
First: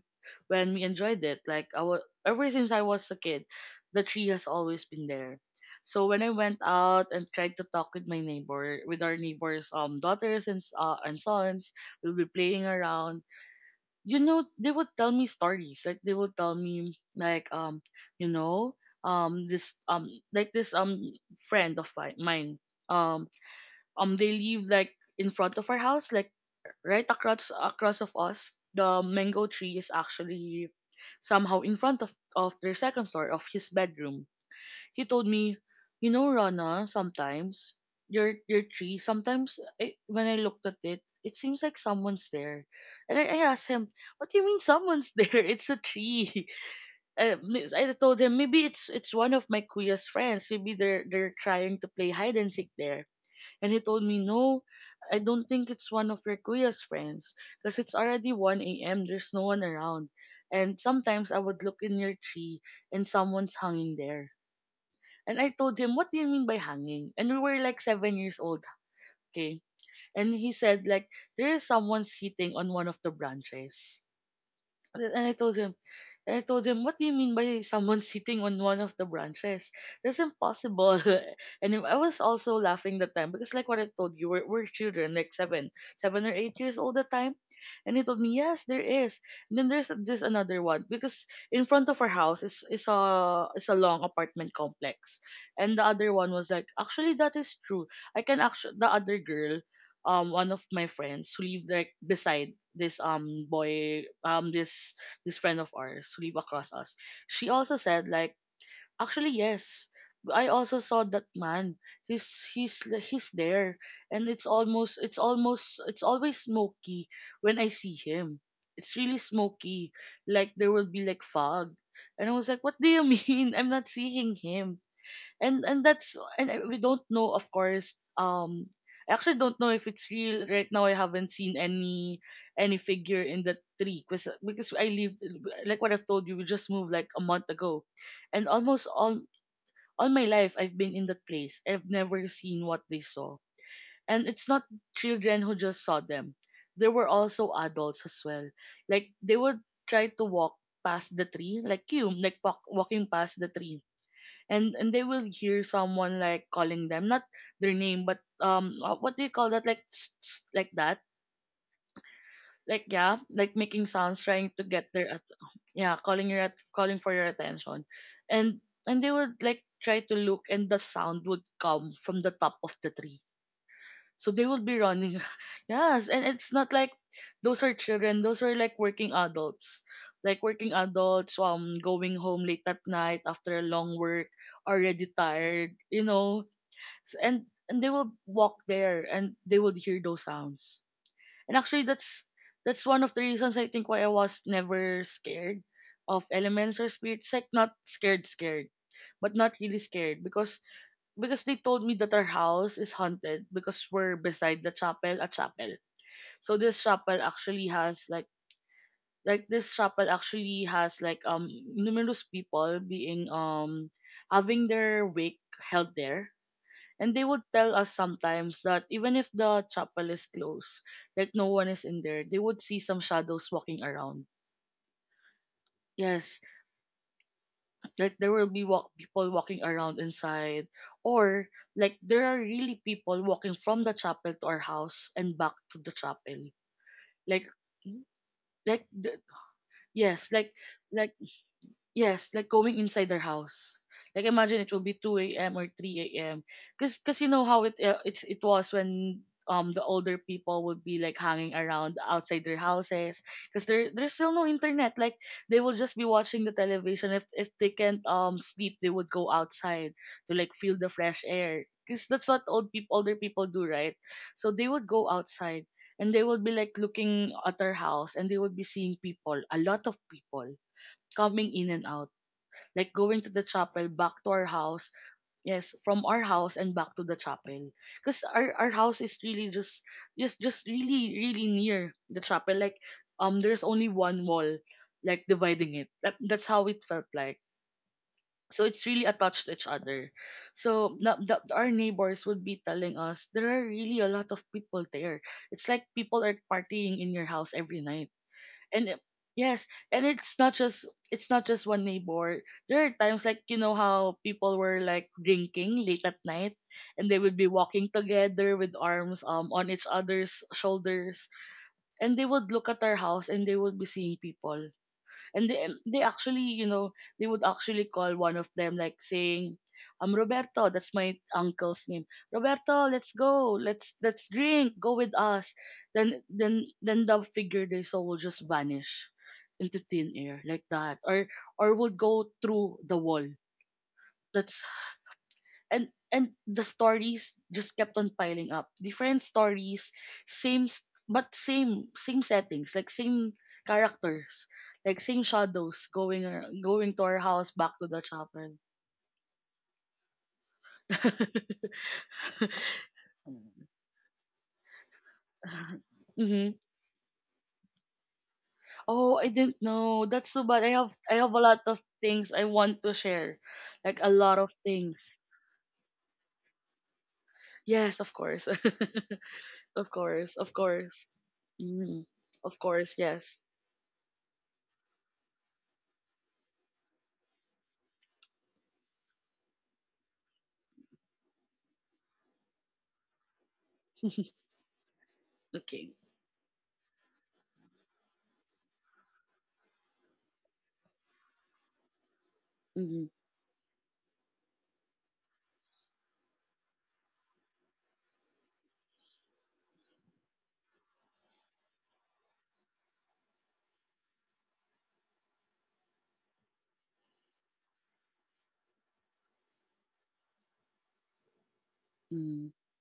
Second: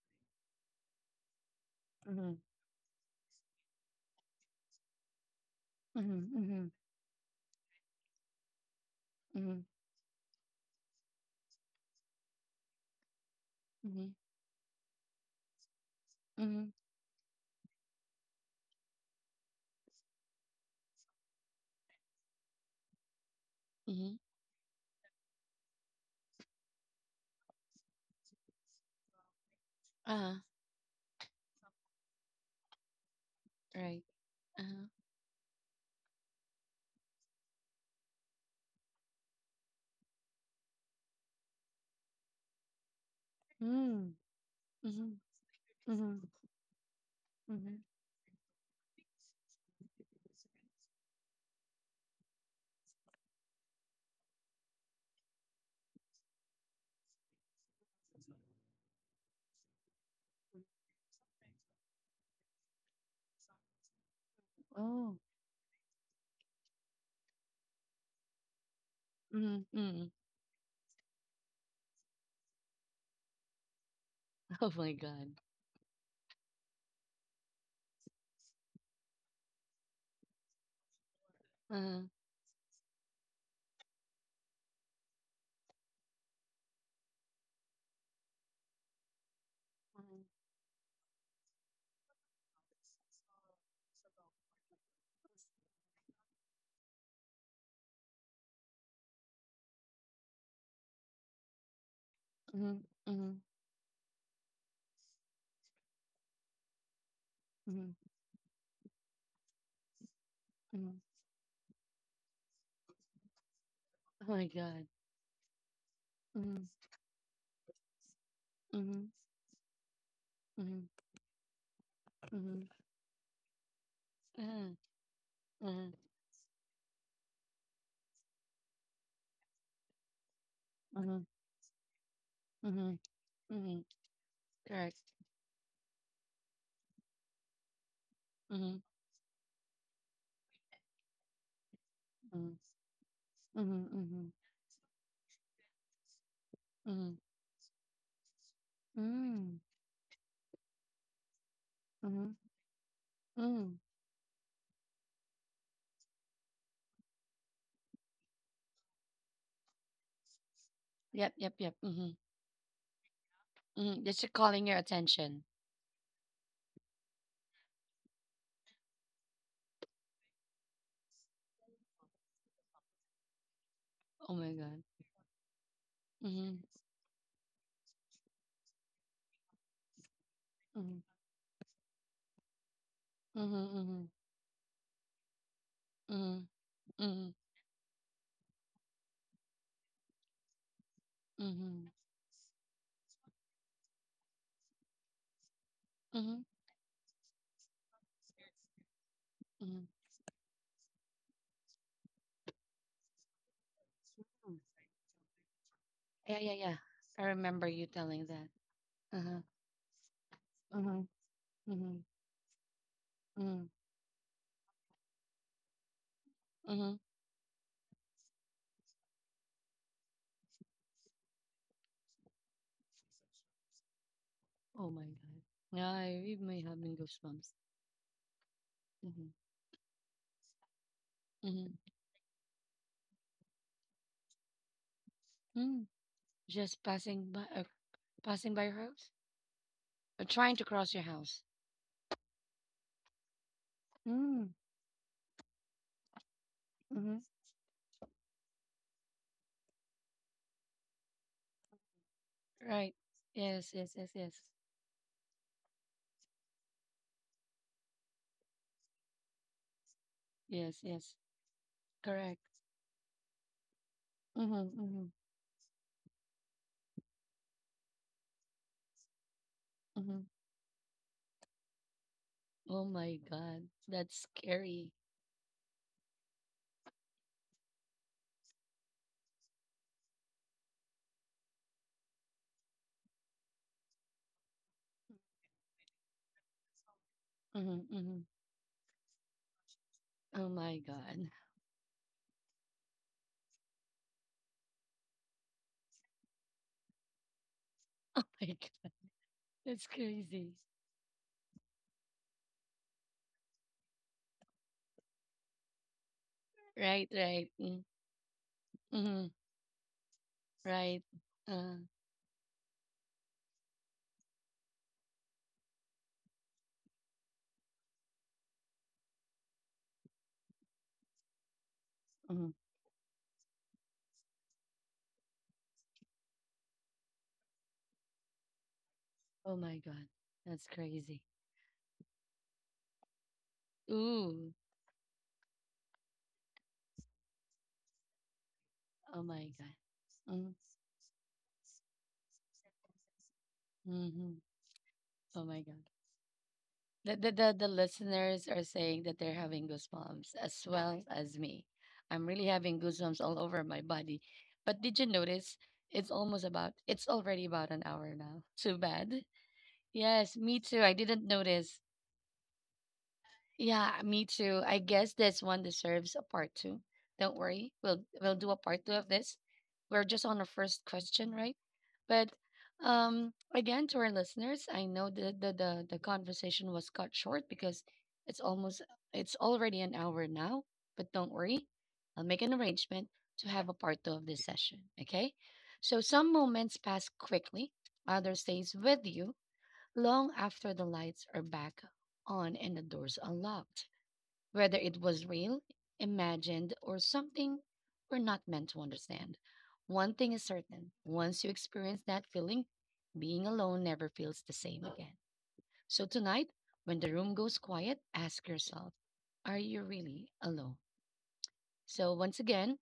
Speaker 2: when we enjoyed it, like I was
Speaker 1: Mm-hmm,
Speaker 2: ever since I was a kid, the tree has always been there. So when I
Speaker 1: mm-hmm,
Speaker 2: went
Speaker 1: mm-hmm.
Speaker 2: out and tried to talk with my neighbor, with our
Speaker 1: Mhm,
Speaker 2: neighbors' um daughters and s- uh, and sons, we'll be playing around.
Speaker 1: mhm,
Speaker 2: You know, they would tell me stories. Like they would tell
Speaker 1: mhm,
Speaker 2: me like um you know um this um like this um friend of mi- mine um
Speaker 1: mhm.
Speaker 2: um, they live like in front of our house, like right across across of us. The mango tree is
Speaker 1: Uh-huh,
Speaker 2: actually somehow in front of of their second floor of his
Speaker 1: right.
Speaker 2: bedroom.
Speaker 1: Uh-huh.
Speaker 2: He told me, you know, Rana, sometimes your your tree, sometimes I, when I looked at it, it seems like someone's there. And I, I asked him,
Speaker 1: Mm,
Speaker 2: what do you mean someone's
Speaker 1: mhm,
Speaker 2: there? It's a
Speaker 1: mhm,
Speaker 2: tree. Uh, mi-
Speaker 1: mhm.
Speaker 2: I told him maybe it's it's one of my kuya's friends. Maybe they're they're trying to play hide and seek there. And he told me, no, I don't think it's one of your kuya's friends because it's already one a m. There's no one around. And sometimes I would look in your tree and someone's hanging there.
Speaker 1: Oh,
Speaker 2: And I told him, what do you mean by hanging? And we were like seven years old, okay?
Speaker 1: mhm, mhm.
Speaker 2: And he said, like, there is someone sitting on one of the branches.
Speaker 1: Oh my
Speaker 2: And
Speaker 1: God.
Speaker 2: I told him, and I told him, what do you mean by someone sitting on one of the branches? That's impossible. and I
Speaker 1: Uh-huh,
Speaker 2: was also laughing that time because, like what I told you, we're, we're children, like seven, seven or eight years old at the time. And he told me, yes, there is. And then there's this another one because in front of our house is is a is a long apartment complex, and the other one was like, actually that is true. I can actually The other girl, um one of my friends who lived like beside
Speaker 1: mhm,
Speaker 2: this
Speaker 1: mhm,
Speaker 2: um boy, um this this friend of ours who lived across us. She also
Speaker 1: mhm,
Speaker 2: said, like, actually yes. I also
Speaker 1: mhm.
Speaker 2: saw that man. He's he's he's there, and
Speaker 1: Oh
Speaker 2: it's
Speaker 1: my God.
Speaker 2: almost it's almost it's always
Speaker 1: Mhm,
Speaker 2: smoky when I see him. It's
Speaker 1: mhm,
Speaker 2: really smoky. Like there will
Speaker 1: mhm,
Speaker 2: be like fog. And I was like,
Speaker 1: mhm.
Speaker 2: what do you mean? I'm not seeing
Speaker 1: Uh-huh,
Speaker 2: him and and
Speaker 1: uh-huh,
Speaker 2: that's and I- we don't know, of course. um I actually don't know if it's real right now. I
Speaker 1: uh-huh,
Speaker 2: haven't seen any any
Speaker 1: mhm,
Speaker 2: figure in the
Speaker 1: mhm.
Speaker 2: tree because because I
Speaker 1: Correct.
Speaker 2: live, like what I've told you, we just moved like a month ago, and
Speaker 1: Mhm,
Speaker 2: almost all all my life I've been in that place. I've never
Speaker 1: mhm,
Speaker 2: seen what they saw.
Speaker 1: mhm,
Speaker 2: And
Speaker 1: mhm,
Speaker 2: it's not children who just saw them, there were
Speaker 1: mhm.
Speaker 2: also adults as well. Like they would
Speaker 1: Mm,
Speaker 2: try to walk past the tree, like you
Speaker 1: mhm,
Speaker 2: like walk, walking past the
Speaker 1: mm.
Speaker 2: tree. And and they will hear someone like calling them, not their name, but um uh, what do you call that, like s- s- like that,
Speaker 1: Yep, yep, yep. Mhm,
Speaker 2: like yeah, like making
Speaker 1: mhm.
Speaker 2: sounds
Speaker 1: Just
Speaker 2: trying to
Speaker 1: calling your
Speaker 2: get their at-
Speaker 1: attention.
Speaker 2: yeah, calling your at- calling for your attention. And and they would like try to look, and the sound would come from the top of the tree, so
Speaker 1: Oh
Speaker 2: they
Speaker 1: my
Speaker 2: would be
Speaker 1: God.
Speaker 2: running. Yes, and it's
Speaker 1: Mhm,
Speaker 2: not like, those are children, those are like working adults. Like working
Speaker 1: mhm,
Speaker 2: adults um going home late at night
Speaker 1: mhm,
Speaker 2: after a long
Speaker 1: mhm.
Speaker 2: work, already tired, you
Speaker 1: Mhm,
Speaker 2: know. S-
Speaker 1: mhm,
Speaker 2: and and they will walk there and they will hear those sounds. And actually,
Speaker 1: mhm,
Speaker 2: that's that's one of the reasons I think why I was never scared of
Speaker 1: mhm,
Speaker 2: elements or spirits, like not scared scared, but not really
Speaker 1: mhm.
Speaker 2: scared. Because because they told me that our house is haunted because we're beside the chapel, a chapel.
Speaker 1: Yeah, yeah,
Speaker 2: So
Speaker 1: yeah.
Speaker 2: this chapel
Speaker 1: I remember
Speaker 2: actually
Speaker 1: you
Speaker 2: has
Speaker 1: telling
Speaker 2: like,
Speaker 1: that. Uh-huh.
Speaker 2: like this chapel actually has
Speaker 1: Uh-huh.
Speaker 2: like um
Speaker 1: Mhm,
Speaker 2: numerous people being
Speaker 1: mhm,
Speaker 2: um having their wake held there.
Speaker 1: mhm.
Speaker 2: And they would tell us sometimes that even if the chapel is closed, like no one is in there, they would see some shadows walking around.
Speaker 1: Oh my God. Yeah, I we
Speaker 2: Yes,
Speaker 1: may have been goosebumps.
Speaker 2: like there will be walk-
Speaker 1: Mm-hmm.
Speaker 2: people walking around inside, or
Speaker 1: Mm-hmm.
Speaker 2: like there are really people walking from the chapel to our house and back to
Speaker 1: Mm.
Speaker 2: the chapel.
Speaker 1: Just passing by,
Speaker 2: Like,
Speaker 1: uh, passing by your
Speaker 2: like
Speaker 1: house,
Speaker 2: the,
Speaker 1: or
Speaker 2: yes,
Speaker 1: trying
Speaker 2: like
Speaker 1: to cross your
Speaker 2: like
Speaker 1: house.
Speaker 2: yes, like going inside their house. Like
Speaker 1: Mm.
Speaker 2: imagine it will be two a m or three a m. Cause,
Speaker 1: Mm-hmm.
Speaker 2: cause you know how it uh, it it was when um the older people would be like hanging around outside their
Speaker 1: Right.
Speaker 2: houses, because
Speaker 1: Yes.
Speaker 2: there
Speaker 1: Yes. Yes.
Speaker 2: there's still
Speaker 1: Yes.
Speaker 2: no internet. Like they will just be watching the television. If if they can't um sleep, they would go outside to like feel
Speaker 1: Yes.
Speaker 2: the
Speaker 1: Yes.
Speaker 2: fresh air, because that's
Speaker 1: Correct.
Speaker 2: what old people older people do, right? So
Speaker 1: Mm-hmm,
Speaker 2: they would
Speaker 1: mm-hmm,
Speaker 2: go outside and they would be like looking at their house, and they would be seeing people, a lot of
Speaker 1: mm-hmm.
Speaker 2: people coming in and out,
Speaker 1: Oh
Speaker 2: like
Speaker 1: my
Speaker 2: going to the
Speaker 1: God,
Speaker 2: chapel, back
Speaker 1: that's
Speaker 2: to our house,
Speaker 1: scary.
Speaker 2: yes, from our house and back to the chapel. Because our, our house is really just just just really really near the chapel. Like um there's only one wall like dividing it. That, that's how it felt like.
Speaker 1: Mm-hmm, mm-hmm.
Speaker 2: So it's really attached to each other.
Speaker 1: Oh my
Speaker 2: So na-
Speaker 1: God.
Speaker 2: the, our neighbors would be telling us there are really a lot of people there. It's like people are partying in your house every night.
Speaker 1: Like
Speaker 2: and it- yes.
Speaker 1: that's
Speaker 2: And it's
Speaker 1: crazy.
Speaker 2: not just, it's not just one neighbor. There are times, like you know how people were like drinking late at night,
Speaker 1: Right,
Speaker 2: and they would
Speaker 1: right.
Speaker 2: be
Speaker 1: Mm,
Speaker 2: walking together with arms
Speaker 1: mhm,
Speaker 2: um on each other's
Speaker 1: right.
Speaker 2: shoulders.
Speaker 1: Uh,
Speaker 2: And they would look at our house and they would be seeing people, and they they actually, you know, they would actually call one of them, like saying, um Roberto, that's my uncle's name,
Speaker 1: mhm.
Speaker 2: Roberto, let's go, let's let's drink, go with us. Then then then the figure they saw will just vanish
Speaker 1: Oh my
Speaker 2: into
Speaker 1: God.
Speaker 2: thin air, like
Speaker 1: That's
Speaker 2: that.
Speaker 1: crazy.
Speaker 2: Or or would go through the wall.
Speaker 1: Ooh.
Speaker 2: That's And and the stories just kept on piling up,
Speaker 1: Oh
Speaker 2: different
Speaker 1: my God.
Speaker 2: stories,
Speaker 1: Mm,
Speaker 2: same s- but same same settings, like same
Speaker 1: mhm.
Speaker 2: characters, like same
Speaker 1: Oh my God.
Speaker 2: shadows going ar- going to
Speaker 1: The,
Speaker 2: our
Speaker 1: the,
Speaker 2: house
Speaker 1: the, the
Speaker 2: back to the
Speaker 1: listeners
Speaker 2: chapel.
Speaker 1: are saying that they're having goosebumps as well as me. I'm really having goosebumps all over my body. But did you notice it's almost
Speaker 2: Mm-hmm.
Speaker 1: about, it's already about an hour now. Too bad.
Speaker 2: Oh, I didn't know, that's
Speaker 1: Yes,
Speaker 2: so
Speaker 1: me
Speaker 2: bad. I
Speaker 1: too.
Speaker 2: have
Speaker 1: I
Speaker 2: i
Speaker 1: didn't
Speaker 2: have a lot
Speaker 1: notice.
Speaker 2: of things I want to share,
Speaker 1: Yeah,
Speaker 2: like a
Speaker 1: me
Speaker 2: lot of
Speaker 1: too. I guess
Speaker 2: things.
Speaker 1: this one deserves a part two. Don't worry,
Speaker 2: Yes,
Speaker 1: we'll
Speaker 2: of
Speaker 1: we'll
Speaker 2: course.
Speaker 1: do a part two of this.
Speaker 2: Of
Speaker 1: We're just
Speaker 2: course,
Speaker 1: on our
Speaker 2: of
Speaker 1: first
Speaker 2: course.
Speaker 1: question, right?
Speaker 2: Mm.
Speaker 1: But
Speaker 2: Of course,
Speaker 1: um,
Speaker 2: yes.
Speaker 1: again, to our listeners, I know the the the, the conversation was cut short because it's almost it's already an hour now. But don't worry, I'll make an arrangement to have a part two of this session. Okay?
Speaker 2: Okay.
Speaker 1: So some moments pass quickly, others stays with you, long after the lights are back on and the
Speaker 2: Mm-hmm.
Speaker 1: doors unlocked, whether it was real, imagined, or something we're not meant to understand. One thing is certain once you experience that feeling, being alone never feels the same again. So tonight, when the room goes quiet, ask yourself, are you really alone? So, once
Speaker 2: Mm-hmm.
Speaker 1: again,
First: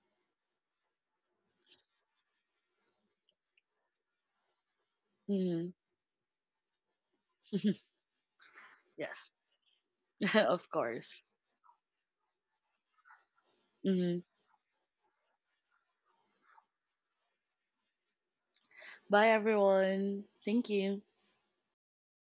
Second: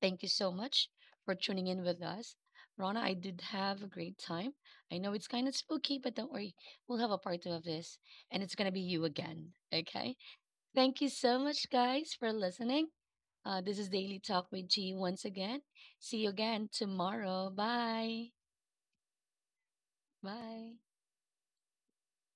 Speaker 1: thank you so much for tuning in with us. Rana, I did have a great time. I know it's kind of
Speaker 2: Mm-hmm.
Speaker 1: spooky, but don't worry. We'll have a part two of this, and it's going to be you
Speaker 2: Yes,
Speaker 1: again. Okay.
Speaker 2: of
Speaker 1: Thank you
Speaker 2: course.
Speaker 1: so much, guys, for listening. Uh, this is Daily
Speaker 2: Mm-hmm.
Speaker 1: Talk with G once again. See you again tomorrow. Bye.
Speaker 2: Bye, everyone. Thank
Speaker 1: Bye.
Speaker 2: you.